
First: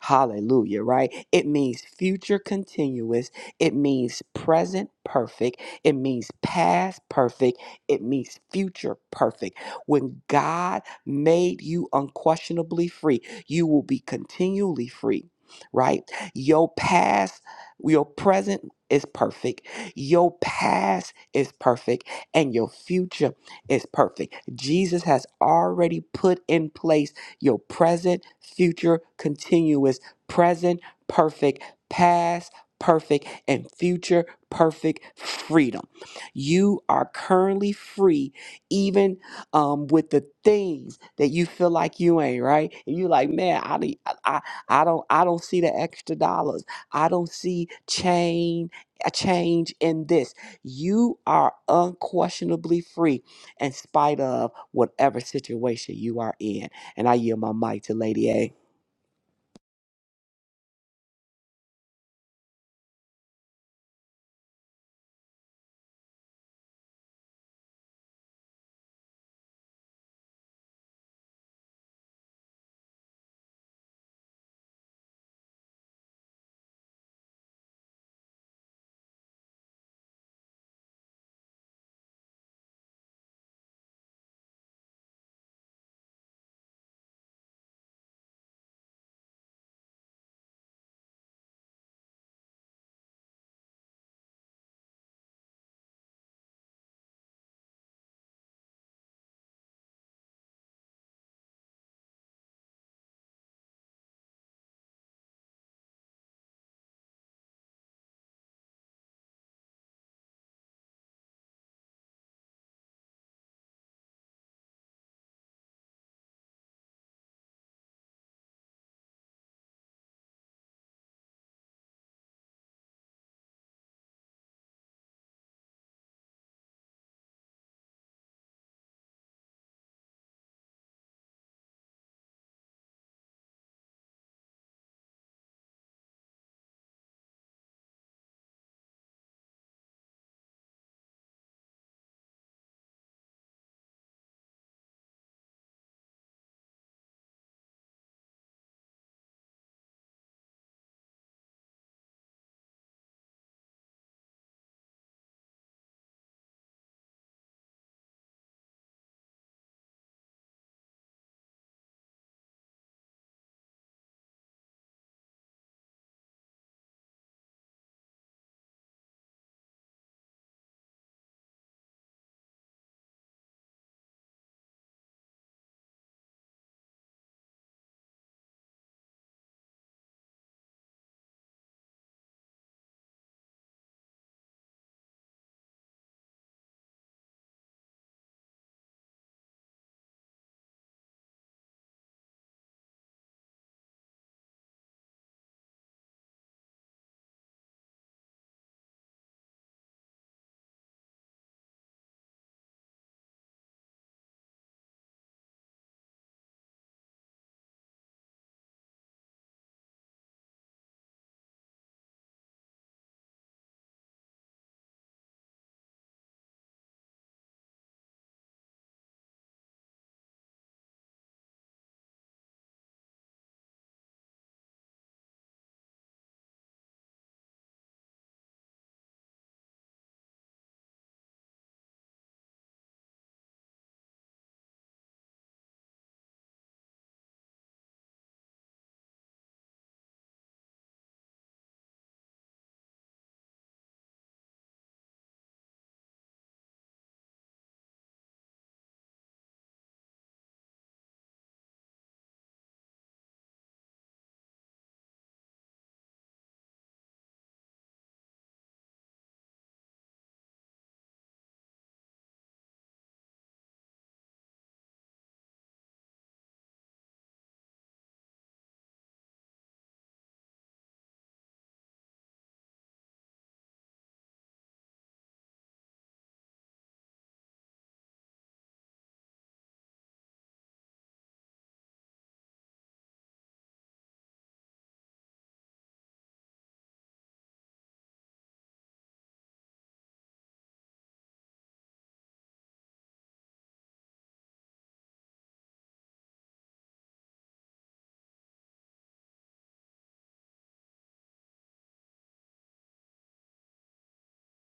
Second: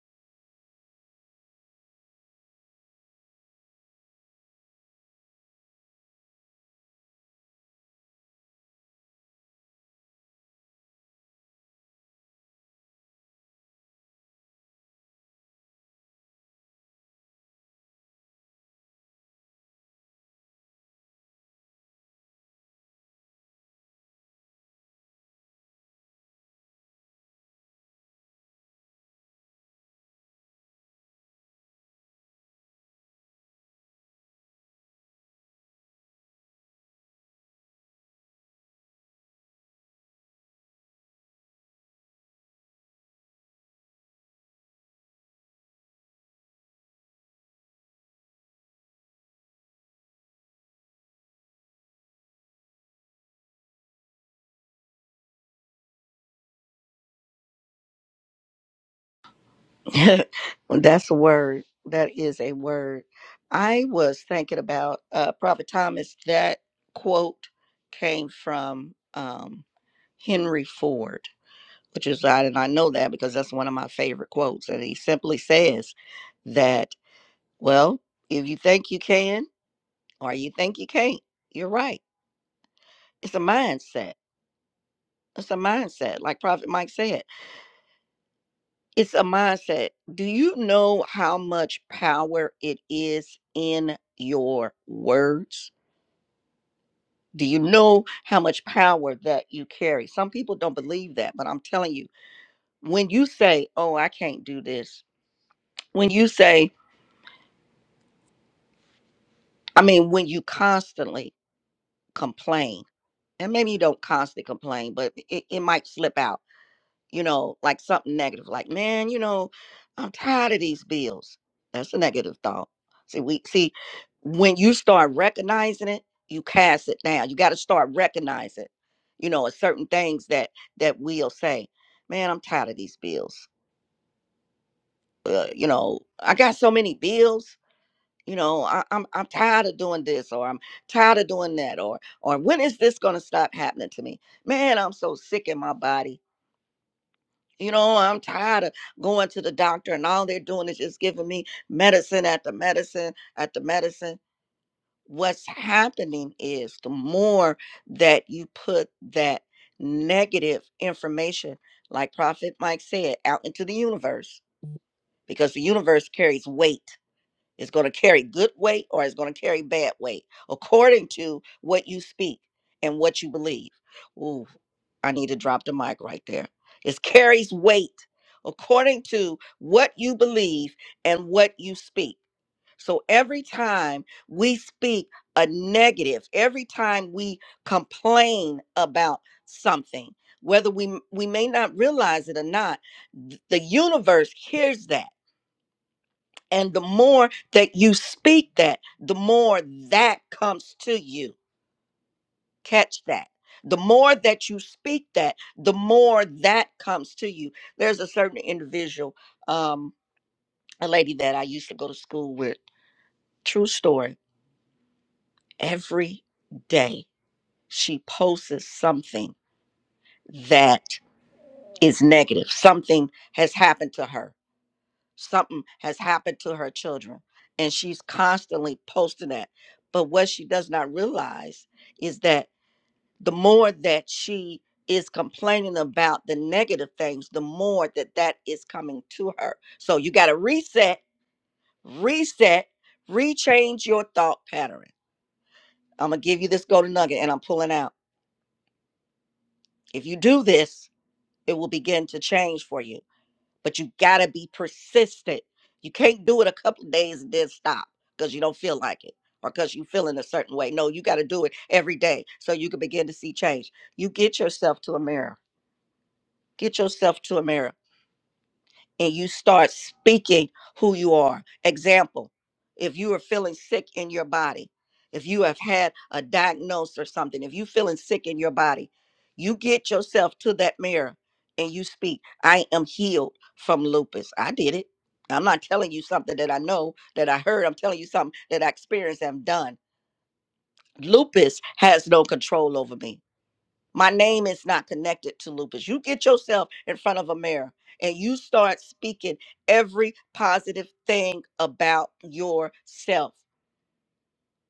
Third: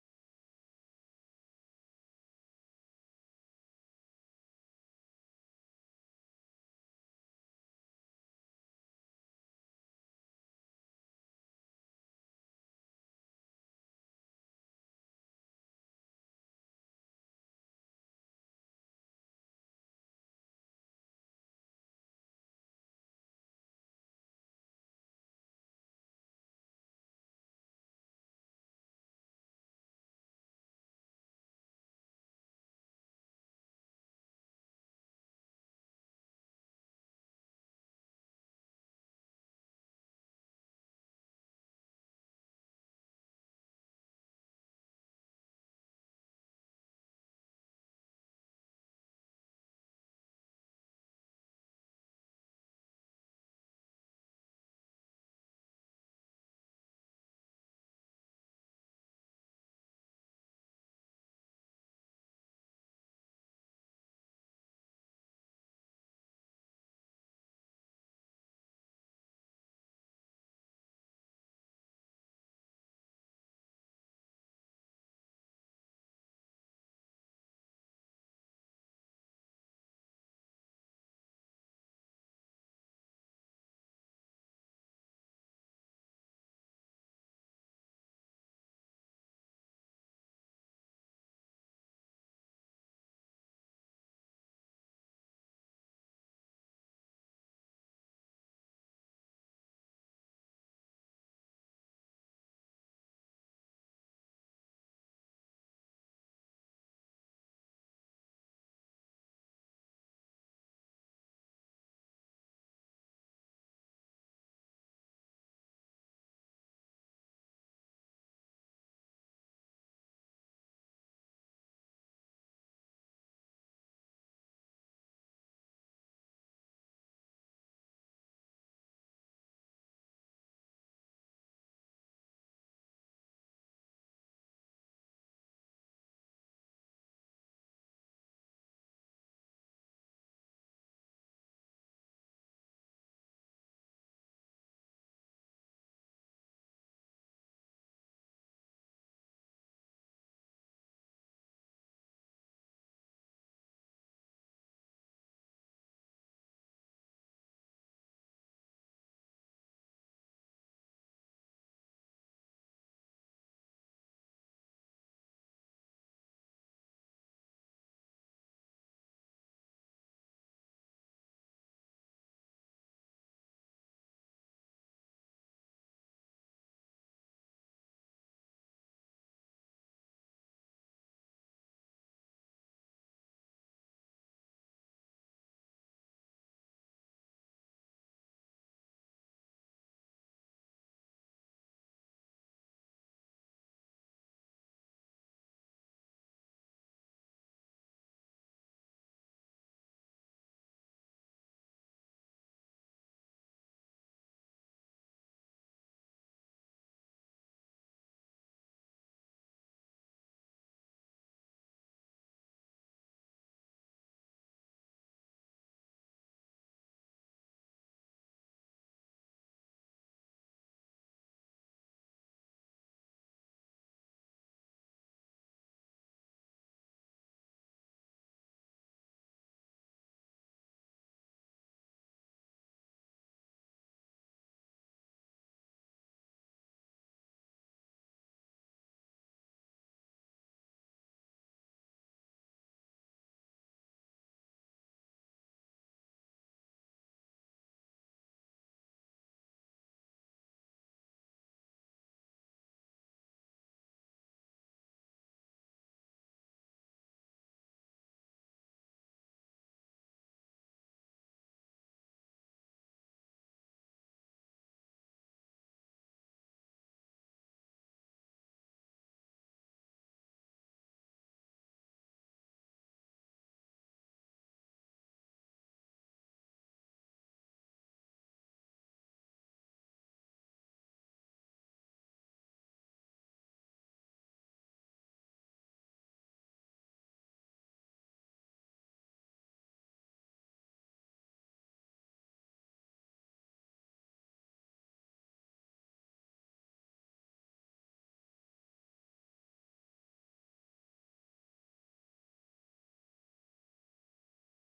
Speaker 2: Hallelujah, right? It means future continuous. It means present perfect. It means past perfect. It means future perfect. When God made you unquestionably free, you will be continually free, right? Your past, your present is perfect. Your past is perfect and your future is perfect. Jesus has already put in place your present, future, continuous, present, perfect, past, perfect, and future, perfect freedom. You are currently free, even um, with the things that you feel like you ain't right. And you like, man, I, don't- I, I I don't, I don't see the extra dollars. I don't see change, a change in this. You are unquestionably free in spite of whatever situation you are in. And I yield my mic to Lady A.
Speaker 3: Well, That's a word. That is a word. I was thinking about uh, Prophet Thomas. That quote came from. um, Henry Ford, which is, I and I know that because that's one of my favorite quotes. And he simply says that, well, if you think you can or you think you can't, you're right. It's a mindset. It's a mindset. Like Prophet Mike said, it's a mindset. Do you know how much power it is in your words? Do you know how much power that you carry? Some people don't believe that, but I'm telling you, when you say, oh, I can't do this, when you say, I mean, when you constantly complain, and maybe you don't constantly complain, but it, it might slip out, you know, like something negative, like, man, you know, I'm tired of these bills. That's a negative thought. See, we see when you start recognizing it, you cast it down. You got to start recognizing, you know, certain things that that we'll say, man, I'm tired of these bills. Uh, you know, I got so many bills you know I, i'm i'm tired of doing this or i'm tired of doing that or or when is this going to stop happening to me man i'm so sick in my body you know i'm tired of going to the doctor and all they're doing is just giving me medicine at the medicine at the medicine what's happening is the more that you put that negative information like prophet mike said out into the universe because the universe carries weight it's going to carry good weight or it's going to carry bad weight according to what you speak and what you believe. Ooh, I need to drop the mic right there. It carries weight according to what you believe and what you speak. So every time we speak a negative, every time we complain about something, whether we we may not realize it or not, th- the universe hears that and the more that you speak that, the more that comes to you. Catch that. The more that you speak that, the more that comes to you. There's a certain individual, um, a lady that I used to go to school with. True story. Every day she posts something that is negative. Something has happened to her something has happened to her children and she's constantly posting that but what she does not realize is that the more that she is complaining about the negative things the more that that is coming to her so you got to reset reset rechange your thought pattern i'm gonna give you this golden nugget and i'm pulling out if you do this it will begin to change for you but you gotta be persistent. You can't do it a couple of days and then stop because you don't feel like it or because you feeling a certain way. No, you gotta do it every day so you can begin to see change. You get yourself to a mirror. Get yourself to a mirror and you start speaking who you are. Example, if you are feeling sick in your body, if you have had a diagnosis or something, if you're feeling sick in your body, you get yourself to that mirror and you speak, I am healed from lupus. I did it. I'm not telling you something that I know that I heard. I'm telling you something that I experienced and done. Lupus has no control over me my name is not connected to lupus. You get yourself in front of a mirror and you start speaking every positive thing about yourself.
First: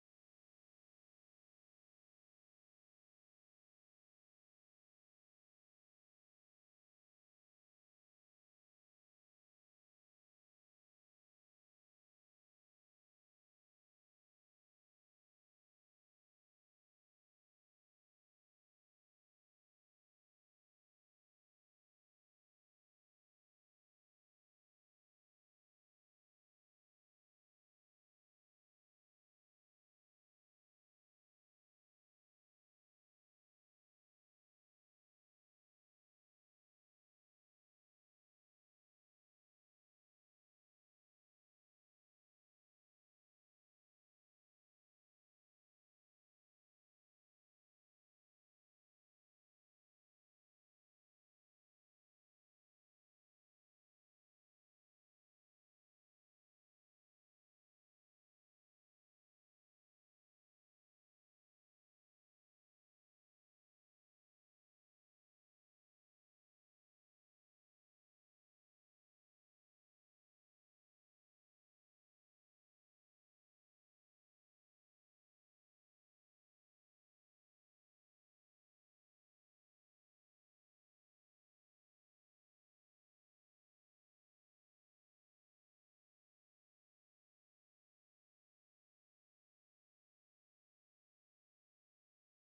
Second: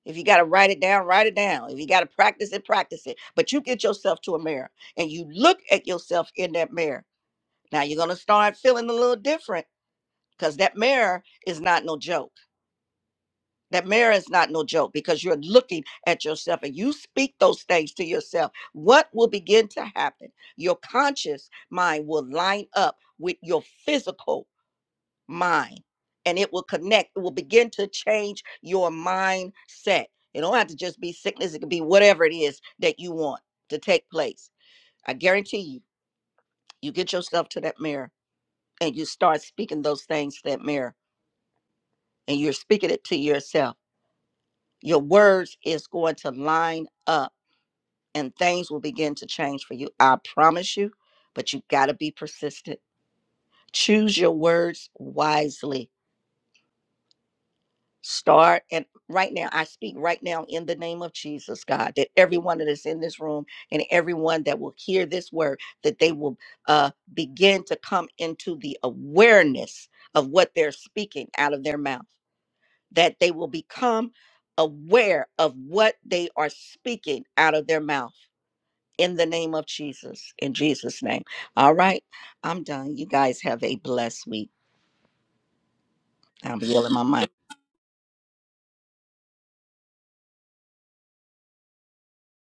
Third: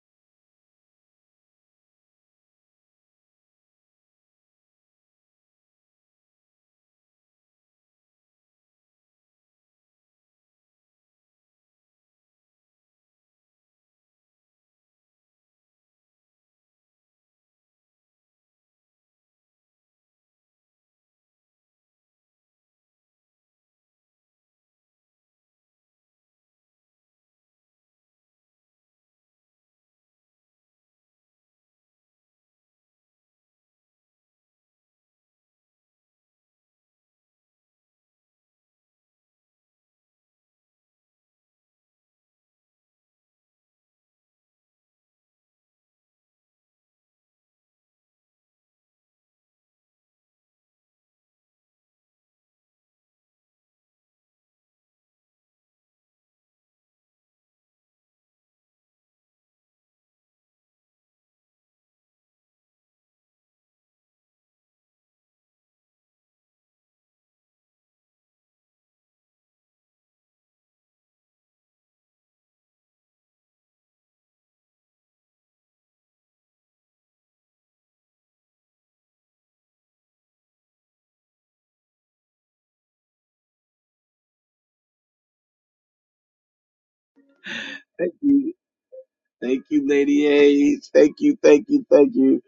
Speaker 3: If you got to write it down, write it down. If you got to practice it, practice it. But you get yourself to a mirror and you look at yourself in that mirror. Now you're going to start feeling a little different because that mirror is not no joke. That marriage is not no joke because you're looking at yourself and you speak those things to yourself. What will begin to happen? Your conscious mind will line up with your physical mind and it will connect. It will begin to change your mindset. It don't have to just be sickness, it could be whatever it is that you want to take place. I guarantee you, you get yourself to that mirror and you start speaking those things to that mirror and you're speaking it to yourself. Your words is going to line up and things will begin to change for you. I promise you, but you got to be persistent. Choose your words wisely. Start and right now, I speak right now in the name of Jesus, God, that everyone that is in this room and everyone that will hear this word, that they will uh, begin to come into the awareness of what they're speaking out of their mouth, that they will become aware of what they are speaking out of their mouth in the name of Jesus. In Jesus' name. All right. I'm done. You guys have a blessed week. I'm yielding my mic.
Speaker 1: Thank you. Thank you, Lady A's. Thank you, thank you, thank you.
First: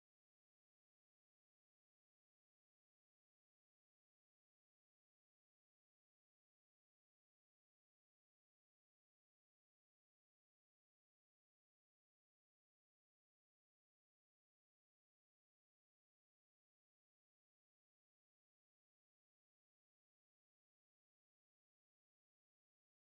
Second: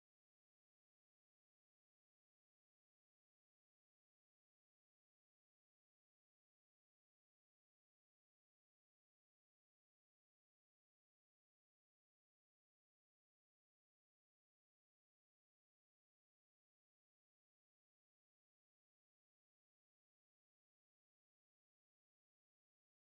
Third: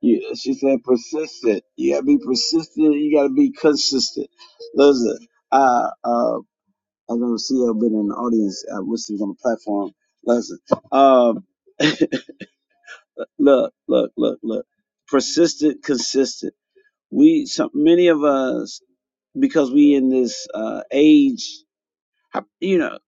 Speaker 1: you she said persistent. You gotta be persistent. You gotta be consistent. Listen, I, uh, I don't see her been in the audience. I wish she was on the platform. Listen, um, look, look, look, look. Persistent, consistent. We some many of us because we in this uh, age, how- you know,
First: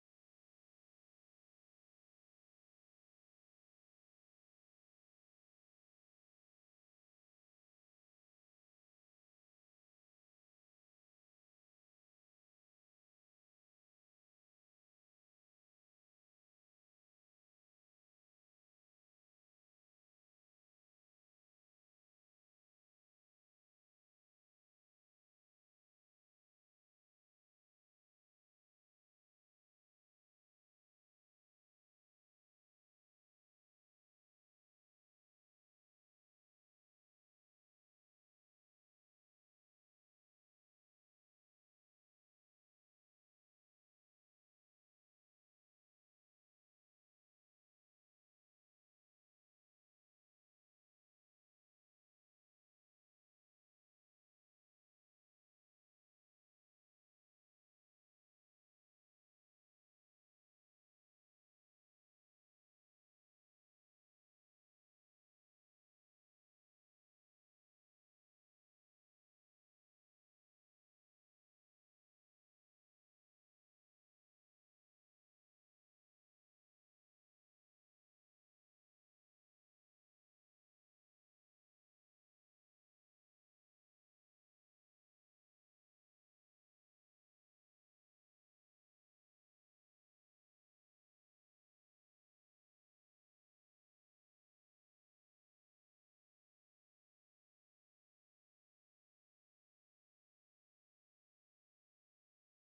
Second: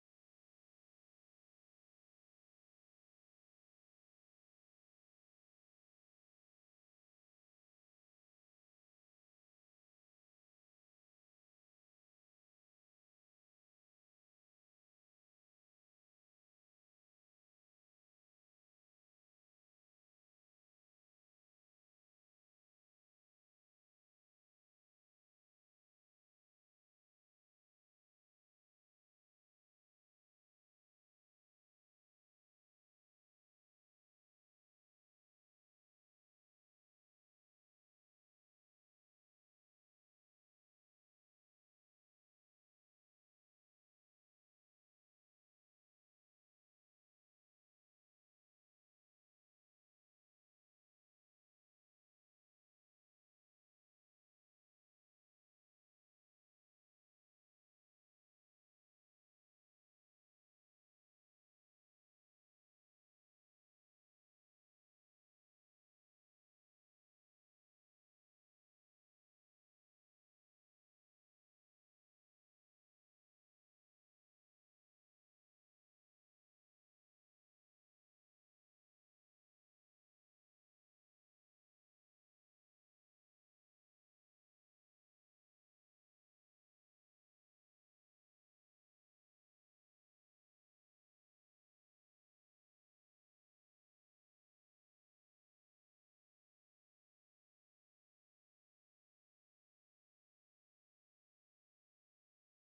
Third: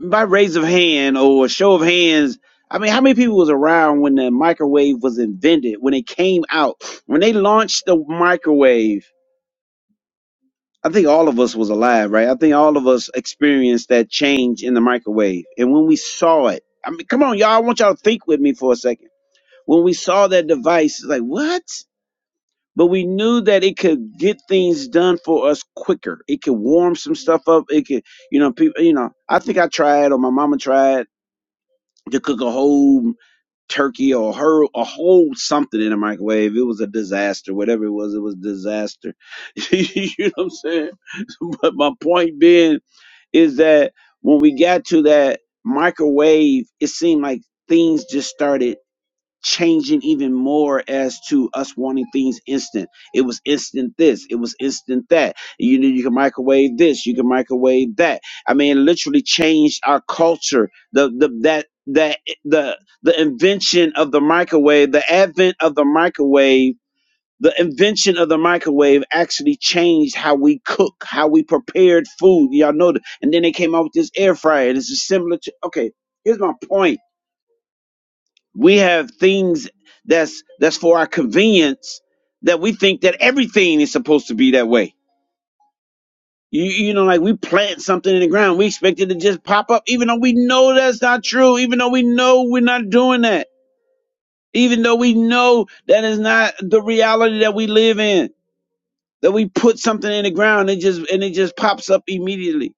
Speaker 1: by raise of hand or show of hands. I mean, how many people was around when the microwave was invented? When it came out, when they launched the microwave, I think all of us was alive, right? I think all of us experienced that change in the microwave, and when we saw it, I mean, come on, y'all, I want y'all to think with me for a second. When we saw that device, it's like what? but we knew that it could get things done for us quicker. It could warm some stuff up. It could, you know, people, you know, I think I tried or my mama tried to cook a whole turkey or her a whole something in a microwave. It was a disaster. Whatever it was, it was a disaster. you know what I'm saying? But my point being is that when we got to that microwave, it seemed like things just started changing even more as to us wanting things instant. It was instant this, it was instant that. You know, you can microwave this, you can microwave that. I mean, it literally changed our culture. The the that that the the invention of the microwave, the advent of the microwave. The invention of the microwave actually changed how we cook, how we prepared food. Y'all know that. And then they came out with this air fryer. This is similar to, okay, here's my point we have things that's that's for our convenience that we think that everything is supposed to be that way you, you know like we plant something in the ground we expect it to just pop up even though we know that's not true even though we know we're not doing that even though we know that is not the reality that we live in that we put something in the ground and it just and it just pops up immediately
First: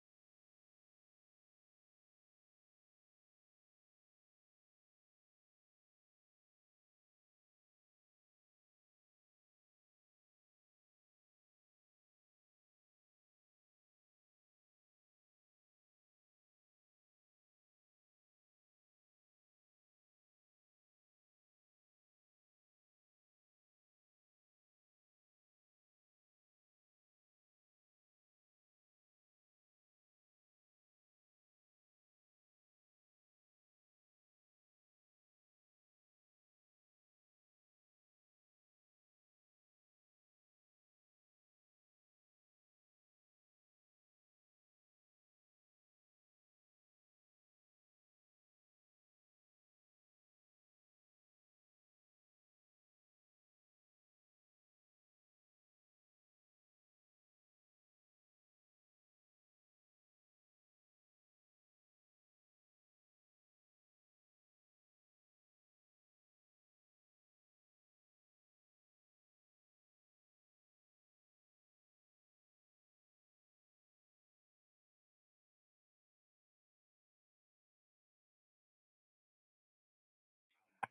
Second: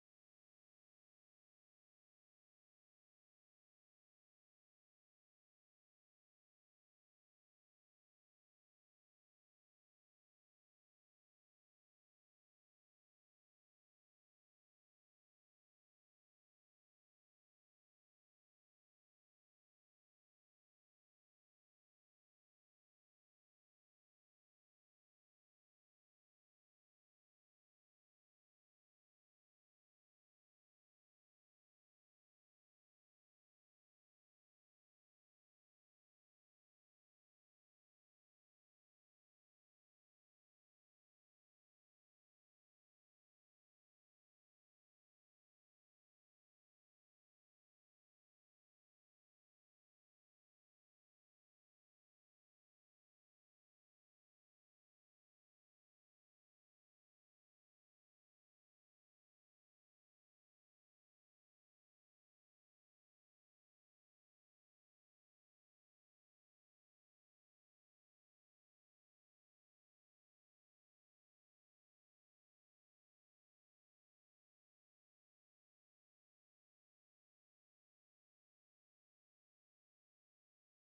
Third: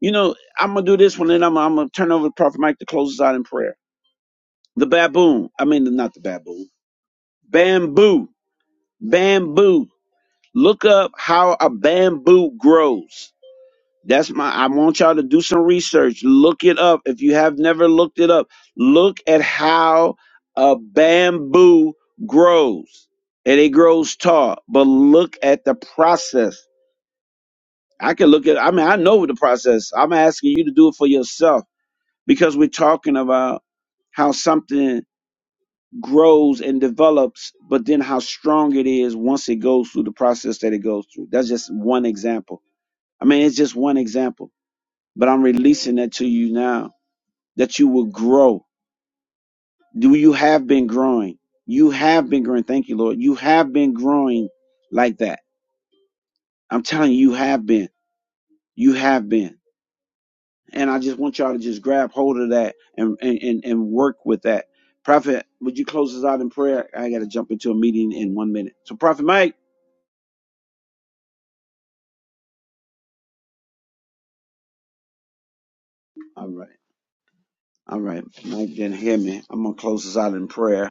Speaker 1: you know i'm gonna do this one and i'm, I'm gonna turn over to prophet mike to close us out in prayer the baboon i mean not the baboon bamboo Bamboo. Look up how a bamboo grows. That's my I want y'all to do some research. Look it up. If you have never looked it up, look at how a bamboo grows. And it grows tall, but look at the process. I can look at I mean I know the process. I'm asking you to do it for yourself because we're talking about how something grows and develops, but then how strong it is once it goes through the process that it goes through. That's just one example. I mean, it's just one example, but I'm releasing that to you now that you will grow. Do you have been growing? You have been growing. Thank you, Lord. You have been growing like that. I'm telling you, you have been. You have been. And I just want y'all to just grab hold of that and, and, and, and work with that. Prophet, would you close us out in prayer? I got to jump into a meeting in one minute. So, Prophet Mike. All right. All right. Mike didn't hear me. I'm going to close this out in prayer.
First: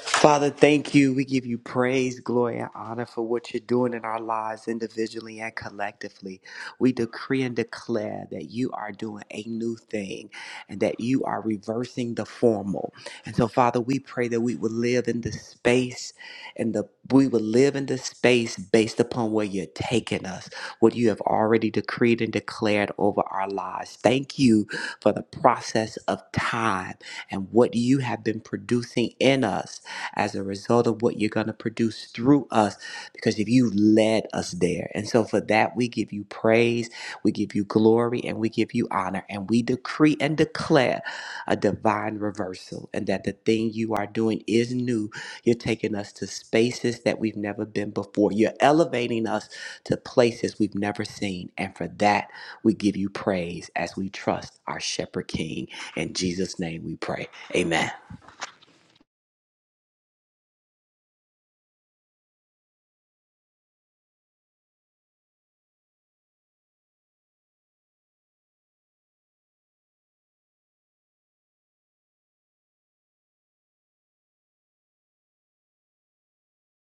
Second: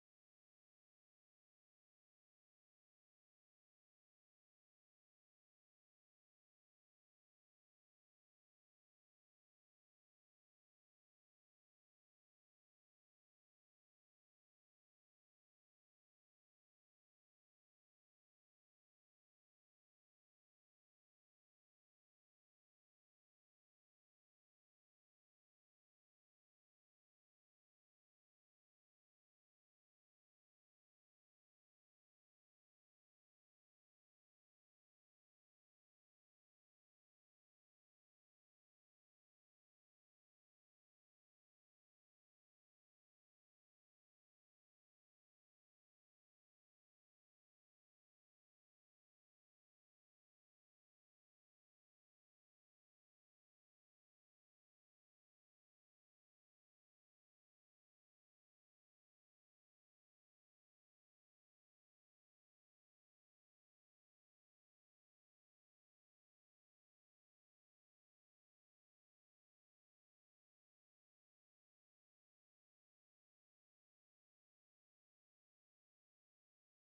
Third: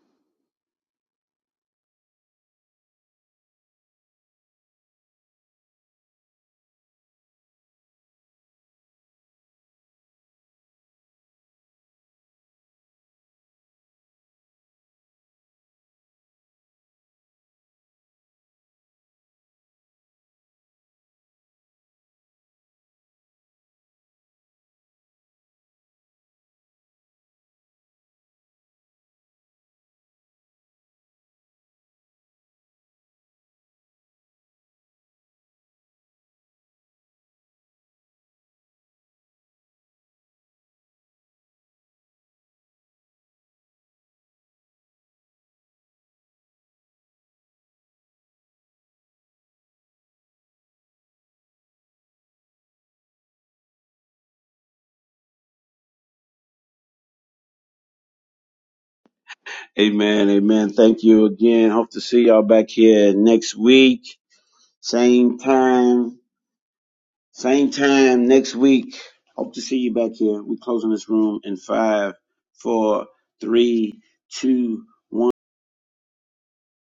Speaker 2: Father, thank you. We give you praise, glory, and honor for what you're doing in our lives individually and collectively. We decree and declare that you are doing a new thing and that you are reversing the formal. And so, Father, we pray that we would live in the space and the we would live in the space based upon where you're taking us, what you have already decreed and declared over our lives. Thank you for the process of time and what you have been producing in us as a result of what you're going to produce through us because if you led us there. And so for that, we give you praise, we give you glory, and we give you honor. And we decree and declare a divine reversal and that the thing you are doing is new. You're taking us to spaces that we've never been before. You're elevating us to places we've never seen. And for that, we give you praise as we trust our shepherd king. In Jesus' name we pray. Amen.
Speaker 1: Amen. Amen. Thank you again. Hope to see y'all back here next week. Same time. Same time next week. Hope to see you back here. We're closing this room in five, four, three, two,